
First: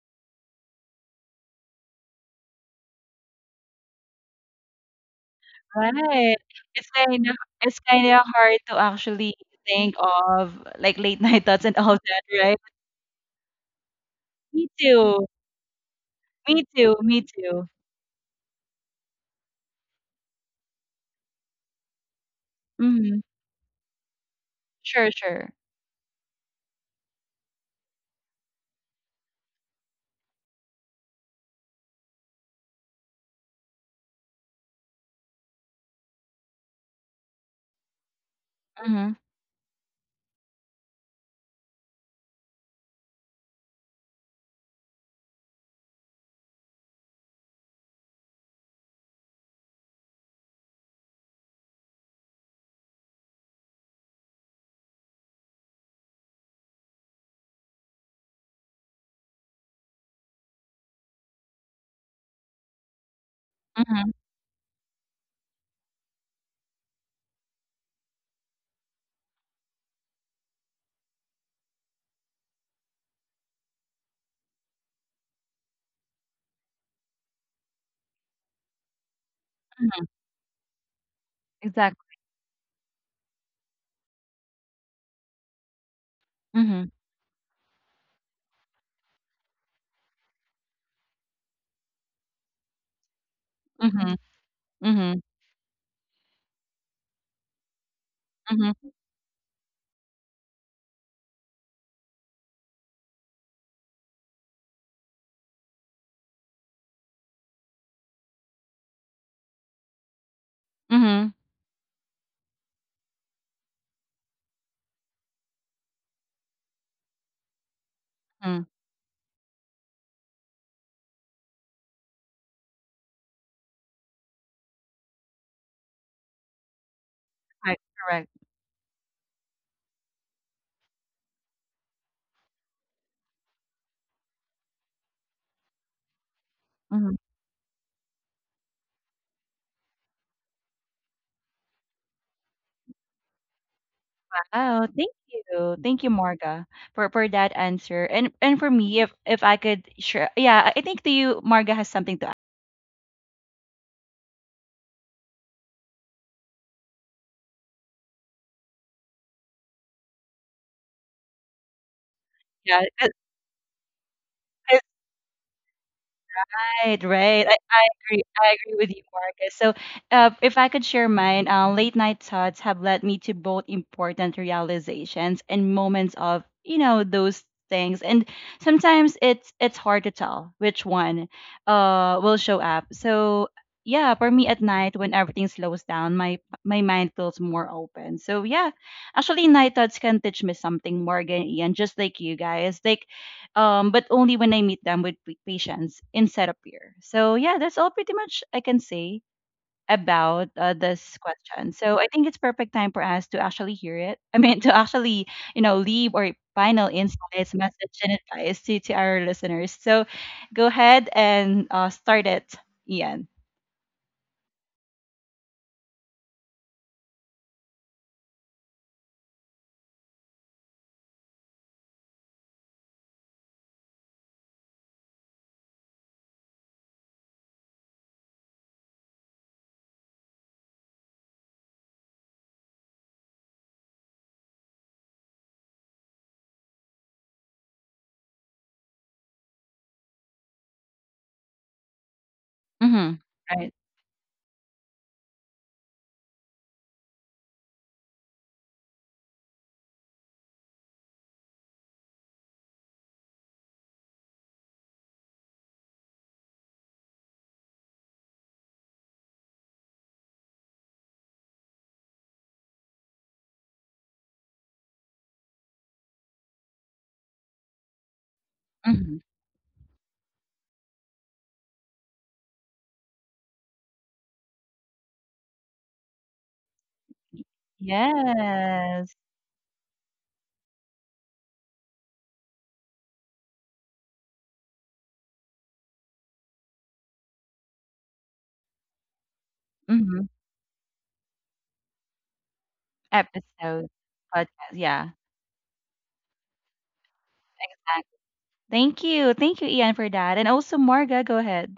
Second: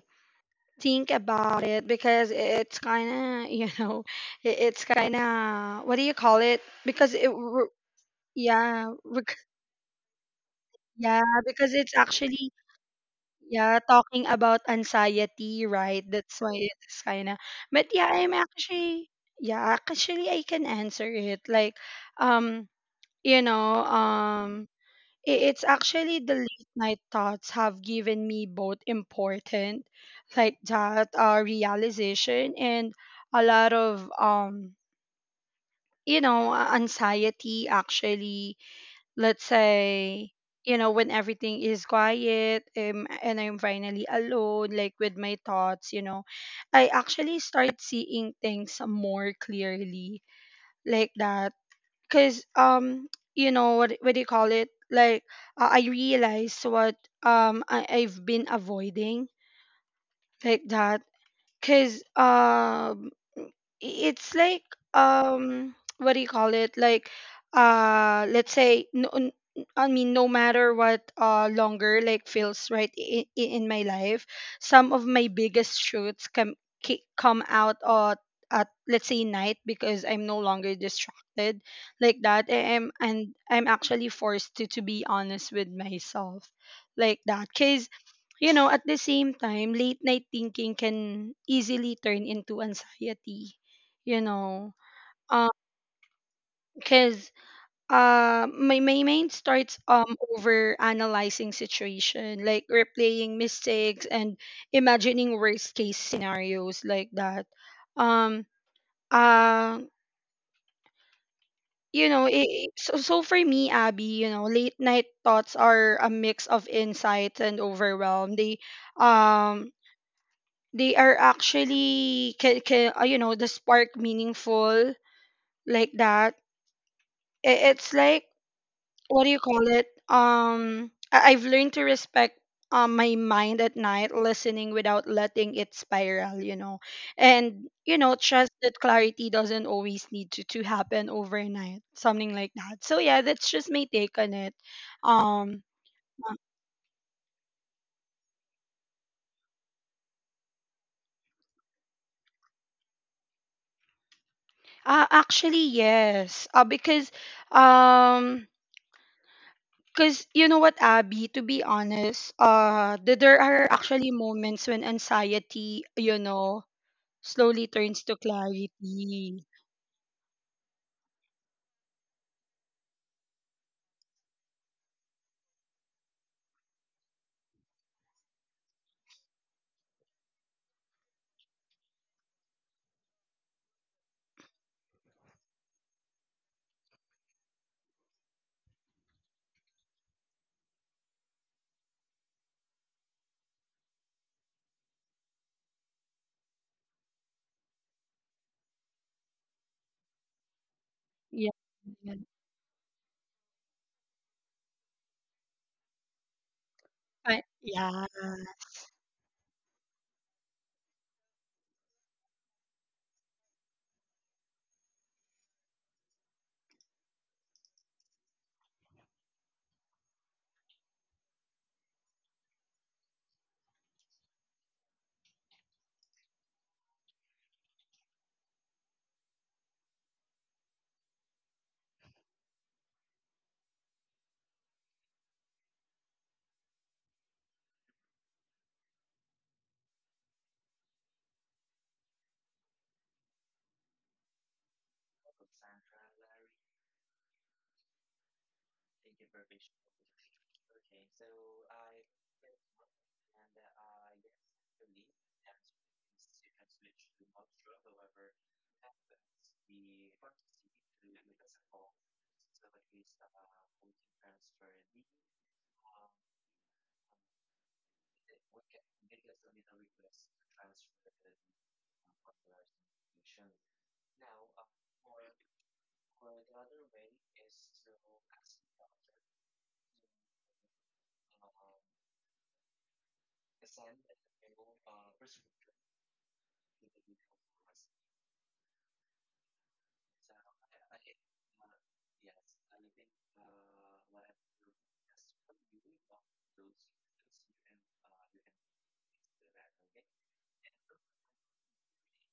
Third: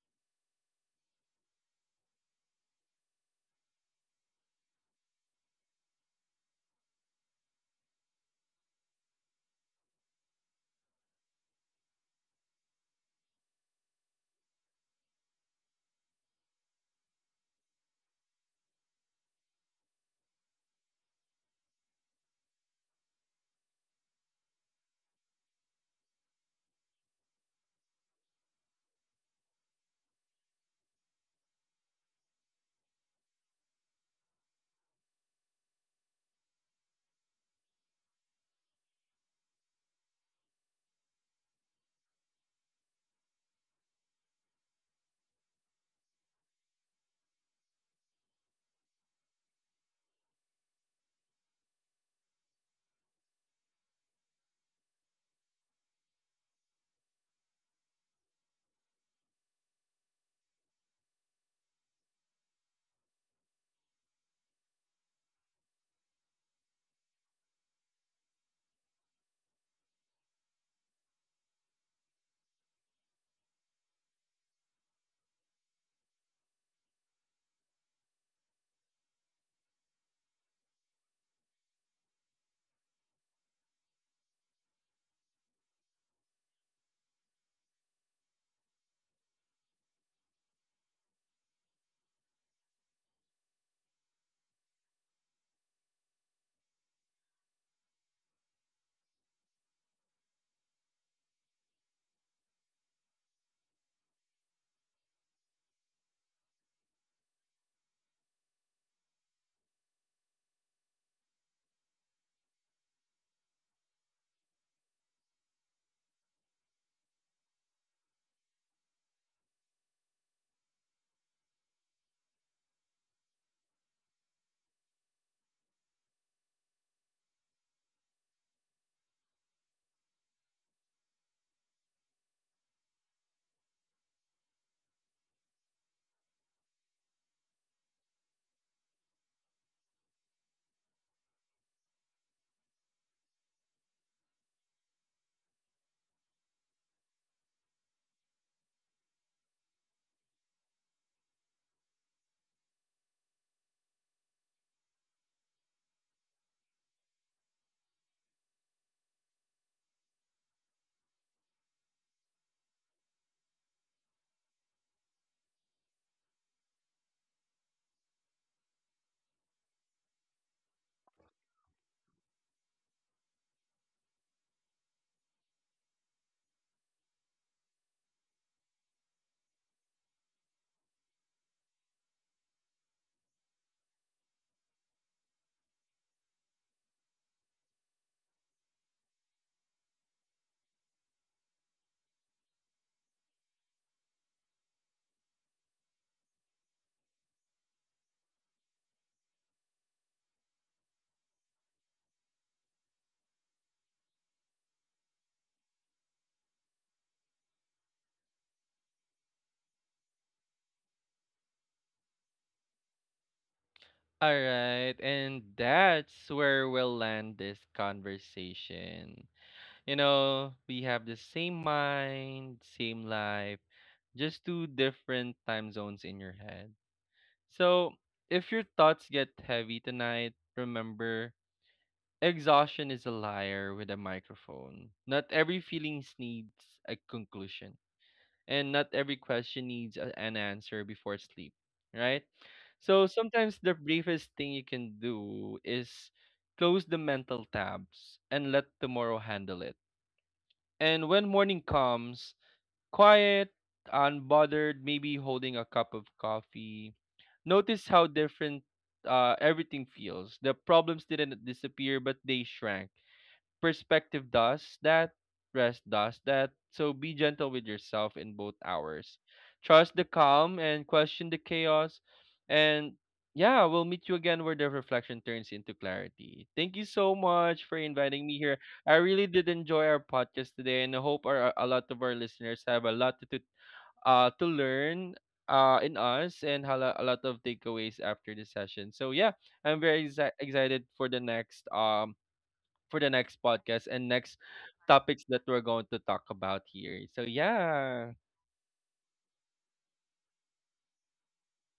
[SPEAKER 2] think about it because it's kind of you know, it's kind of,
[SPEAKER 1] Right.
[SPEAKER 2] what do you
[SPEAKER 1] It's
[SPEAKER 2] call it,
[SPEAKER 1] kind of
[SPEAKER 2] because
[SPEAKER 1] it's
[SPEAKER 2] it
[SPEAKER 1] kind of hard to actually
[SPEAKER 2] yeah,
[SPEAKER 1] think of like late night thoughts and
[SPEAKER 2] yeah,
[SPEAKER 1] all that,
[SPEAKER 2] because it's
[SPEAKER 1] right?
[SPEAKER 2] actually, yeah,
[SPEAKER 1] Me
[SPEAKER 2] talking about
[SPEAKER 1] too.
[SPEAKER 2] anxiety, right?
[SPEAKER 1] Me
[SPEAKER 2] That's
[SPEAKER 1] too.
[SPEAKER 2] why
[SPEAKER 1] Me
[SPEAKER 2] it's
[SPEAKER 1] too.
[SPEAKER 2] kind of, but yeah, I'm actually, yeah, actually I can answer it. Like, um
[SPEAKER 1] Mm-hmm.
[SPEAKER 2] you know um
[SPEAKER 1] Sure, sure.
[SPEAKER 2] It's actually the late night thoughts have given me both important, like that, realization, and a lot of, anxiety, actually.
[SPEAKER 1] Mm-hmm.
[SPEAKER 2] Let's say, you know, when everything is quiet, and I'm finally alone, like, with my thoughts. You know, I actually start seeing things more clearly, like that, because what do you call it? Like, I realized what, I've been avoiding, like that, because it's
[SPEAKER 1] Mm-hmm.
[SPEAKER 2] like, what do you call it? Like, let's say, I mean, no matter what, longer like feels right in my life, some of my biggest shoots come, come out at, let's say, night, because I'm no longer distracted, like that.
[SPEAKER 1] Exactly.
[SPEAKER 2] I am and I'm actually forced to be honest with myself, like
[SPEAKER 1] Mm-hmm.
[SPEAKER 2] that, cuz you know, at the same time, late night thinking can easily turn into anxiety, you
[SPEAKER 1] Mm-hmm.
[SPEAKER 2] know.
[SPEAKER 1] Mm-hmm.
[SPEAKER 2] Because, my mind
[SPEAKER 1] Mhm,
[SPEAKER 2] starts over analyzing situation, like replaying mistakes and imagining worst case scenarios, like that. Um, uh,
[SPEAKER 1] mhm,
[SPEAKER 2] you know, so, so for me, Abby, you know, late night thoughts are a mix of insights and overwhelm. They,
[SPEAKER 1] mhm.
[SPEAKER 2] um they are actually can, you know, the spark meaningful, like that. It's like,
[SPEAKER 1] Right, correct.
[SPEAKER 2] what do you call it, I've learned to respect my mind at night, listening without letting it spiral, you know, and,
[SPEAKER 1] Mhm.
[SPEAKER 2] you know, trust that clarity doesn't always need to happen overnight, something like that. So yeah, that's just my take on it.
[SPEAKER 1] Oh, thank
[SPEAKER 2] um
[SPEAKER 1] you. Thank you, Marga, for that answer. And for me, if I could share, yeah, I think that you, Marga, has something to add.
[SPEAKER 2] Actually, yes, because um because, you know what, Abby, to be honest,
[SPEAKER 1] Yeah,
[SPEAKER 2] there are actually moments when anxiety, you know,
[SPEAKER 1] right,
[SPEAKER 2] slowly
[SPEAKER 1] right. I,
[SPEAKER 2] turns to
[SPEAKER 1] I agree. I agree with you,
[SPEAKER 2] clarity.
[SPEAKER 1] Marcus. So, if I could share mine, late night thoughts have led me to both important realizations and moments of, you know, those things. And sometimes it's hard to tell which one, will show up. So, yeah, for me at night when everything slows down, my mind feels more open. So, yeah, actually, night thoughts can teach me something, Morgan, Ian, just like you guys. Like but only when I meet them with patience instead of fear. So yeah, that's all pretty much I can say about
[SPEAKER 2] Yeah.
[SPEAKER 1] this question. So I think it's perfect time for us to actually hear it. I mean, to actually you know leave or final insights,
[SPEAKER 2] Yeah.
[SPEAKER 1] message, and advice to our listeners. So go ahead and start it, Ian.
[SPEAKER 3] All right, and that's where we'll land this conversation. We have the same mind, same life, just two different time zones in your head. So, if your thoughts get heavy tonight, remember exhaustion is a liar with a microphone. Not every feeling needs a conclusion, and not every question needs an answer before sleep, right? So,
[SPEAKER 1] Mm-hmm.
[SPEAKER 3] sometimes the
[SPEAKER 1] Right.
[SPEAKER 3] briefest thing you can do is close the mental tabs and let tomorrow handle it. And when morning comes, quiet, unbothered, maybe holding a cup of coffee. Notice how different everything feels. The problems didn't disappear, but they shrank. Perspective does that, rest does that. So be gentle with yourself in both
[SPEAKER 1] Mm-hmm.
[SPEAKER 3] hours. Trust the calm and question the chaos. And yeah, we'll meet you again where the reflection turns into clarity. Thank you so much for inviting me here. I
[SPEAKER 1] Yes.
[SPEAKER 3] really did enjoy our podcast today, and I hope our, a lot of our listeners have a lot to learn in us and a lot of takeaways after the session. So yeah, I'm very
[SPEAKER 1] Mm-hmm.
[SPEAKER 3] excited for the next podcast
[SPEAKER 1] Episode
[SPEAKER 3] and next
[SPEAKER 1] podcast. Yeah.
[SPEAKER 3] topics that we're going to talk about here. So yeah.
[SPEAKER 1] Thank you. Thank you, Ian, for that. And also, Marga, go ahead.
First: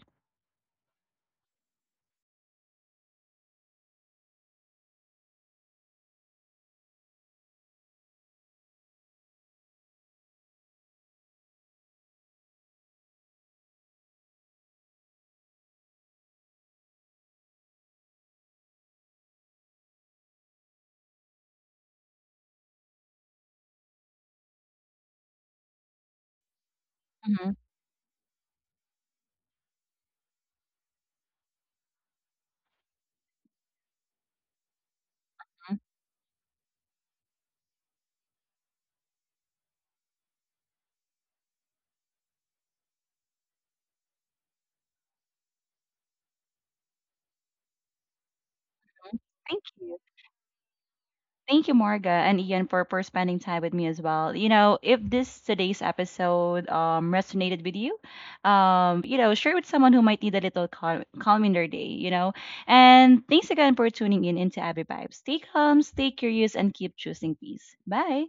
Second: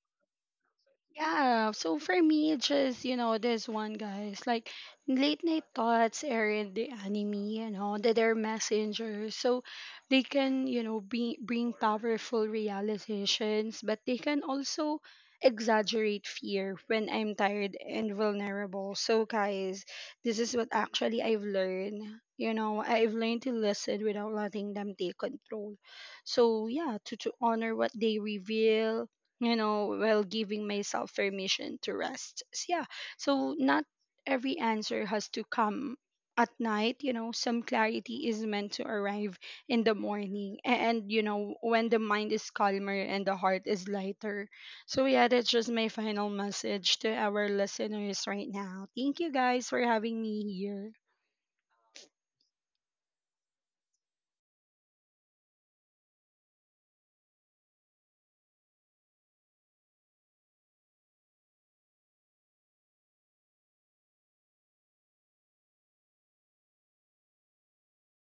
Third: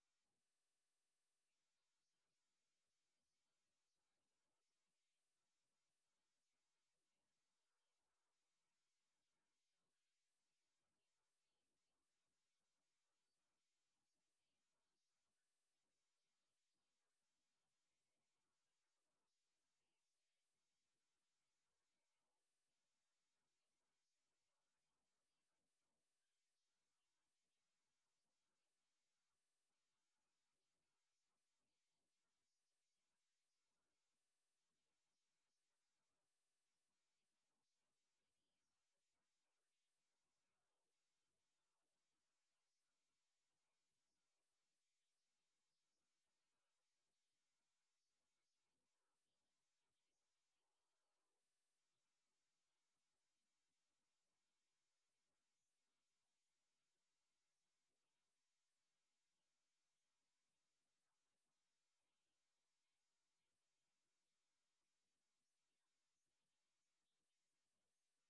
[SPEAKER 2] Yeah, so for me, just, you know, this one, guys, like, late night thoughts are in the anime, you know, that they're messengers. So they can, you know, bring powerful realizations, but they can also exaggerate fear when I'm tired and vulnerable. So, guys, this is what actually I've learned. You know, I've learned to listen without letting them take control. So, yeah, to
[SPEAKER 1] Mhm,
[SPEAKER 2] honor what they reveal, you know, while giving myself permission to rest. So, yeah, so not every answer has to
[SPEAKER 1] mhm.
[SPEAKER 2] come at night, you know. Some clarity is meant to arrive in the morning. And, you know, when the mind is calmer and the heart is lighter. So, yeah, that's just my final message to our listeners right now. Thank you,
[SPEAKER 1] Thank
[SPEAKER 2] guys, for
[SPEAKER 1] you.
[SPEAKER 2] having me here.
[SPEAKER 1] Thank you, Morga and Ian, for spending time with me as well. You know, if this today's episode resonated with you, you know, share with someone who might need a little calm, calm in their day, you know. And thanks again for tuning in into Abby Vibes. Stay calm, stay curious, and keep choosing peace. Bye.